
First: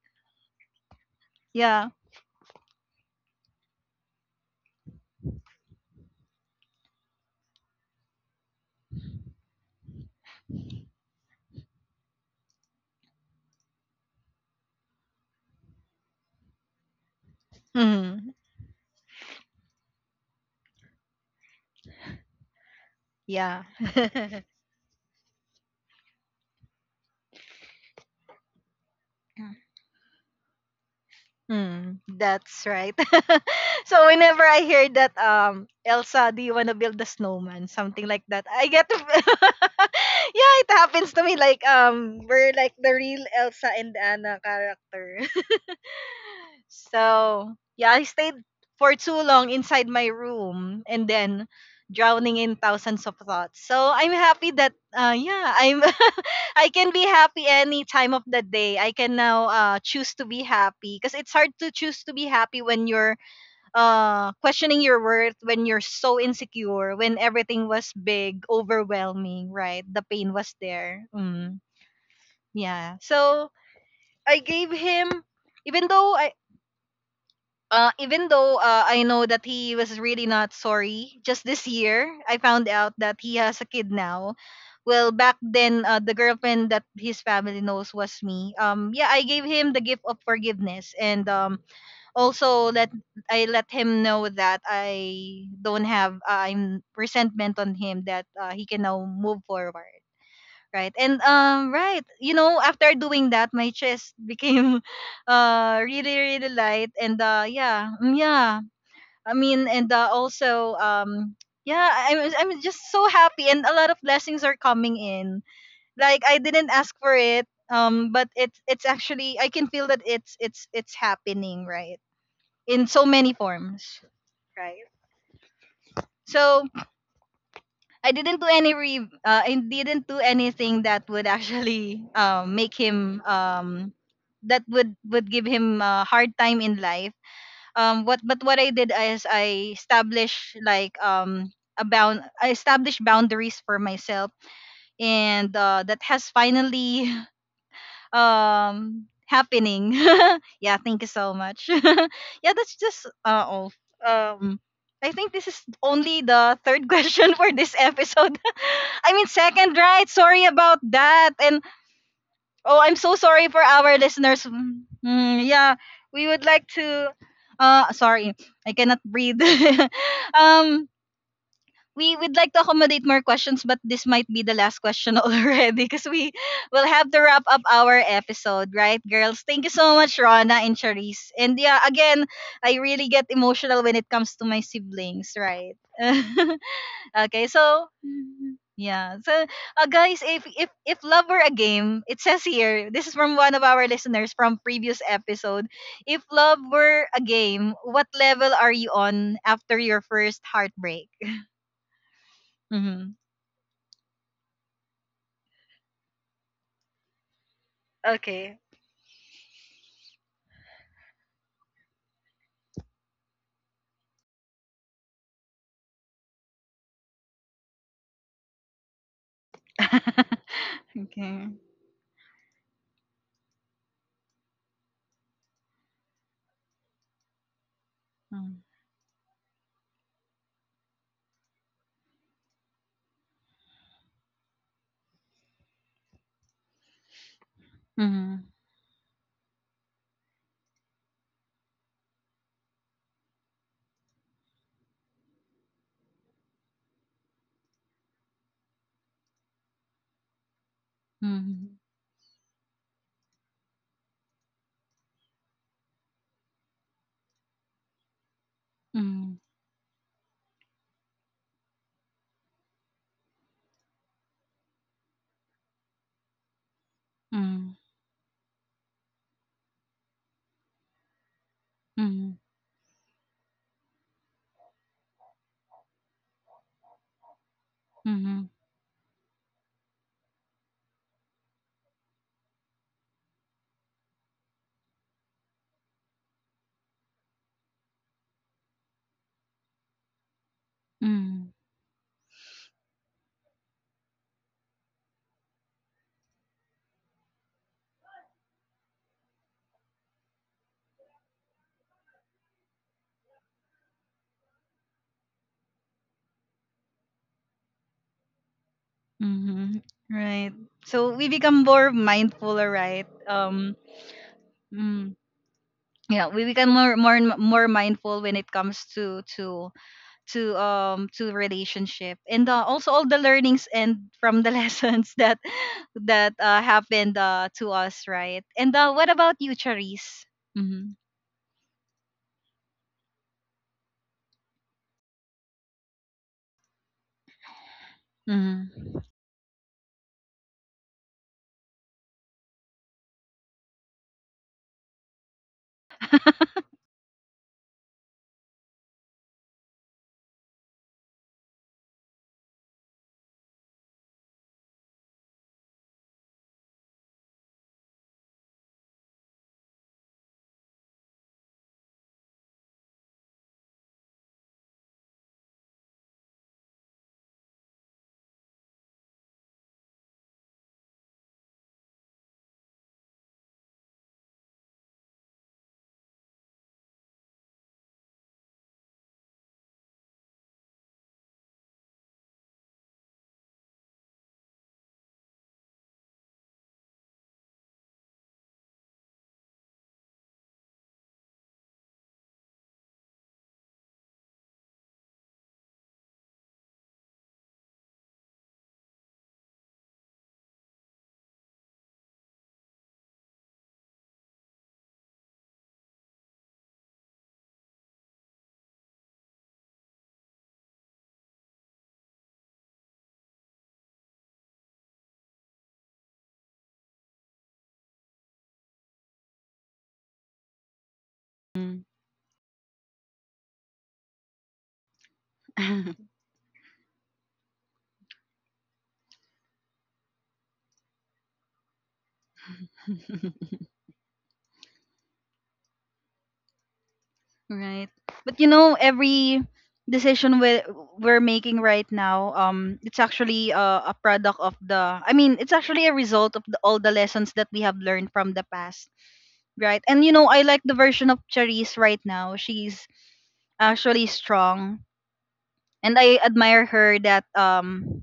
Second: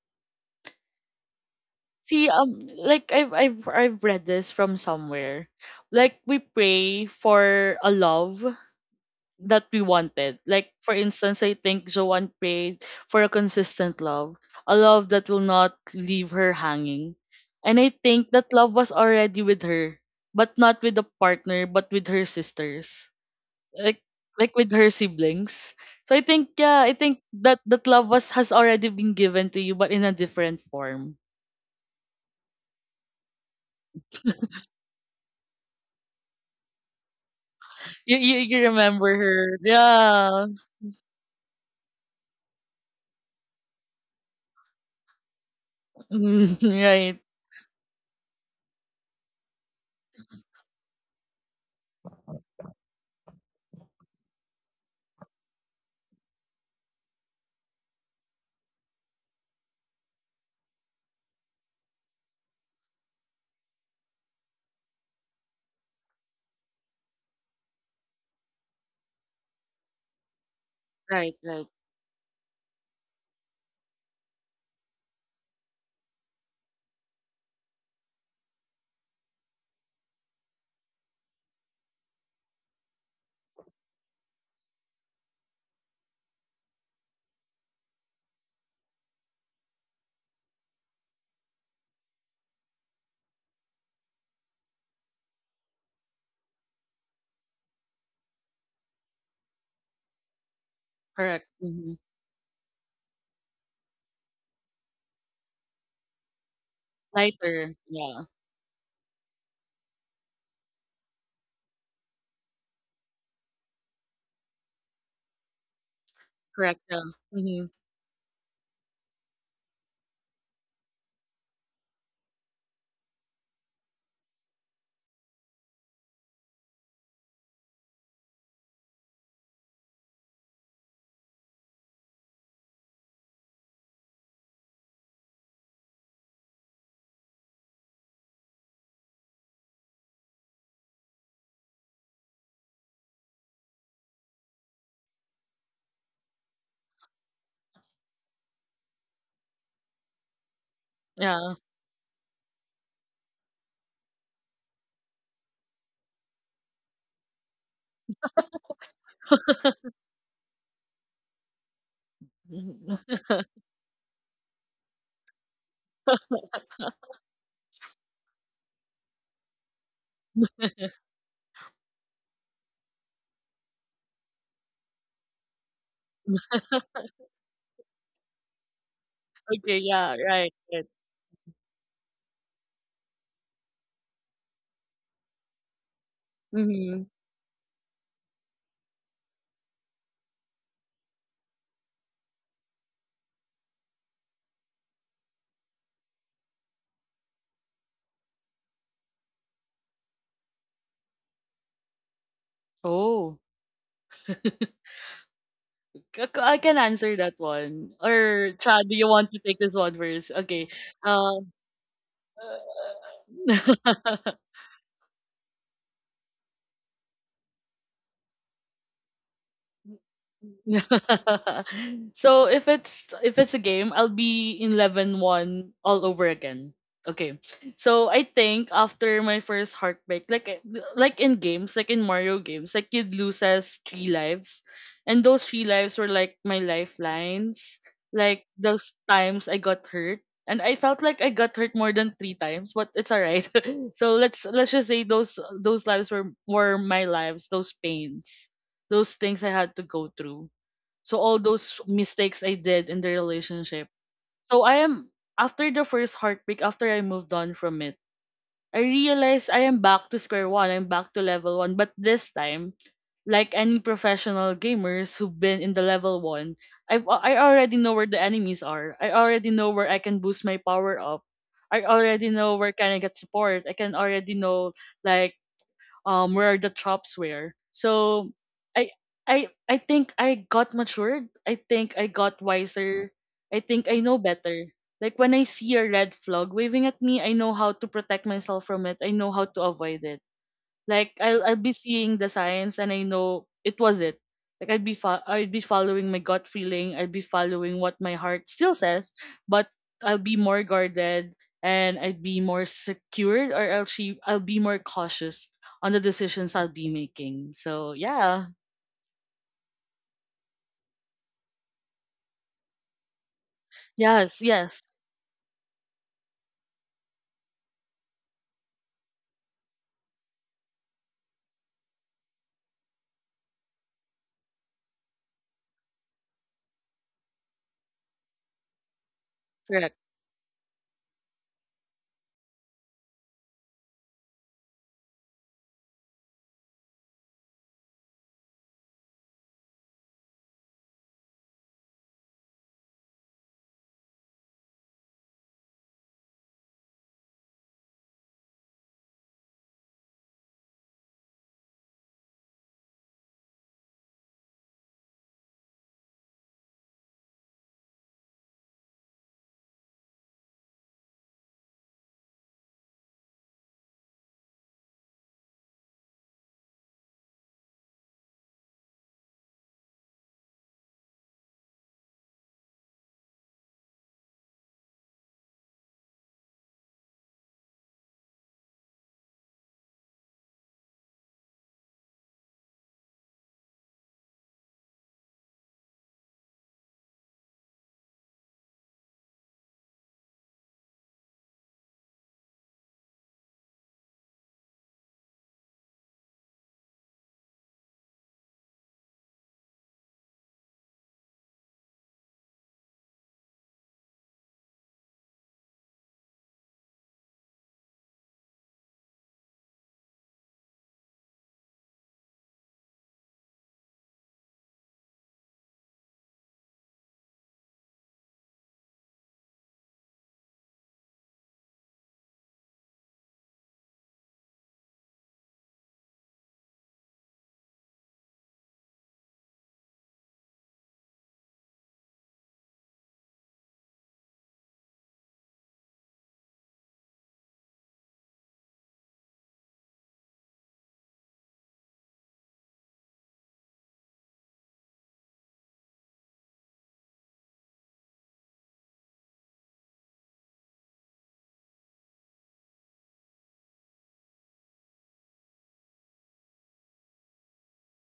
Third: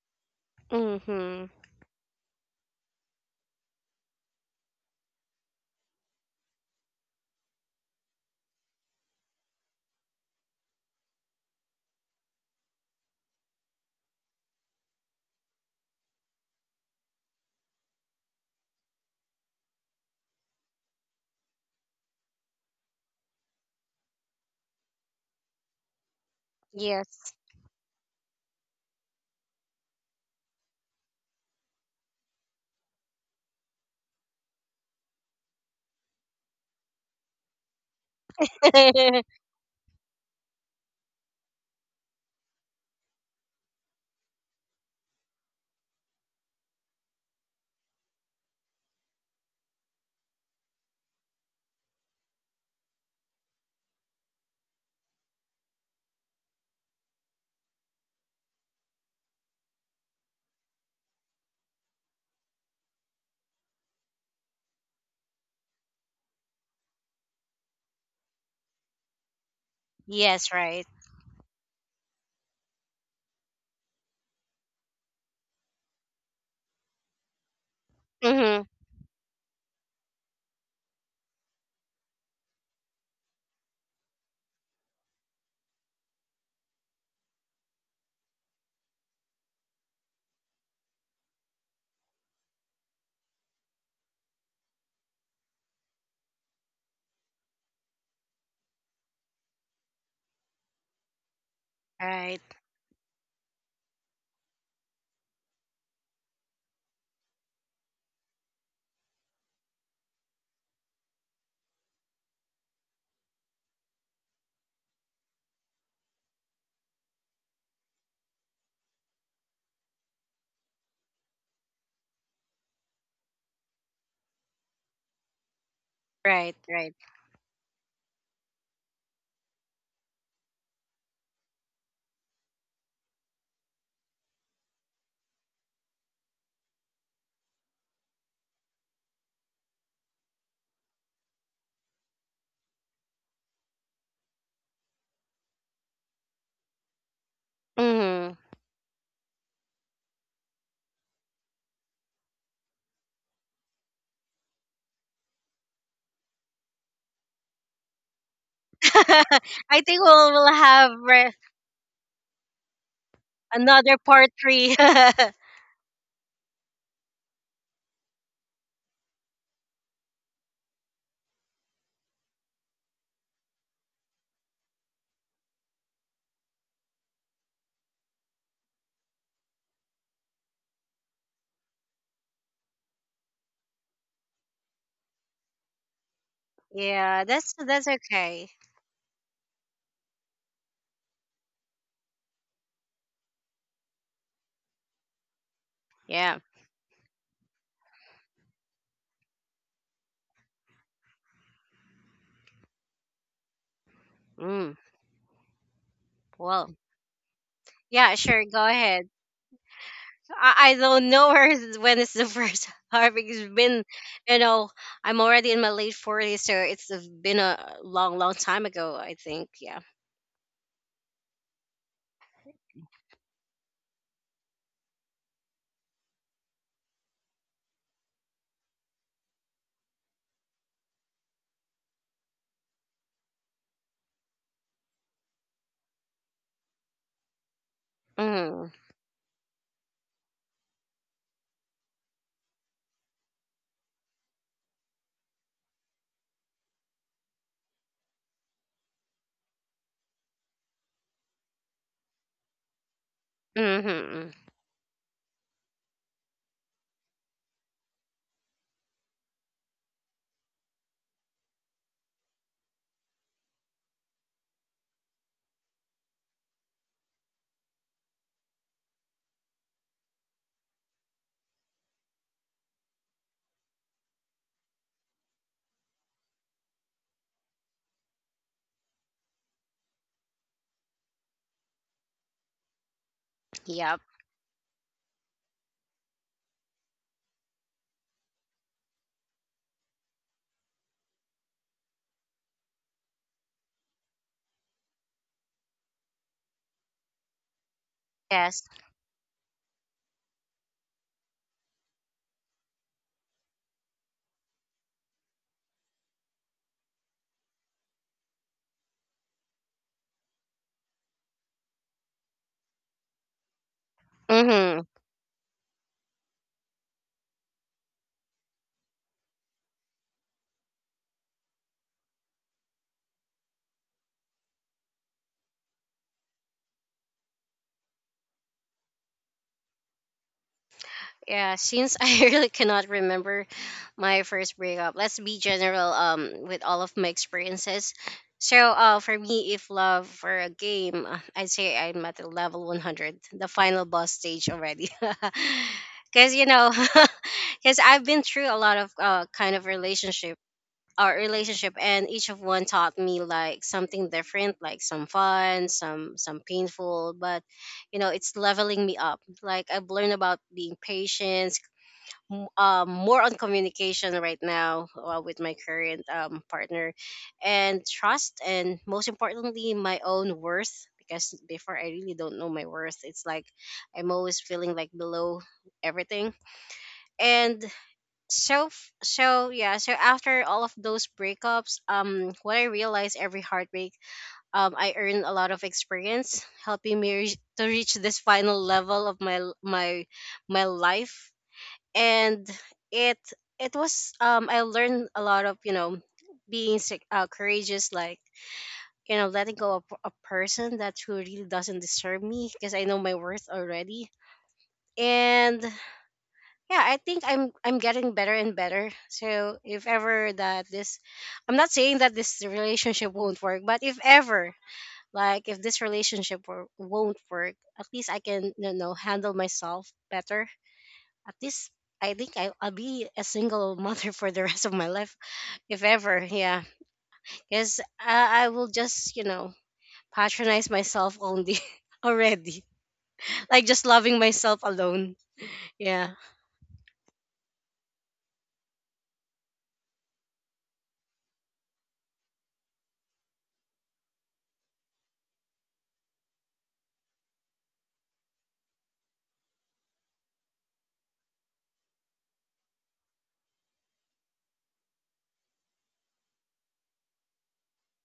S3: Mm-hmm.
S1: Yeah.
S2: See, um, like I've I've I've read this from somewhere. Like we pray for a love that we wanted. Like for instance, I think Joanne prayed for a consistent love, a love that will not leave her hanging. And I
S1: Mm.
S2: think that love was already with her, but not with a partner, but with her sisters.
S1: Yeah.
S2: like like with her siblings. So I think yeah, I think
S3: Yes.
S2: that that love was has already been given to you, but in a different form.
S1: Mm. That's right. So whenever I hear that um Elsa, do you wanna build a snowman? Something
S2: You
S1: like
S2: you,
S1: that.
S2: you
S1: I get to
S2: remember her, yeah.
S1: Yeah, it happens to me. Like um we're like the real Elsa and Anna character.
S2: Mm, right,
S1: So, yeah, I stayed for too long inside my room, and then drowning in thousands of thoughts. So, I'm happy that uh yeah, I'm I can be happy any time of the day. I can now uh choose to be happy because it's hard to choose to be happy when you're uh questioning your worth, when you're so insecure, when everything was big, overwhelming, right? The pain
S3: Yes,
S1: was
S3: right.
S1: there.
S2: right,
S1: Mm,
S2: right.
S1: yeah. So, I gave him, even though I uh, even though
S3: Mm-hmm.
S1: uh, I know that he was really not sorry. Just this year I found out that he has a kid now. Well, back then, uh, the girlfriend that his family knows was me. Um, yeah, I gave him the gift of forgiveness, and um, also let I let him know that I don't have uh, I'm resentment on him, that uh, he can now move forward. Right. And
S2: Correct.
S1: um
S2: Hmm.
S1: right, you
S3: Right,
S1: know, after doing that my chest became uh really really light, and uh
S2: Lighter,
S1: yeah, mm,
S2: yeah.
S1: yeah. I mean, and uh, also um yeah, I- I'm I'm just so happy, and a lot of blessings are coming in. Like I didn't
S2: Correct,
S1: ask
S2: yeah.
S1: for it,
S2: Hmm.
S1: um but it's it's actually I can feel that it's it's it's happening, right? In so many forms, right?
S3: right,
S1: So
S3: right.
S1: I didn't do any re uh, I didn't do anything that would actually um make him um that would would give him a hard time in life. Um what but what I did is I established like um a bound I established boundaries for myself, and uh, that has finally
S3: Mm-hmm.
S1: um happening. Yeah, thank you so
S2: Yeah.
S1: much. Yeah, that's just uh all um I think this is only the third question for this episode. I mean second,
S3: I
S1: right?
S3: think
S1: Sorry
S3: we'll
S1: about
S3: we'll have
S1: that.
S3: re-
S1: And oh, I'm so sorry for our
S3: another
S1: listeners.
S3: part
S1: Mm,
S3: three.
S1: mm, yeah, we would like to uh sorry, I cannot breathe. um we would like to accommodate more questions, but this might be the last question already, because we will have to wrap up our episode, right, girls? Thank you
S2: Okay,
S1: so
S2: yeah.
S1: much,
S2: Right,
S1: Rona and
S2: right.
S1: Charisse. And yeah, again, I really get emotional when it comes to my siblings, right?
S2: Hmm.
S3: Yeah,
S1: Okay,
S3: that's
S1: so
S3: that's okay.
S1: yeah, so uh, guys, if if if love were a game, it says here. This is from one of our listeners from previous episode. If
S3: Yeah.
S1: love were a game, what level are you on after your first heartbreak? Mhm.
S2: Oh.
S3: Mm,
S2: K- k- I
S3: well,
S2: can answer that one.
S3: yeah, sure.
S2: Or
S1: Okay.
S3: Go
S2: Chad, do
S3: ahead.
S2: you want to take this one first?
S3: I,
S2: Okay.
S3: I don't know where
S2: Um.
S3: is, when is the first harvest. It's been, you know, I'm already in my late forties, so it's been a long, long time ago. I think. Yeah.
S1: Okay.
S2: So if it's if it's a game, I'll be in eleven one all over again. Okay. So I
S1: Mm.
S2: think after my first heartbreak, like eh, like in games, like in Mario games, like you'd loses three lives. And those three lives were like my lifelines. Like
S1: Mhm.
S3: Mm-hmm,
S2: those times I got hurt. And I felt like I got hurt more than three times, but it's alright. So let's let's just say those those lives were were my lives, those pains, those things I had to go through. So all those
S1: Mhm.
S2: mistakes I did in the relationship.
S3: mm-hmm. Mm. Hmm.
S2: So I am after the first heartbreak, after I moved on from it, I
S1: Mhm.
S2: realized I am back to square one. I'm back to level one. But this time, like any professional gamers who've been in the level one, I've I already
S1: Mhm.
S2: know where the enemies are. I already know where I can boost my power up. I already
S1: Mhm.
S2: know where can I get support. I can already know like um where the chops were. So
S1: Mhm.
S2: I I I think I got matured. I think I got wiser. I think I
S3: Yep.
S2: know better. Like when I see a red flag waving at me, I know how to protect myself from it. I know how to avoid it. Like I'll
S1: Mhm.
S2: I'll be seeing the signs and I know it was it. Like I'd be fo- I'd be following my gut feeling. I'd be following what my heart
S3: Yes.
S2: still says, but I'll be more guarded and I'd be more secured, or I'll she I'll be more cautious on the decisions I'll be making. So yeah,
S1: Mhm. Right. So we become more mindful, right? Um.
S2: yes, yes,
S3: Mm-hmm.
S1: Mm. Yeah, we become more more and more mindful when it comes to to to um to relationship, and uh, also all the learnings and from the lessons that that uh, happened uh, to us, right? And uh, what about you,
S2: correct.
S1: Charisse? Mm-hmm.
S3: Yeah, since I really cannot remember my first breakup, let's be general um with all of my experiences. So
S1: Mm-hmm.
S3: uh for me if love for a game, uh, I'd say I'm at the level one hundred, the final boss stage already. Cuz you know, cuz I've been through a lot of uh, kind of relationship, our relationship, and each of one taught me like something different, like some fun, some some painful, but you know it's leveling me up, like I've learned about being patient, m- um, more on communication right now uh, with my current um, partner, and trust, and most importantly my own worth, because before I really don't know my worth, it's like I'm always feeling like below everything. And so f- so yeah, so after all of those breakups, um what I realized, every heartbreak um I earned a lot of experience helping me reach to reach this final level of my l- my my life. And it it was, um I learned a lot of you know being sig- uh, courageous, like you know letting go of a person that who really doesn't deserve me, because I know my worth already. And yeah, I think i'm I'm getting better and better. So if ever that this, I'm not saying that this relationship won't work, but if ever, like if this relationship wo- won't work, at least I can you know handle myself better, at least
S1: Mm-hmm.
S3: I think I, I'll be a single mother for the rest of my life, if ever, yeah, because I, I will just you know patronize myself only already, like just loving myself alone, yeah,
S1: Right. But you know, every decision we we're making right now, um, it's actually a, a product of the. I mean, it's actually a result of the, all the lessons that we have learned from the past, right? And you know, I like the version of Charisse right now. She's actually strong, and I admire her that um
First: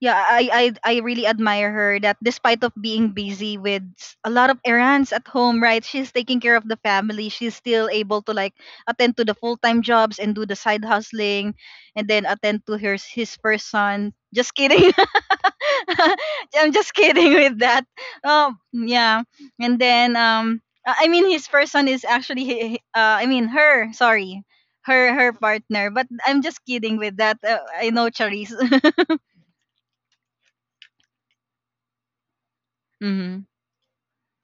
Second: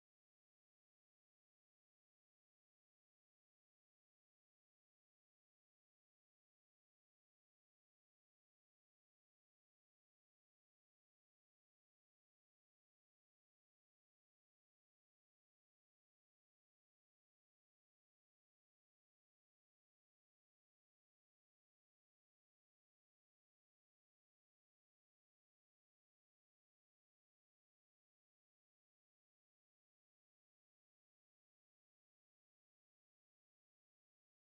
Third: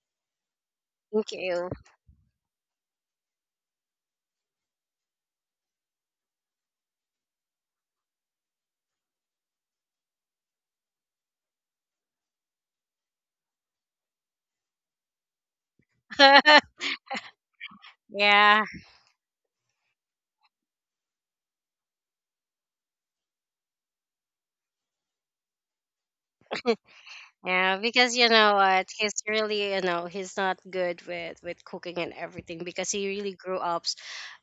S1: yeah I, I i really
S3: thank you.
S1: admire her that despite of being busy with s- a lot of errands at home, right, she's taking care of the family, she's still able to like attend to the full-time jobs and do the side hustling, and then attend to her s- his first son, just kidding. I'm just kidding with that. um
S3: Yeah.
S1: yeah. And then um i I mean his first son is actually he- he- uh, I mean her, sorry, her her partner, but I'm just kidding with that. uh,
S3: Yeah,
S1: I know
S3: because you
S1: Charisse.
S3: know what, he's really, you know, he's not good with with cooking and everything, because he really
S1: Hmm.
S3: grew up s-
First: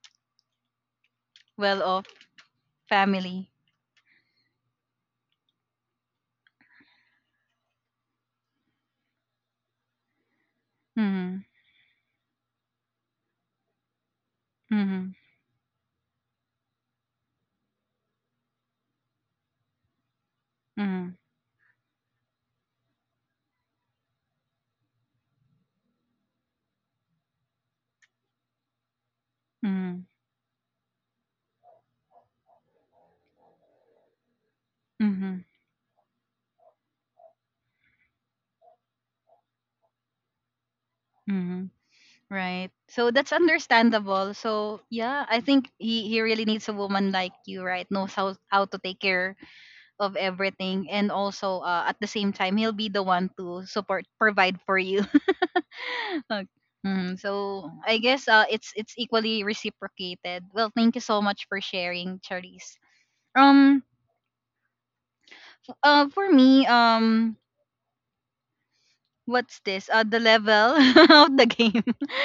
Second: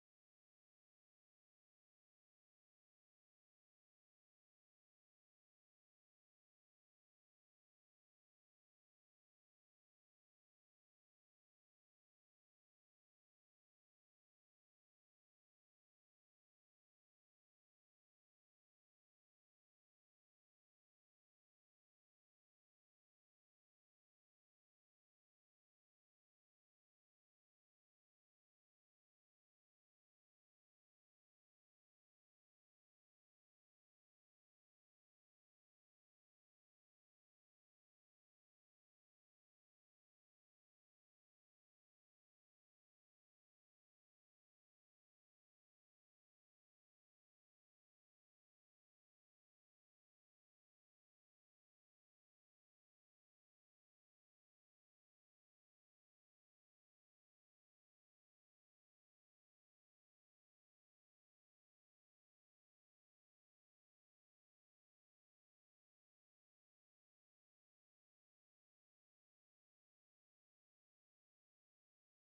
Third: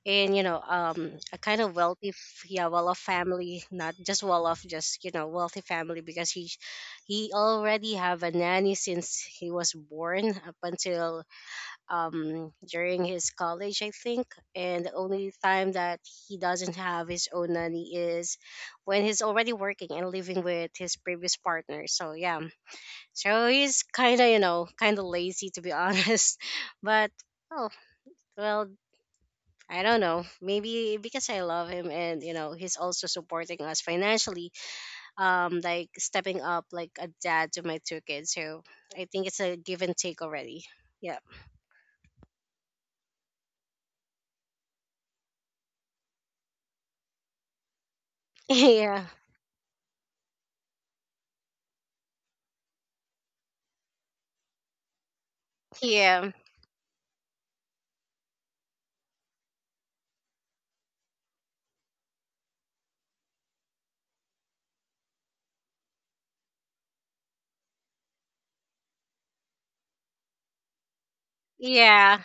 S3: in, you know, um, a kind of
S1: Well off
S3: wealthy, f- yeah, well-off
S1: family.
S3: family, not just well-off, just you know, wealthy family, because he he already have a nanny since he was born up until
S1: Mhm.
S3: um during his college, I think, and the
S1: Mhm.
S3: only time that he doesn't have his own nanny is when he's already working and living with his
S1: Mhm.
S3: previous partner. So yeah, so he's kind of, you know, kind of lazy to be honest. But oh, well, I don't
S1: Mhm.
S3: know. Maybe because I love him and, you know, he's also supporting us financially,
S1: Mhm.
S3: um like stepping up like a dad to my two kids. So I think it's a give and take already. Yeah.
S1: Mhm. Right. So that's understandable. So yeah, I think he, he really needs a woman like you, right? Knows how how to take
S3: Yeah.
S1: care of everything, and also uh, at the same time, he'll be the one to support, provide for you.
S3: Yeah.
S1: Okay. Mm, so I guess uh, it's it's equally reciprocated. Well, thank you so much for sharing, Charisse. Um, uh, for me, um, what's this? Uh, the level of the game.
S3: Yeah.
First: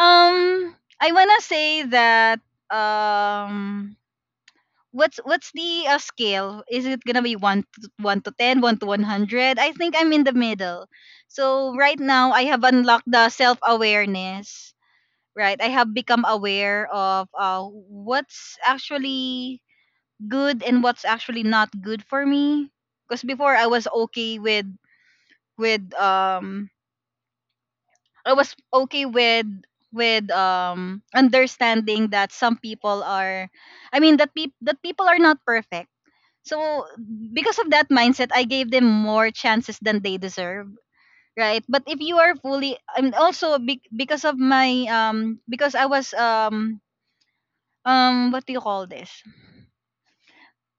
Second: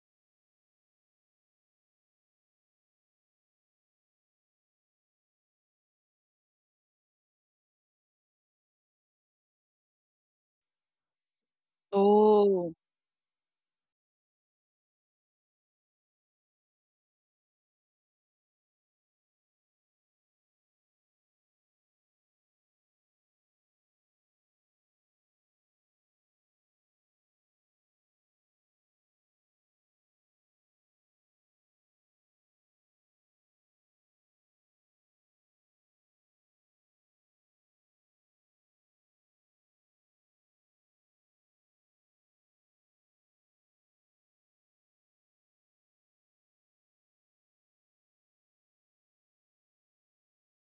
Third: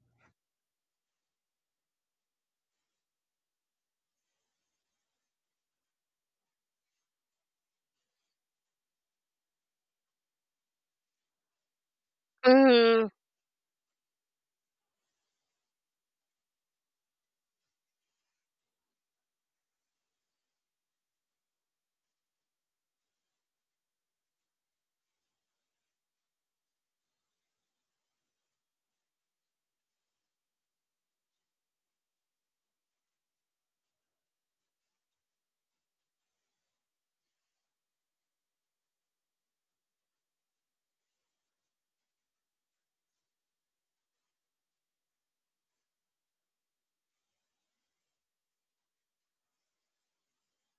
S1: Um, I wanna say that um, what's what's the uh, scale? Is it gonna be one to one to ten, one to one hundred? I think I'm in the middle. So right now I have
S2: Oh
S3: Mhm.
S1: unlocked the self awareness. Right, I have become aware of uh, what's actually good and what's actually not good for me. Because before I was okay with with um I was okay with with um understanding that some people are I mean that peop that people are not perfect. So because of that mindset, I gave them more chances than they deserve, right? But if you are fully and also be, because of my um because I was um um what do you call this?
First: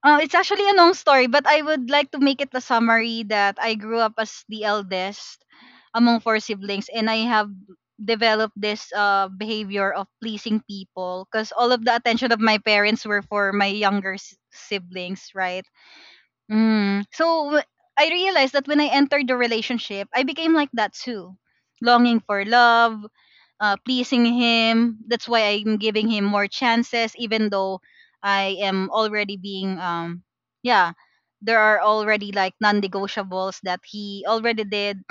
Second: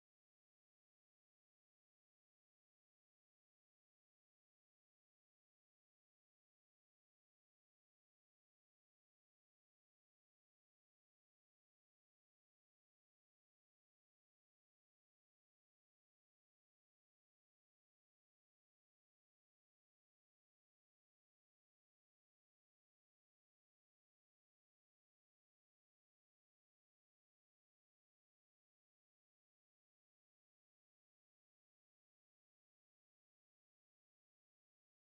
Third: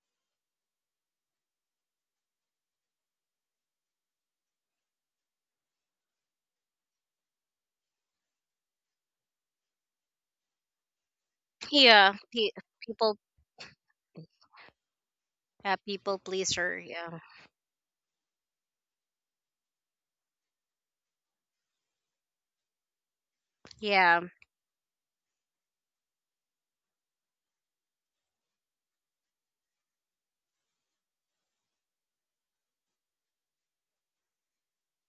S1: Uh, it's actually a long story, but I would like to make it a summary that I grew up as the eldest among four siblings, and I have developed this uh, behavior of pleasing people because all of the
S3: Yeah.
S1: attention of
S3: Pe-
S1: my parents
S3: people,
S1: were for my younger s- siblings, right?
S3: uh, people pleaser.
S1: Mm.
S3: Yeah.
S1: So w- I realized that when I entered the relationship, I became like that too, longing for love, uh,
S3: Yeah.
S1: pleasing him. That's why I'm giving him more chances, even though I am already being um yeah, there are already like non-negotiables that he already did.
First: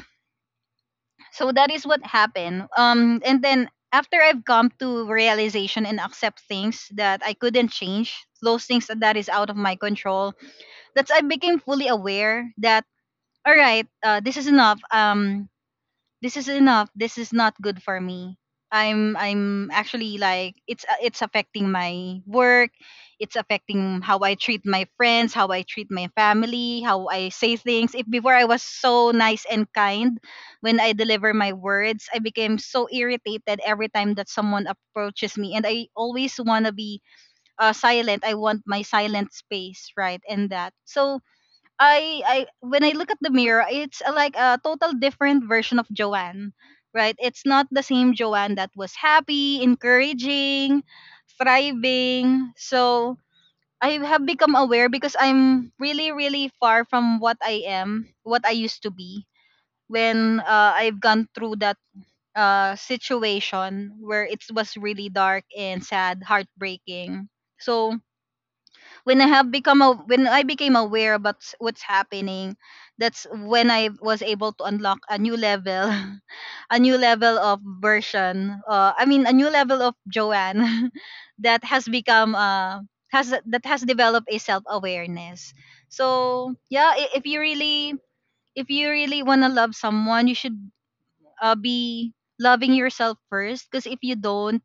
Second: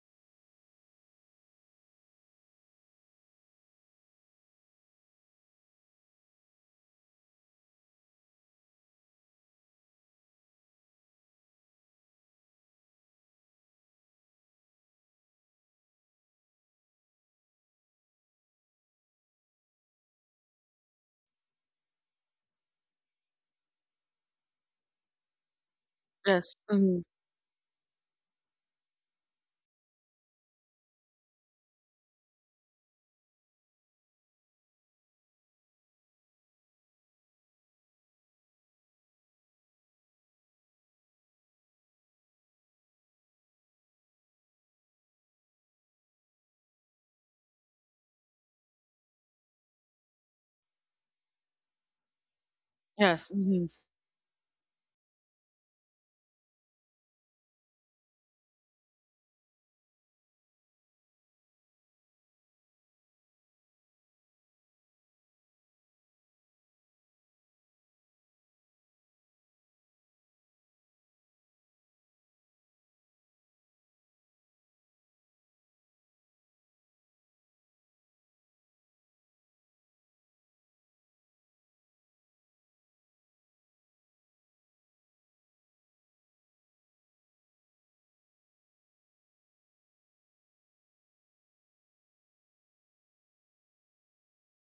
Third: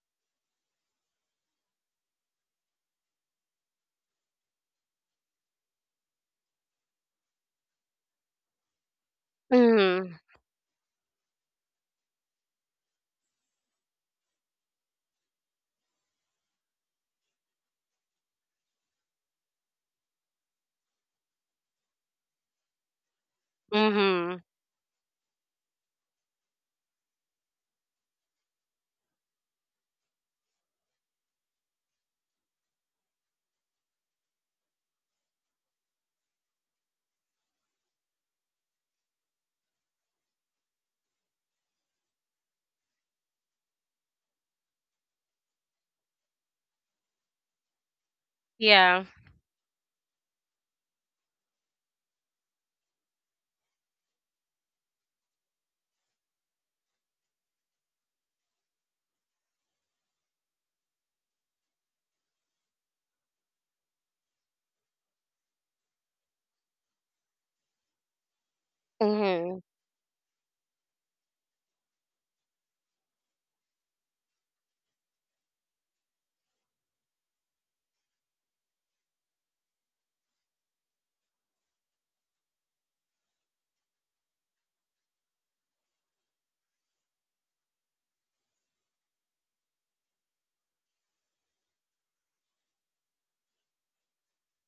S1: So that is what happened. Um, and then after I've come to realization and accept things that I couldn't change, those things that that is out of my
S3: Mhm.
S1: control, that's I became fully aware that all right, uh, this is enough. Um, this is enough. This is not good for me. I'm I'm actually like it's uh, it's affecting my work. It's affecting how I
S3: Mhm.
S1: treat my friends, how I treat my
S2: yes,
S1: family,
S2: mm-hmm.
S1: how I say things. If before I was so nice and kind when I deliver my words, I became so irritated every time that someone approaches me, and I always wanna be uh, silent. I want my silent space, right? And that so I I when I look at the mirror, it's a, like a total different version of Joanne, right? It's not the same Joanne that was
S3: Yeah.
S1: happy, encouraging, thriving. So
S2: Yes, mm-hmm.
S1: I have become aware because I'm really really far from what I am, what I used to be when uh, I've gone through that uh, situation where it was really dark and sad, heartbreaking. So when I have
S3: Mhm.
S1: become a, when I became aware about s- what's happening, that's when I was able to unlock a new level, a new level of version. Uh, I mean, a new level of Joanne that has become uh has that has developed a self awareness. So yeah, i- if you really if you really wanna love someone, you should uh, be loving yourself first. Because if you don't,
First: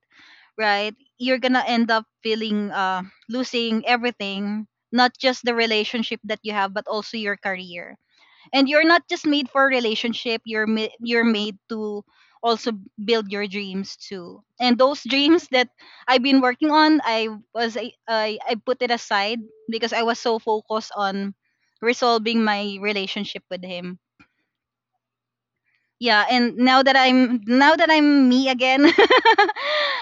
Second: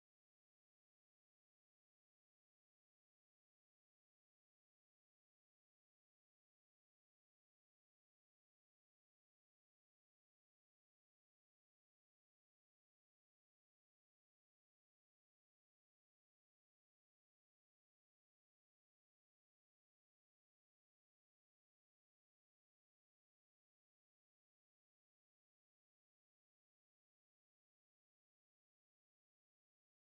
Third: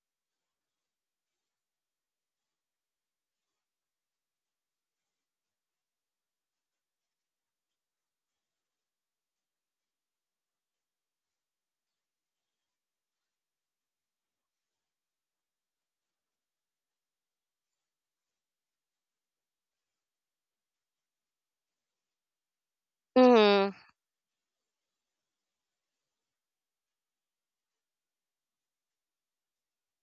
S1: right, you're gonna end up feeling uh losing everything, not just the relationship that you have but also your career. And you're not just made for a relationship, you're ma- you're made to also build your dreams too. And those dreams that I've been working on, i was I, I i put it aside because I was so focused on resolving my relationship with
S3: Mhm.
S1: him. Yeah. And now that i'm now that I'm me again, all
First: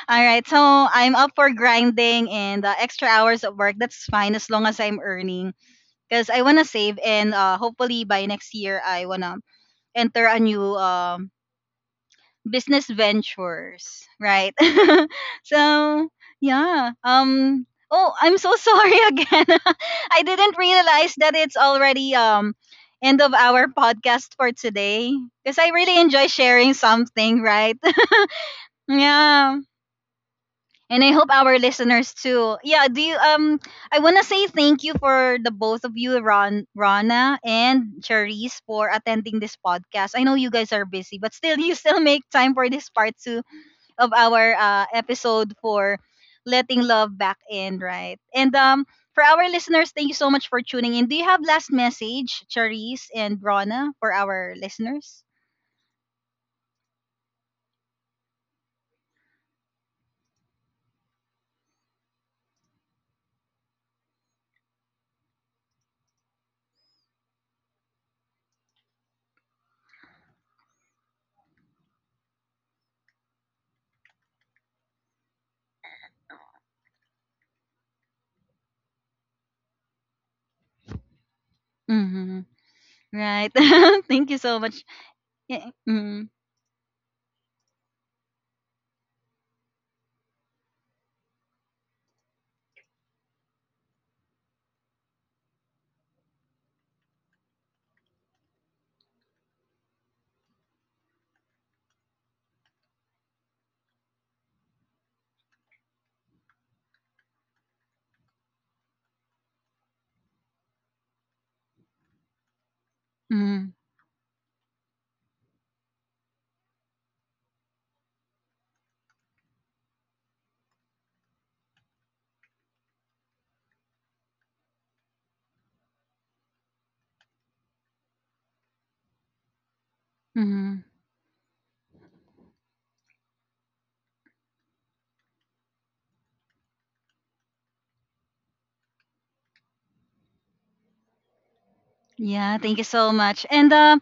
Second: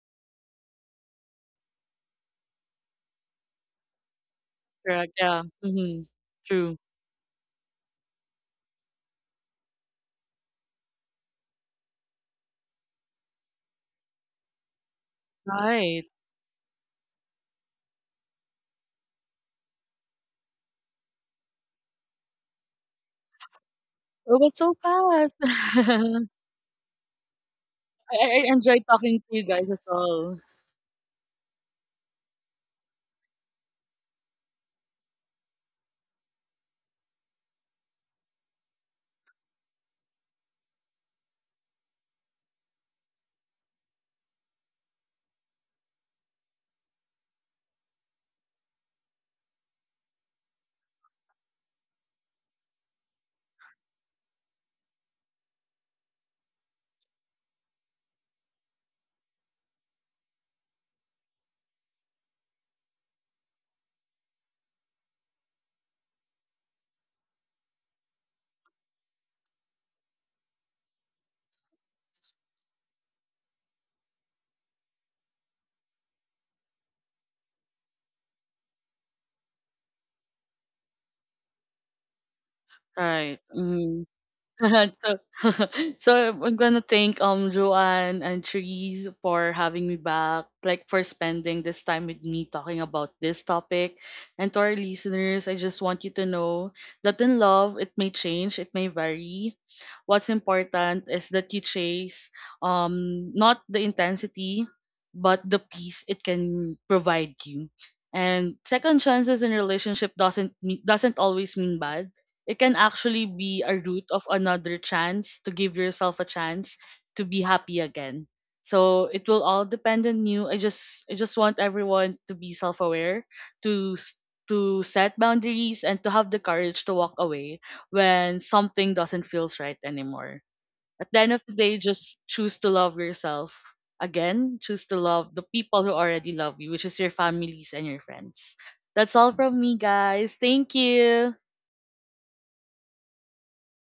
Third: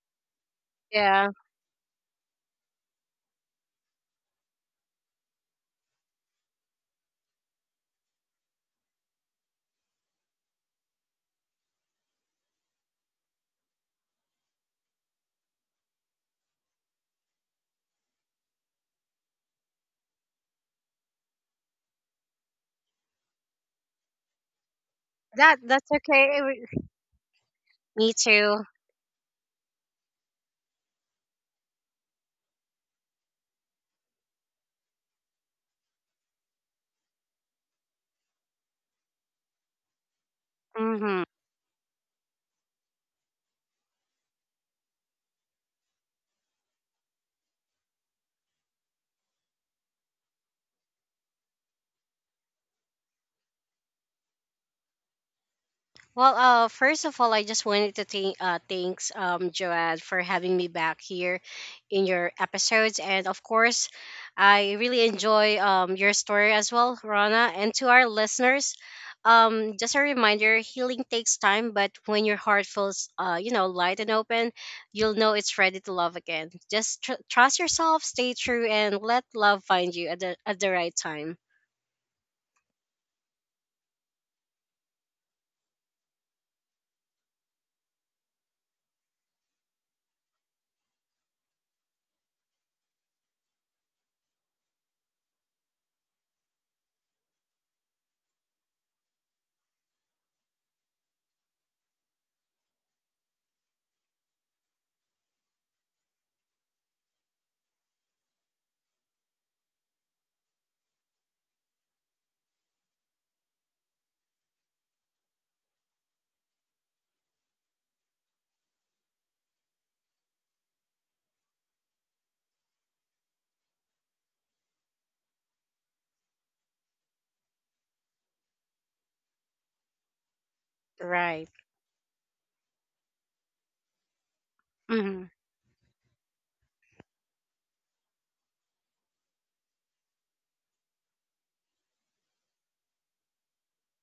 S1: right, so I'm
S3: Yeah.
S1: up for grinding and uh, extra hours of work, that's fine, as long as I'm
S2: Correct. Yeah,
S1: earning,
S2: mm-hmm.
S1: because I want to
S2: True.
S1: save and uh, hopefully by next year I want to enter a new um business ventures, right?
S2: Right.
S1: So yeah. Um, oh, I'm so sorry again. I didn't realize that it's already um end of our
S2: It
S1: podcast for
S2: was so
S1: today. Because
S3: That
S1: I
S3: that's
S1: really enjoy
S2: fast.
S3: okay. w-
S1: sharing something, right?
S3: Me
S2: I I
S3: too.
S2: enjoy talking to you
S1: Yeah.
S2: guys as well.
S1: And I hope our listeners too. Yeah, do you um I wanna say thank you for the both of you, Ron Rana and Cherise, for attending this podcast. I know you guys are busy,
S3: Hmm.
S1: but still you still make time for this part to of our uh, episode for letting love back in, right? And um, for our listeners, thank you so much for tuning in. Do you have last message, Charisse and Rona, for our listeners?
S3: Well, uh, first of all, I just wanted to thank uh, thanks um Joanne for having me back here in your episodes, and of course, I really enjoy um your story as well, Rana, and to our listeners. Um, just a reminder, healing takes time, but when your heart feels, uh, you know, light and open, you'll know it's ready to love again. Just tr- trust yourself, stay true, and let love find you at the at the right time.
S1: Mm-hmm.
S2: Right.
S1: Right.
S2: Mhm.
S1: Thank you so much.
S2: So,
S1: Yeah.
S2: so
S1: Mm,
S2: I'm gonna thank um Joanne and Therese for having me back, like for spending this time with me talking about this topic. And to our listeners, I just want you to know that in love it may change, it may vary. What's important is that you chase um not the intensity, but the peace it can provide you. And second chances in relationship doesn't mean, doesn't always mean bad. It can actually be
S1: mm,
S2: a route of another chance to give yourself a chance to be happy again. So it will all depend on you. I just i just want everyone to be self-aware, to s- to set boundaries and to have the courage to walk away when something doesn't feels right anymore.
S1: mm.
S2: At the end of
S3: Right.
S2: the day, just choose to love yourself again, choose to
S3: Mhm.
S2: love the people who already love you, which is your families and your friends. That's all from me guys, thank you.
S1: Yeah, thank you so much. And um,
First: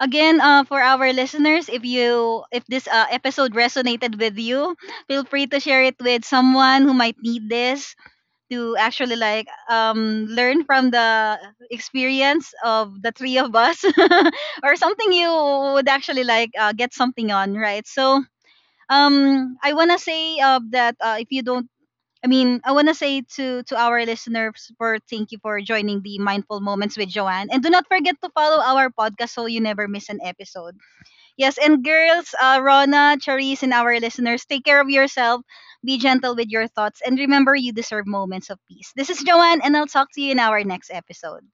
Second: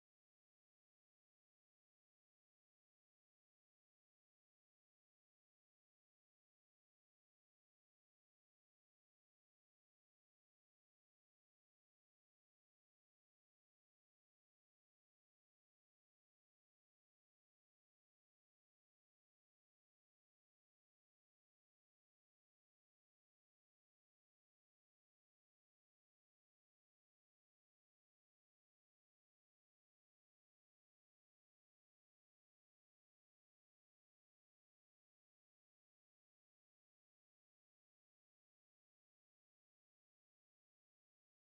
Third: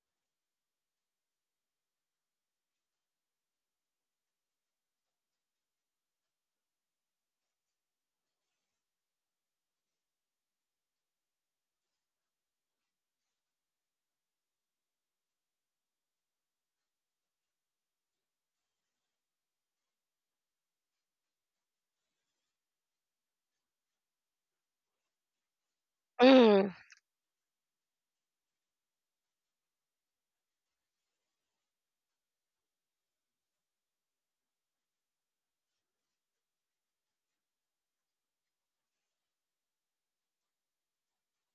S1: again, uh, for our listeners, if you if this uh, episode resonated with you, feel free to share it with someone who might need this, to actually like um learn from the experience of the three of us or something you would actually like uh, get something on, right? So um I want to say uh, that uh, if you don't i mean I want to say to to our listeners for thank you for joining the Mindful
S3: Mm.
S1: Moments with Joanne, and do not forget to follow our podcast so you never miss an episode. Yes, and girls, uh, Rona, Charisse, and our listeners, take care of yourself, be gentle with your thoughts, and remember you deserve moments of peace. This is Joanne, and I'll talk to you in our next episode.